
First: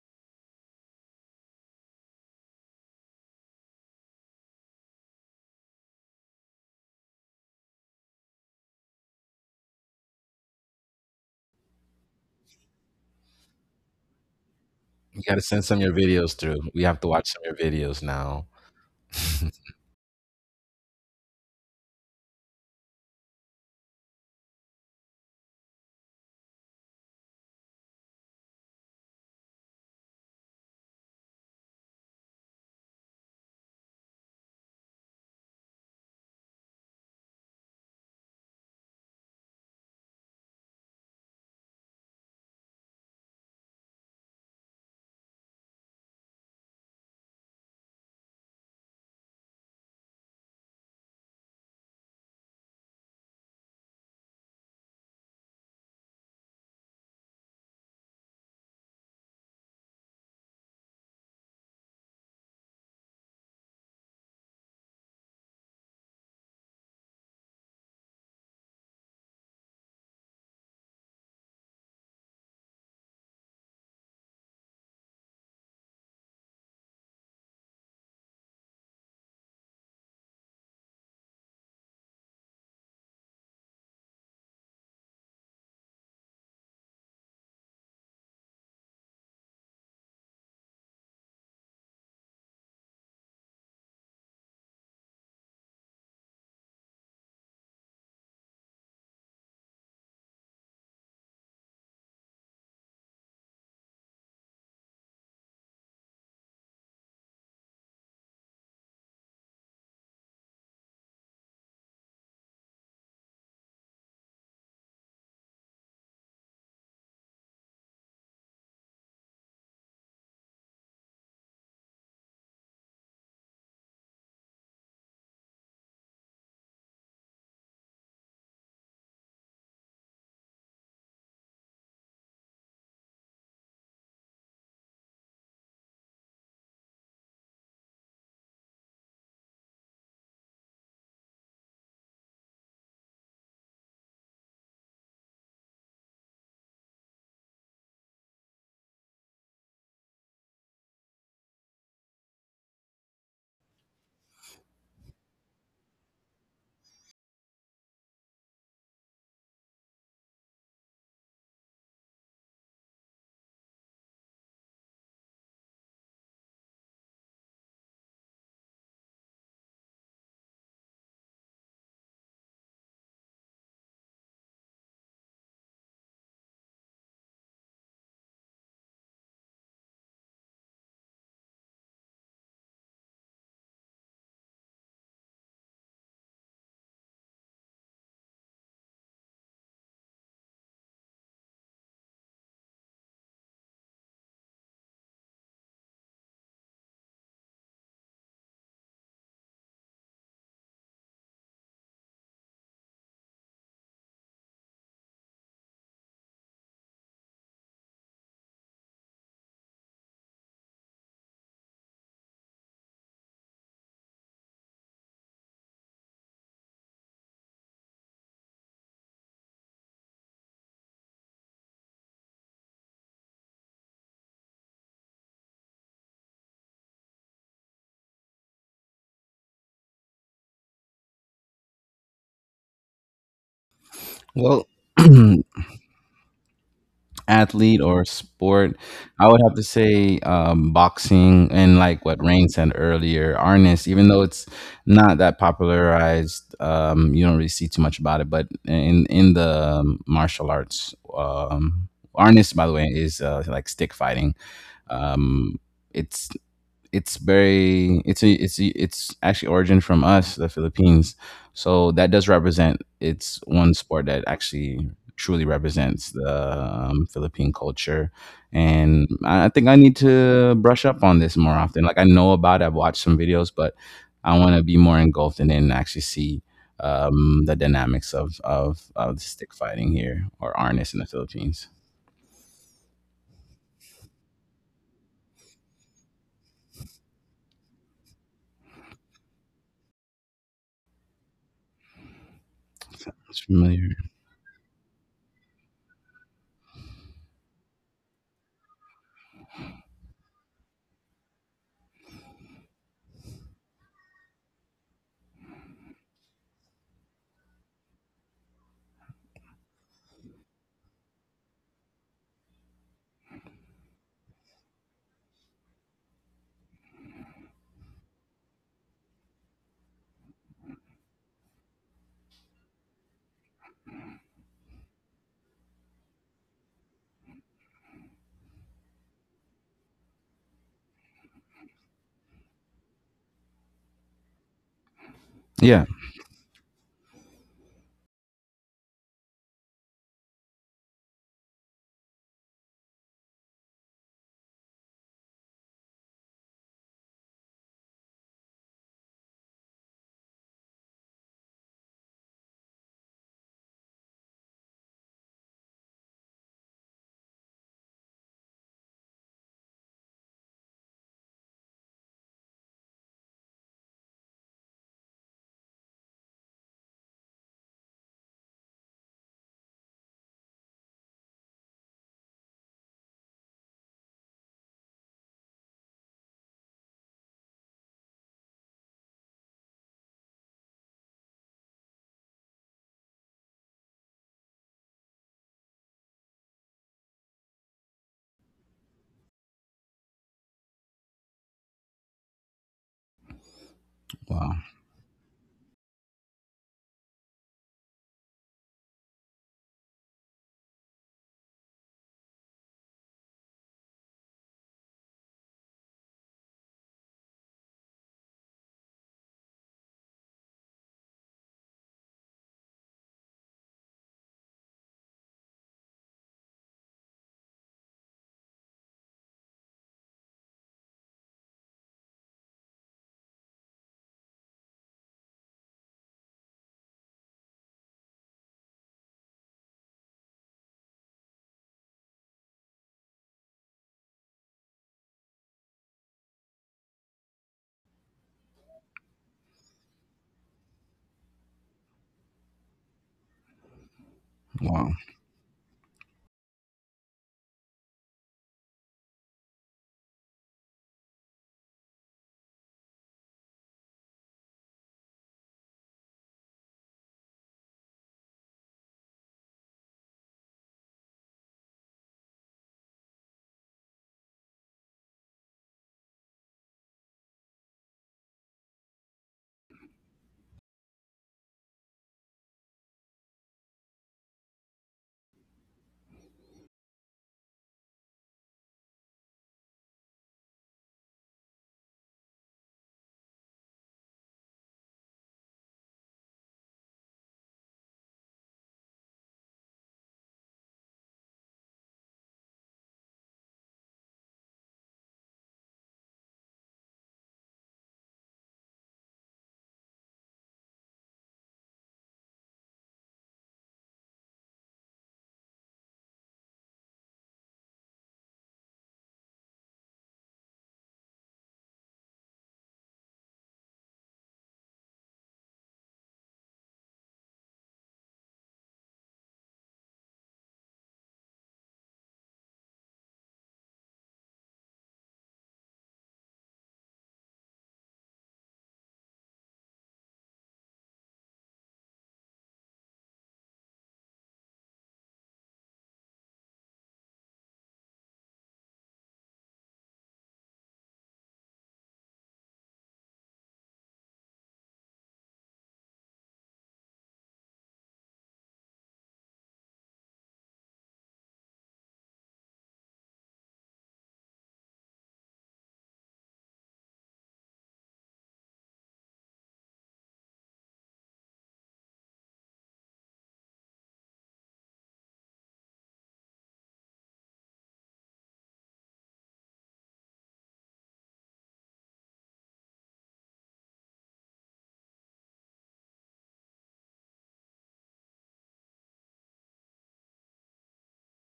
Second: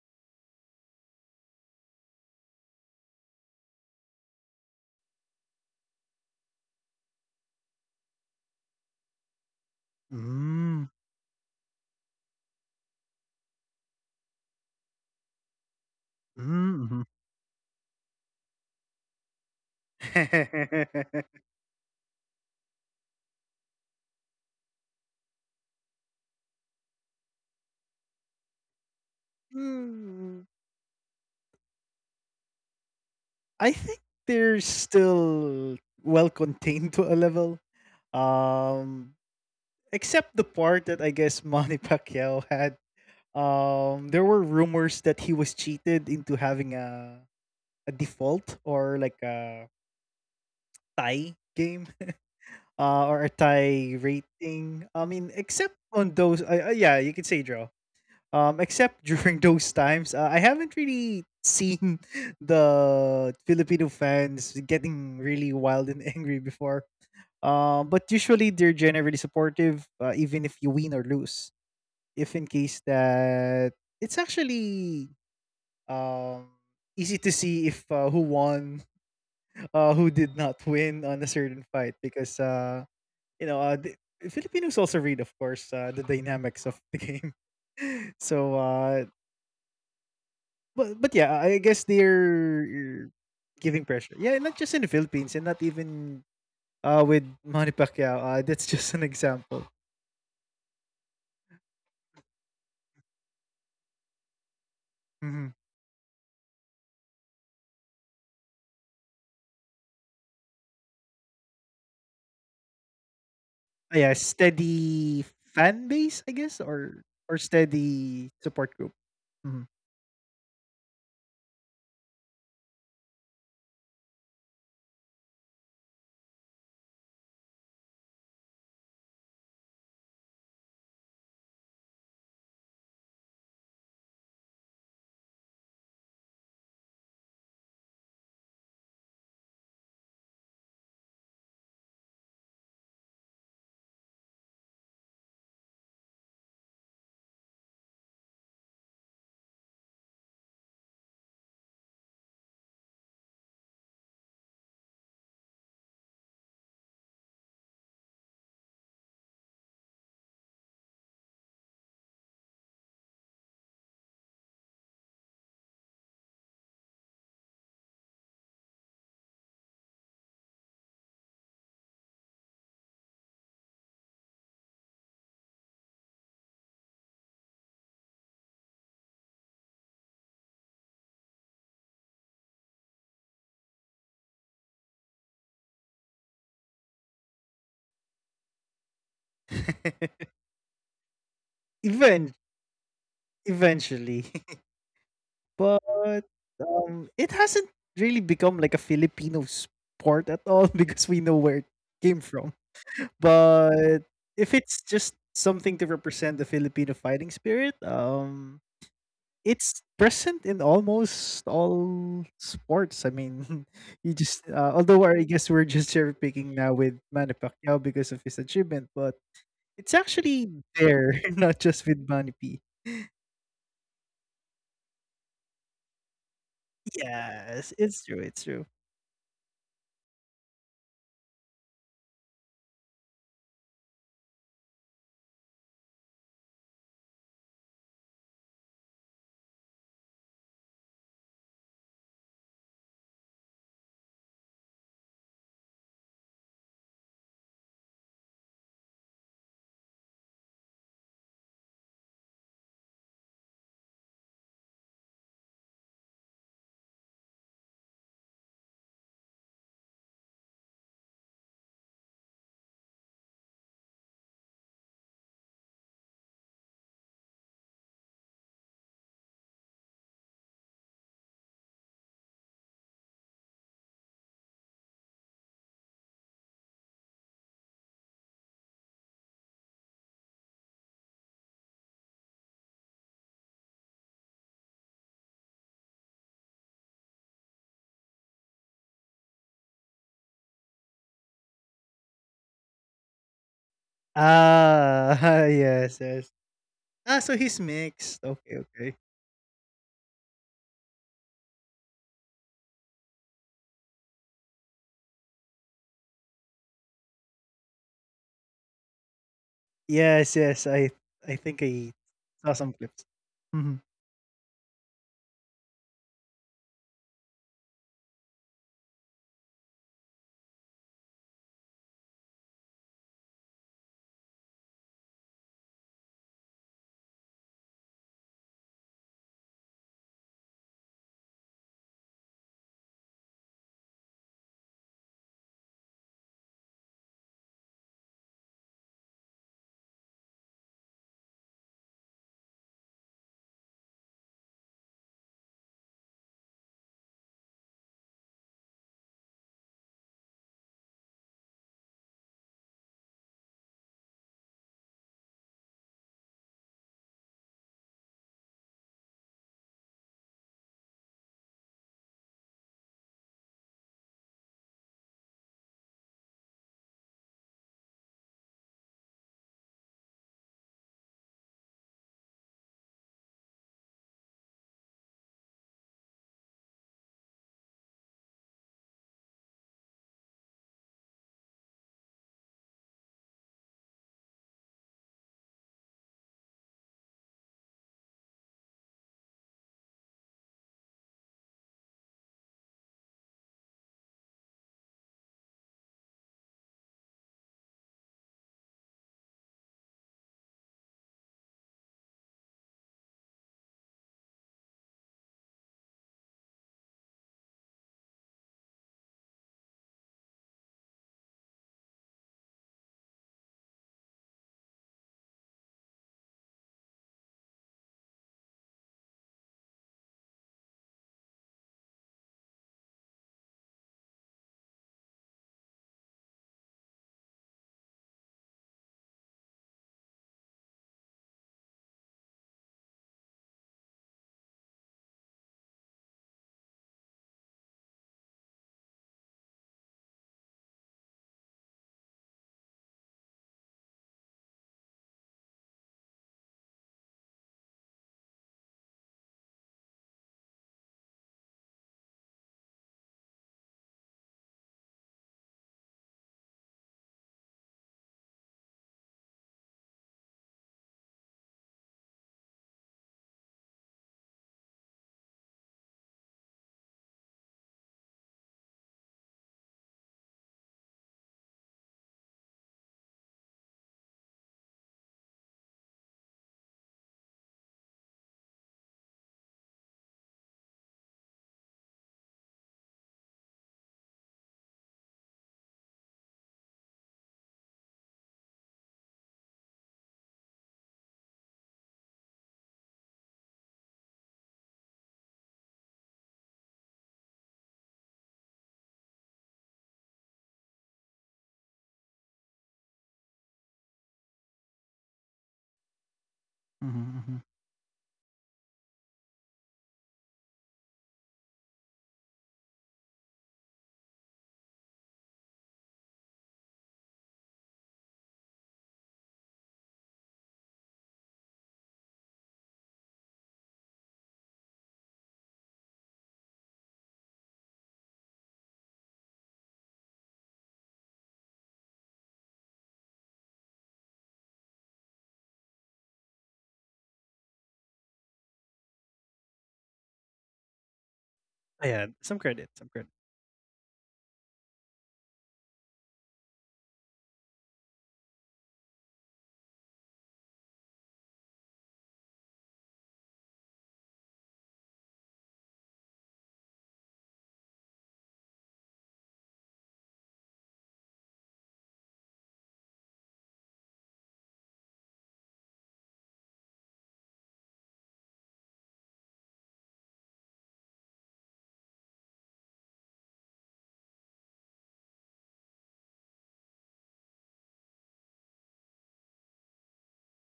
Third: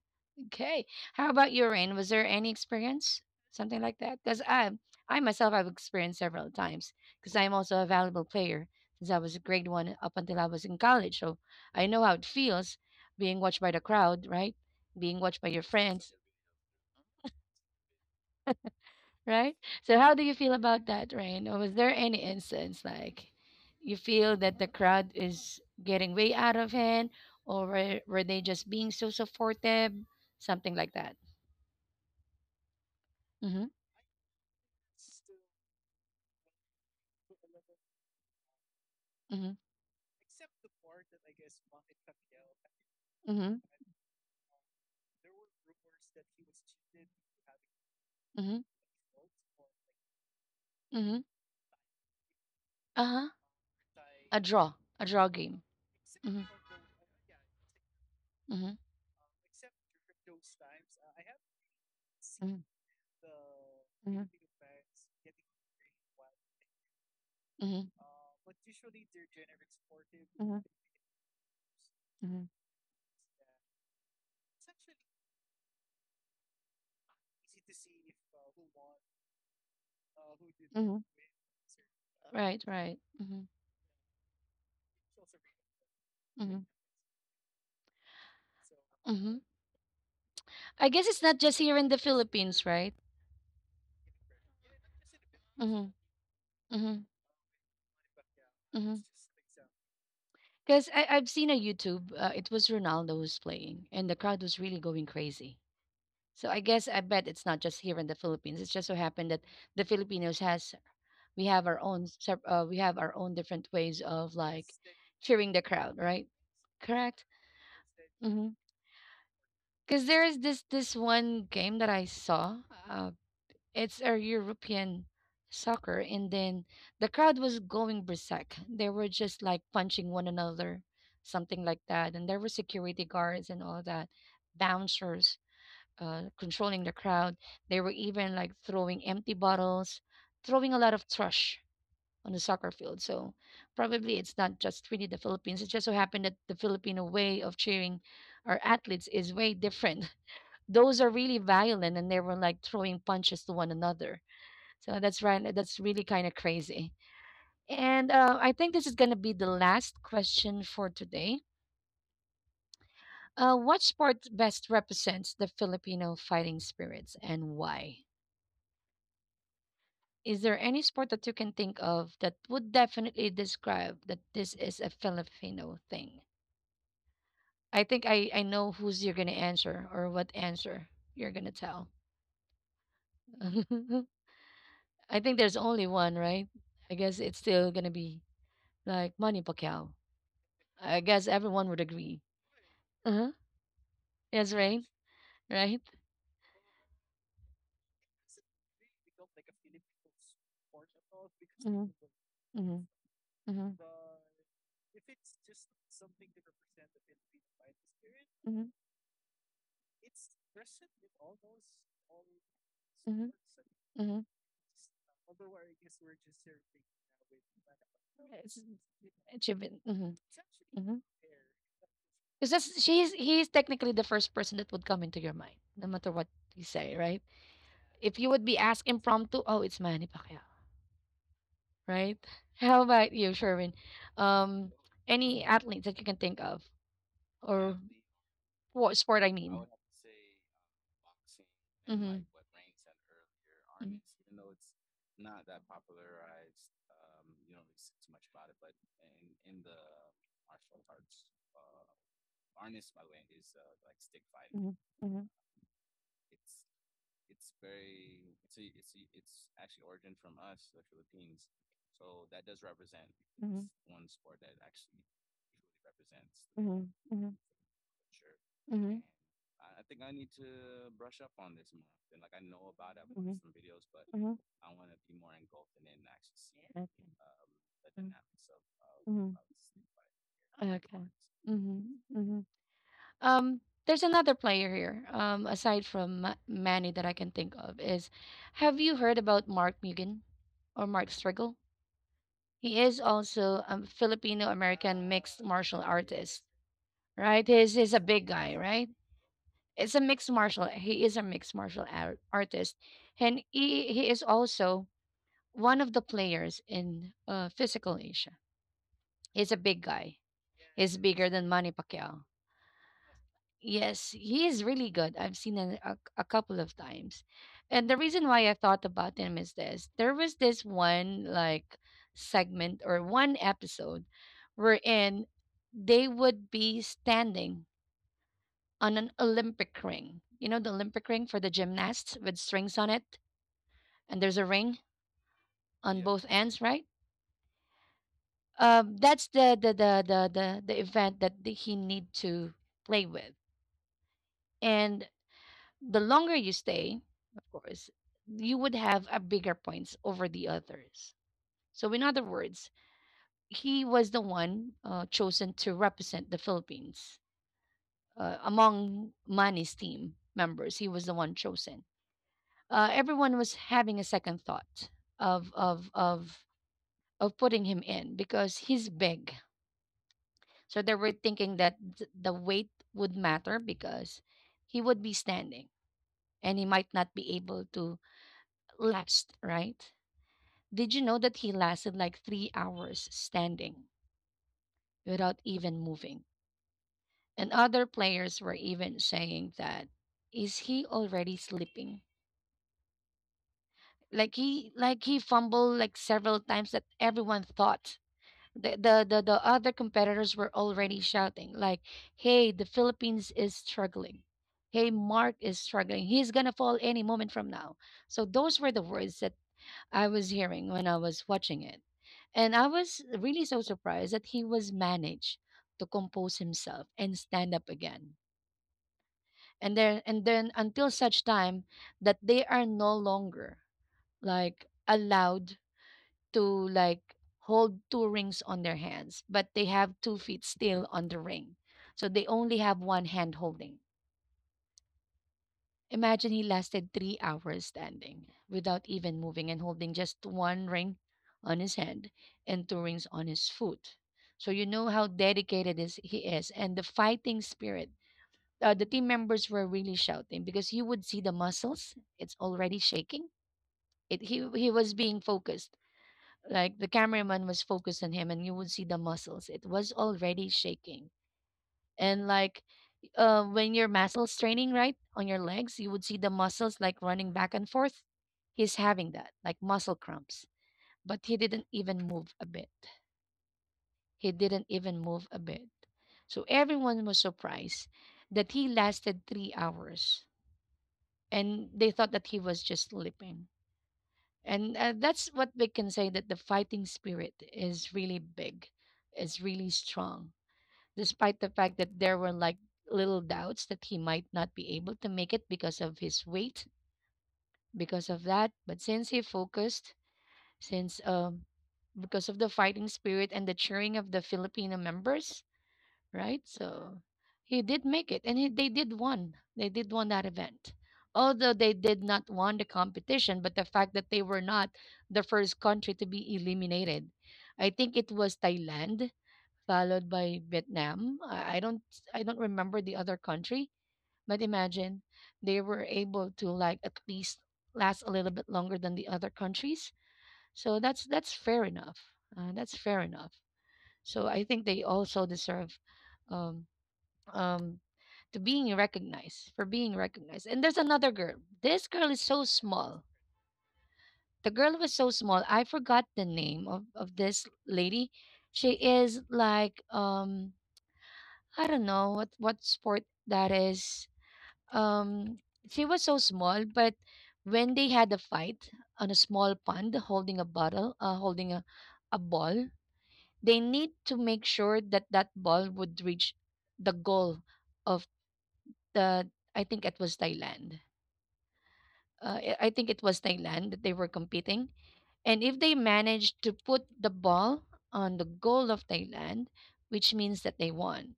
A: Okay. How about your Rain? Was there any experience, something like that? Because I myself, I've experienced several times because I'm also a valuable player since I was a grade one up until I was in
B: Mm.
A: college. So I know how it feels being watched by the crowd, right? Being
C: You gotta
A: watched by
C: send
A: your
C: some of your
A: friends,
C: videos through. We have
B: Mm-hmm.
C: to watch some of your videos now.
A: right? So how do you feel about that, Rain? Or was there any instance like you feel that the crowd is getting way out of hand, or were they just being so
B: Mm,
A: supportive,
B: mhm. Hmm,
A: something like that? Mm-hmm.
B: I think they're still well contained to a level. Um,
A: Mm-hmm.
B: except the part that I guess Manny Pacquiao had.
A: Mm-hmm.
B: There were rumors that he was cheated into having a
A: Mm-hmm.
B: default, or like a
A: Mm-hmm.
B: tie game,
A: Uh-huh.
B: or a tie
A: A draw. A
B: rating.
A: draw
B: I mean,
A: game.
B: except
A: Mm-hmm.
B: on those, yeah, you could say draw.
A: Mm-hmm.
B: Except during those times, I haven't really seen
A: Mm-hmm.
B: the Filipino fans getting really wild and angry before.
A: Mm-hmm.
B: But usually they're generally supportive, even if you win or lose.
A: Mm-hmm.
B: If in case that it's actually um easy to see if who won, who did not win on a certain fight because
A: Right. Right. Mm-hmm.
B: you know the Filipinos also read, of course, the
A: Mm-hmm.
B: dynamics of the game. so uh
A: Mm-hmm. I
B: But
A: guess
B: but
A: it's not
B: yeah,
A: just
B: I
A: here in
B: guess
A: the Philippines, right?
B: they're giving pressure. Yeah, not just in the Philippines and not
A: Mm-hmm.
B: even
A: Mm-hmm.
B: with Manny Pacquiao. That's just
A: Because
B: an example.
A: I I've seen a YouTube. It was Ronaldo who's playing, and the crowd was really going
B: Hmm.
A: crazy. So I guess I bet it's not just here in the Philippines. It's just so happened that the Filipinos has we have our own we have our own different ways
B: Yeah,
A: of like
B: steady
A: cheering the crowd,
B: fan
A: right?
B: base, I guess,
A: Correct.
B: or steady
A: Because
B: support group. Hmm.
A: there is this this one game that I saw. It's a European soccer, and then the crowd was going berserk. They were just like punching one another, something like that. And there were security guards and all that, bouncers, controlling the crowd. They were even like throwing empty bottles, throwing a lot of trash on the soccer field. So probably it's not just really the Philippines. It just so happened that the Filipino way of cheering our athletes is way different. Those are really violent, and they were like throwing punches to one another, so that's right. That's really kind of crazy. And I think this is going to be the last question for today. What sport best represents the Filipino fighting spirits and why? Is there any sport that you can think of that would definitely describe that this is a Filipino thing? I think I know who's you're going to answer or what answer you're going to tell. I think there's only one, right? I guess it's still going to be like Manny Pacquiao. I guess everyone would agree.
B: Even
A: Uh huh.
B: eventually,
A: Yes, right, right.
B: but it hasn't really become like a Filipino sport at all because we know where it came from.
A: Mhm, mhm,
B: But if it's just something to represent the Filipino fighting spirit,
A: mhm,
B: it's present in almost all sports.
A: mhm,
B: I mean,
A: mhm.
B: you just although I guess we're just cherry picking now with Manny Pacquiao because of his achievement, but
A: Achievement.
B: it's
A: Mhm,
B: actually
A: mhm.
B: there, not just with
A: Because
B: Manny P.
A: that's she's he's technically the first person that would come into your mind, no matter what you say, right?
B: Yes,
A: If
B: it's
A: you
B: true.
A: would be
B: It's
A: asked
B: true.
A: impromptu, oh, it's Manny Pacquiao, right? How about you, Sherwin?
C: well,
A: Um, any athletes that you can think of,
C: Athlete
A: or
C: or sport,
A: what sport?
C: I
A: I
C: would have to
A: mean.
C: say boxing, and like what
A: Mhm.
C: Rain said earlier, arnis. Even though it's not that popularized, you don't really see too much about it. But in the martial arts, arnis, by the way, is like stick fighting.
A: Mhm, mhm,
C: Um, it's it's very, it's actually origin from us the Philippines, so that does represent, it's one sport that actually truly represents the
A: mhm, mhm,
C: Philippine culture,
A: mhm,
C: and I think I need to brush up on this more often. Like I know about it, I've watched some videos, but I
A: mhm.
C: want to be more engulfed in it and then actually see
A: Okay.
C: the dynamics of stick fighting here or arnis in the
A: Okay.
C: Philippines.
A: Mhm, mhm. Um, there's another player here, aside from Manny that I can think of is, have you heard about Mark Mugen or Mark Striggle? He is
C: It's
A: also
C: familiar.
A: a Filipino American
B: Ah,
A: mixed martial
B: yes, yes.
A: artist,
B: Ah, so
A: right?
B: he's
A: He's a big
B: mixed.
A: guy,
B: Okay,
A: right?
B: okay.
A: It's a mixed martial. He is a mixed martial artist, and he is also one of the players in Physical Asia. He's a big guy.
B: Yes, yes.
A: He's
B: I
A: bigger than
B: I
A: Manny
B: think I
A: Pacquiao.
B: saw some clips. Mhm.
A: Yes, he is really good. I've seen him a couple of times. And the reason why I thought about him is this. There was this one like segment or one episode wherein they would be standing on an Olympic ring. You know the Olympic ring for the gymnasts with strings on it and there's a ring
C: Yeah.
A: on both ends, right? That's the event that he need to play with. And the longer you stay, of course, you would have a bigger points over the others. So, in other words, he was the one chosen to represent the Philippines among Mani's team members. He was the one chosen. Everyone was having a second thought of of of of putting him in because he's big. So they were thinking that the weight would matter because he would be standing and he might not be able to last, right? Did you know that he lasted like 3 hours standing without even moving? And other players were even saying that, is he already sleeping? Like
C: Wow.
A: he like he fumbled like several times that everyone thought. The other competitors were already shouting like, "Hey, the Philippines is struggling. Hey, Mark is struggling. He's gonna fall any moment from now." So those were the words that I was hearing when I was watching it. And I was really so surprised that he was managed to compose himself and stand up again. And then until such time that they are no longer like allowed to like hold two rings on their hands, but they have two feet still on the ring. So they only have one hand holding. Imagine he lasted 3 hours standing without even moving and holding just one ring on his hand and two rings on his foot. So you know
C: Wow.
A: how dedicated is he is and the fighting spirit. The team members were really shouting because you would see the muscles. It's already shaking. It he was being focused. Like the cameraman was focused on him and you would see the muscles. It was already shaking and like when your muscles training right on your legs you would see the muscles like running back and forth. He's having that like muscle cramps, but he didn't even move a bit. He didn't even move a bit. So everyone was surprised that he lasted 3 hours, and they thought that he was just sleeping. And that's what we can say, that the fighting spirit is really big, is really strong, despite the fact that there were like little doubts that he might not be able to make it because of his weight, because of that. But since he focused, since because of the fighting spirit and the cheering of the Filipino members, right? So he
B: Mhm,
A: did
B: mhm.
A: make it, and they did won. They did won that event, although they did not won the competition. But the fact that they were not the first country to be eliminated, I think it was Thailand, followed by Vietnam. I don't I don't remember the other country, but imagine they were able to like at least last a little bit longer than the other countries. So that's fair enough. That's fair enough. So I think they also deserve um, um to being recognized, for being recognized. And there's another girl. This girl is so
B: Ayan, some
A: small.
B: credit, some credit.
A: The girl was so small. I forgot the name of this lady. She is like I don't know what sport that is. um she was so small, but when they had a fight on a small pond holding a bottle holding a ball, they need to make sure that that ball would reach the goal of. The I think it was Thailand. I think it was Thailand that they were competing, and if they managed to put the ball on the goal of Thailand, which means that they won.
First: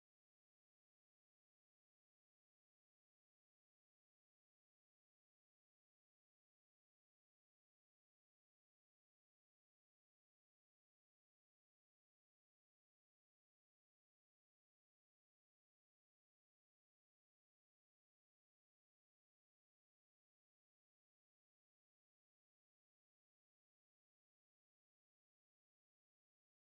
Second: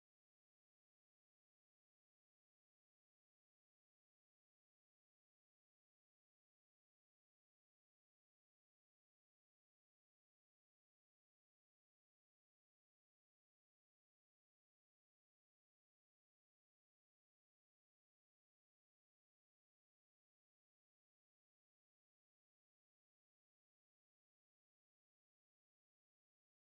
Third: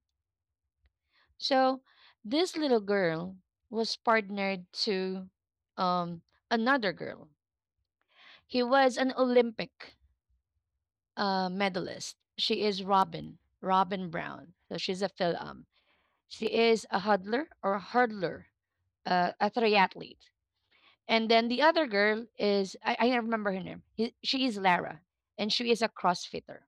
A: So this little girl was partnered to um, another girl. He was an Olympic medalist. She is Robin Brown. So she's a Phil. She is a hurdler or a hurdler, a triathlete. And then the other girl is I remember her name. She is Lara, and she is a CrossFitter.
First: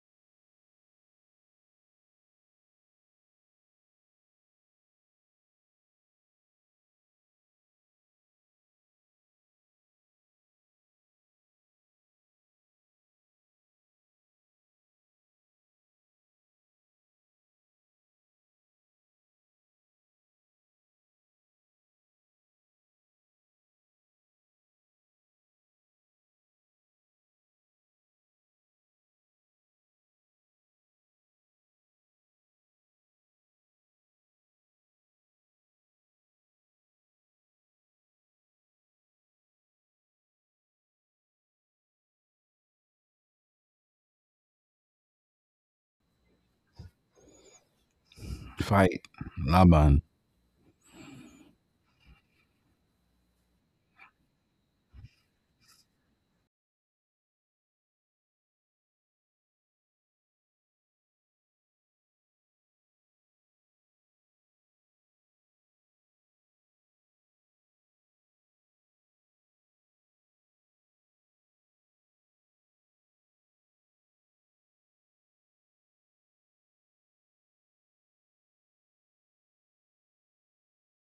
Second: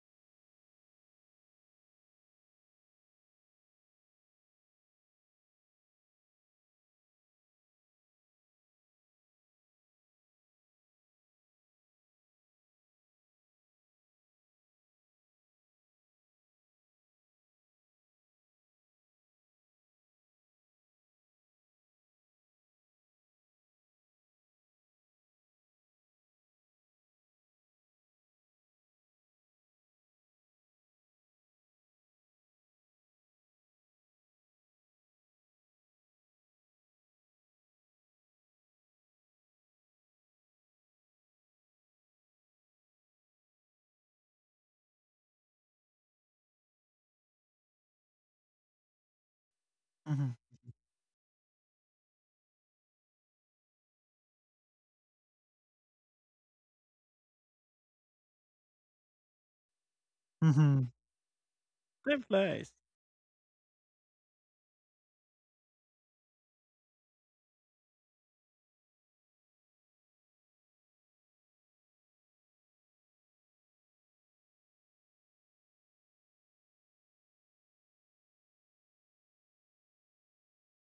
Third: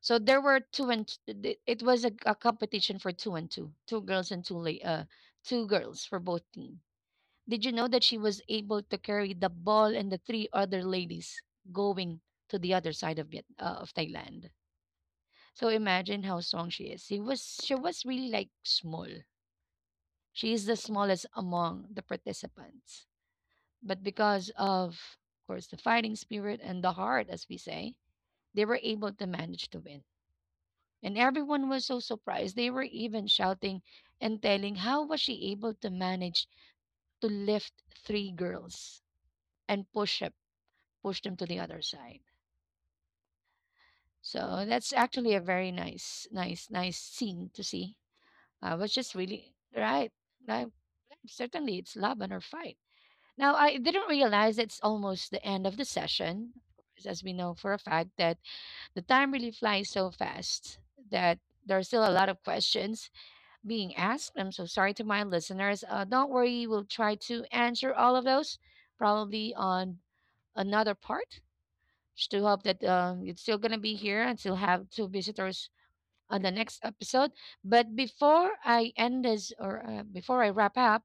A: So there were two and it was a competition for two and two, two girls and two girls for both team. Did you know that she was able to carry the ball and the three other ladies going to the other side of of Thailand? So imagine how strong she is. She was really like small. She is the smallest among the participants. But because of course, the fighting spirit and the heart, as we say, they were able to manage to win. And everyone was so surprised. They were even shouting and telling how was she able to manage to lift three girls and push up, push them to the other side. So that's actually a very nice scene to see. I was
C: Fight.
A: just really
C: Laban.
A: right.
B: Mhm,
A: Like certainly it's love and her fight. Now, I didn't realize it's almost the end of the session, of course, as we know for a fact that the time really flies so fast,
B: mhm.
A: that there are still a lot
B: Time
A: of
B: flies.
A: questions being asked. I'm so sorry to my listeners. Don't worry, we'll try to answer all of those probably on another part. Just to hope that it's still going to be here and still have two visitors on the next episode. But before I end this or before I wrap up,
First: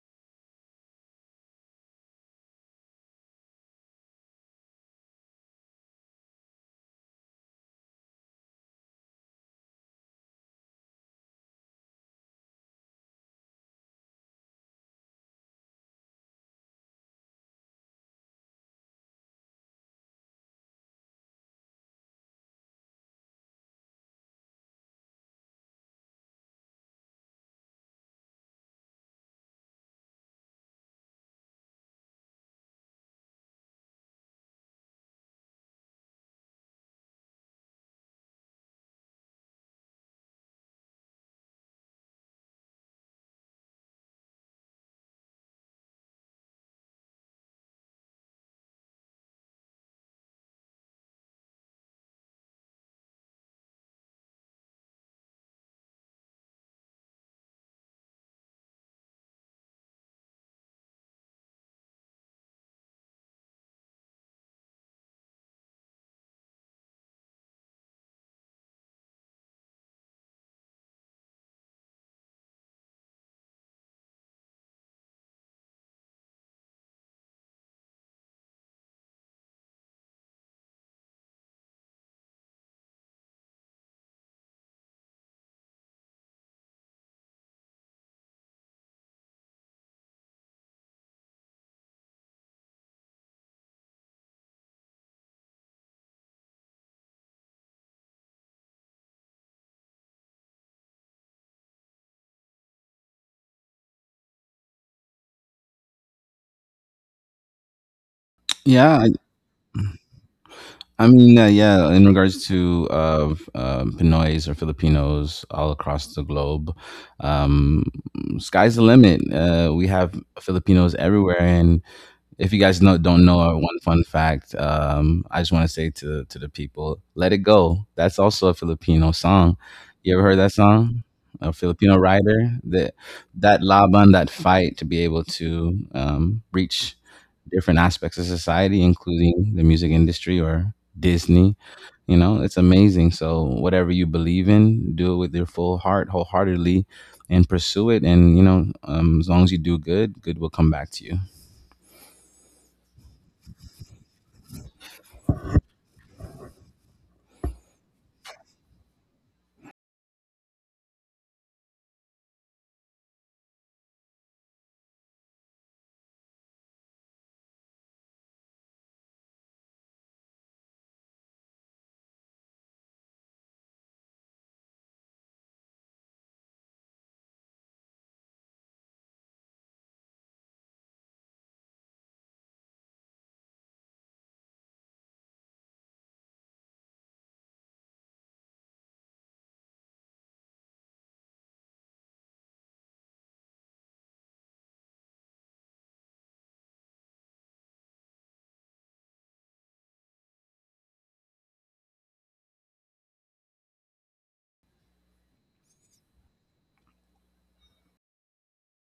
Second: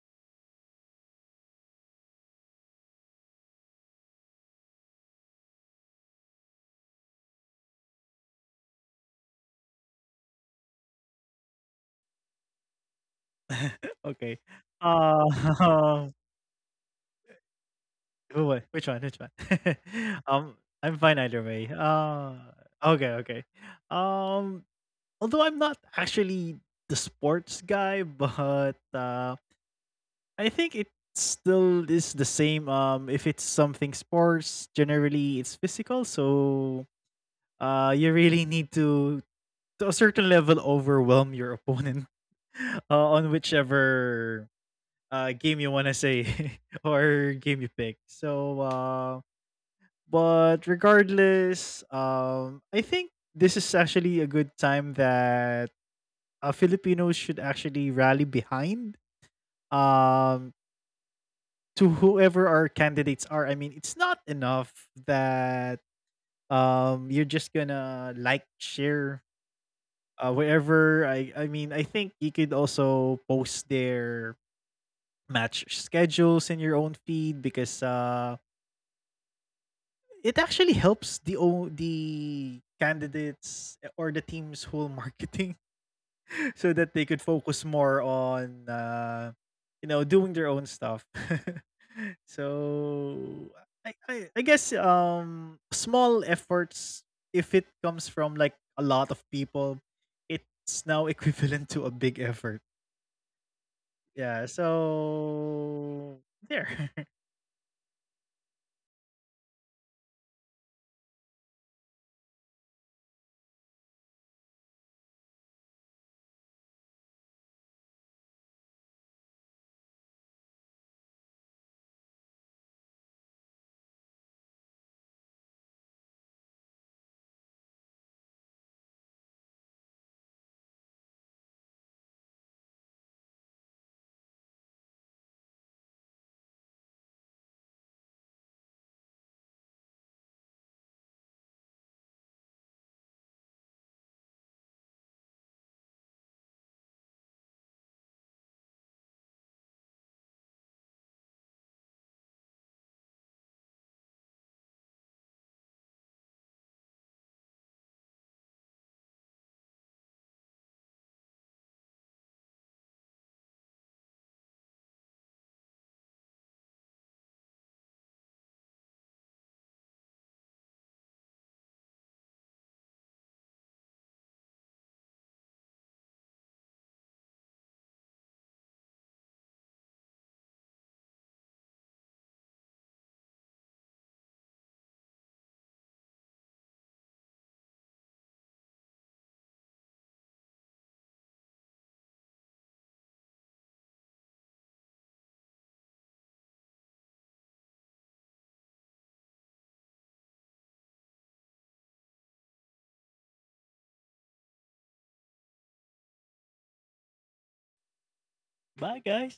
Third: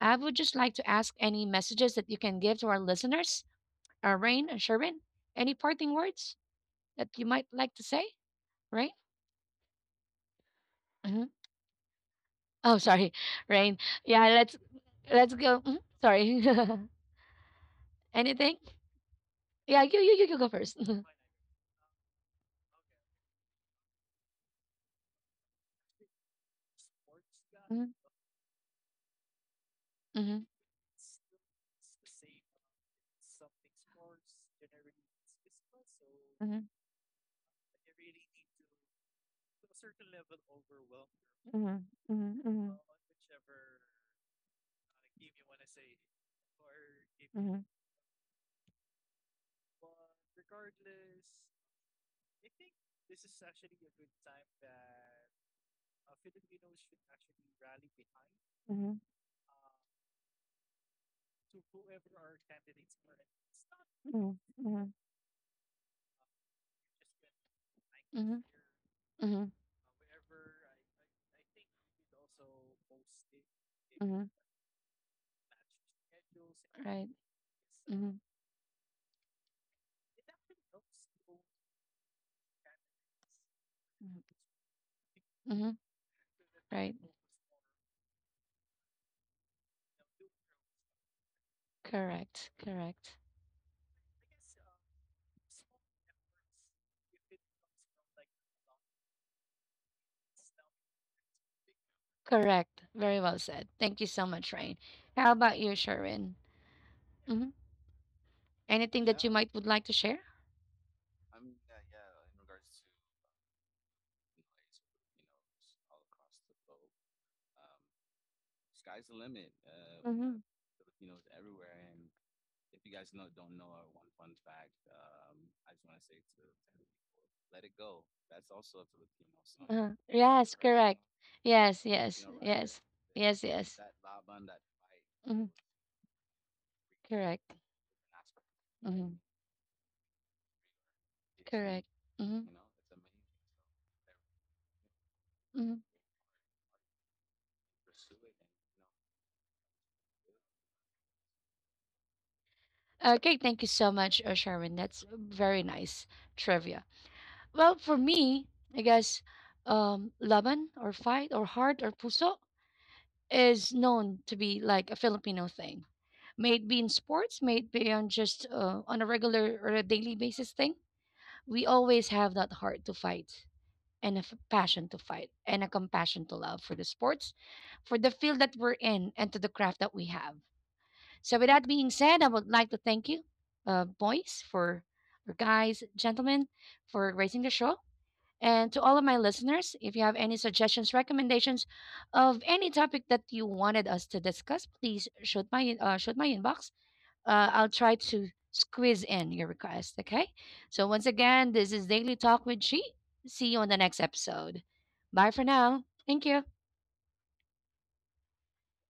A: I would just like to ask any messages that you can give to our listeners, Rain and Sherwin. Any parting words that you might like to say, Rain? hmm Oh, sorry, Rain. Yeah,
B: Okay.
A: let's go. Mhm.
B: Um,
A: Sorry.
B: who wa
A: Anything?
B: Which one, which one?
A: Yeah, you you you
B: Um,
A: you go
B: I'm
A: 1st
B: fine either way. Okay, okay. Um, Although I'm not actually the sports guy, but, I think it
A: Mhm,
B: still is the same, if it's something sports, generally it's physical, so,
A: mhm, mhm,
B: you really need to a certain level overwhelm your opponent
A: mhm,
B: on
A: mhm,
B: whichever game you want to say, or game you pick.
A: mhm,
B: But regardless, I think this is actually a good time that Filipinos should actually rally behind
A: mhm,
B: um, to whoever our candidates are. I mean, it's not enough
A: mhm, mhm,
B: that you're just gonna like, share,
A: mhm,
B: wherever I mean, I think you could also post their
A: mhm.
B: match schedules in your own feed because
A: Mhm,
B: it actually helps the candidates, eh, or the
A: mhm,
B: team's whole marketing,
A: mhm.
B: so that they could focus more on you know, doing their own stuff.
A: Correct.
B: so
A: Correct.
B: I, I I guess small efforts, if it comes from like a lot of people, it's now equivalent to a big effort.
A: Correct. Very well said.
B: Yeah,
A: Thank you so much, Rain. How about
B: so
A: you, Sharon?
B: there.
A: hmm
C: Yeah.
A: Anything might would like to share?
C: I mean, yeah, in regards to Pinoys or Filipinos all across the globe, um, sky's the limit. We have
A: hmm
C: Filipinos everywhere. And if you guys know, don't know our one fun fact, I just want to say to the people, let it go. That's also a Filipino song. You ever heard that
A: Filipino,
C: song? A
A: yes.
C: Filipino
A: Yes.
C: writer,
A: Rapper.
C: that that laban, that fight to be able
A: hmm
C: to reach different aspects of society, including the music industry or Disney.
A: Correct.
C: You know,
A: hmm
C: it's amazing. So, whatever you believe in, do it with your
A: Mhm.
C: full heart, wholeheartedly, and pursue it. And, you know, as long as you do good, good will come back to you.
A: Okay, thank you so much, Sharon. That's very nice trivia. Well, for me, I guess laban or fight or heart or puso is known to be like a Filipino thing. May it be in sports, may it be on just on a regular or a daily basis thing. We always have that heart to fight and a passion to fight and a compassion to love for the sports, for the field that we're in, and to the craft that we have. So, with that being said, I would like to thank you, boys, for or guys, gentlemen, for raising the show. And to all of my listeners, if you have any suggestions, recommendations of any topic that you wanted us to discuss, please shoot my inbox. I'll try to squeeze in your request. Okay. So once again, this is Daily Talk with She. See you on the next episode. Bye for now. Thank you.
B: Bye, guys.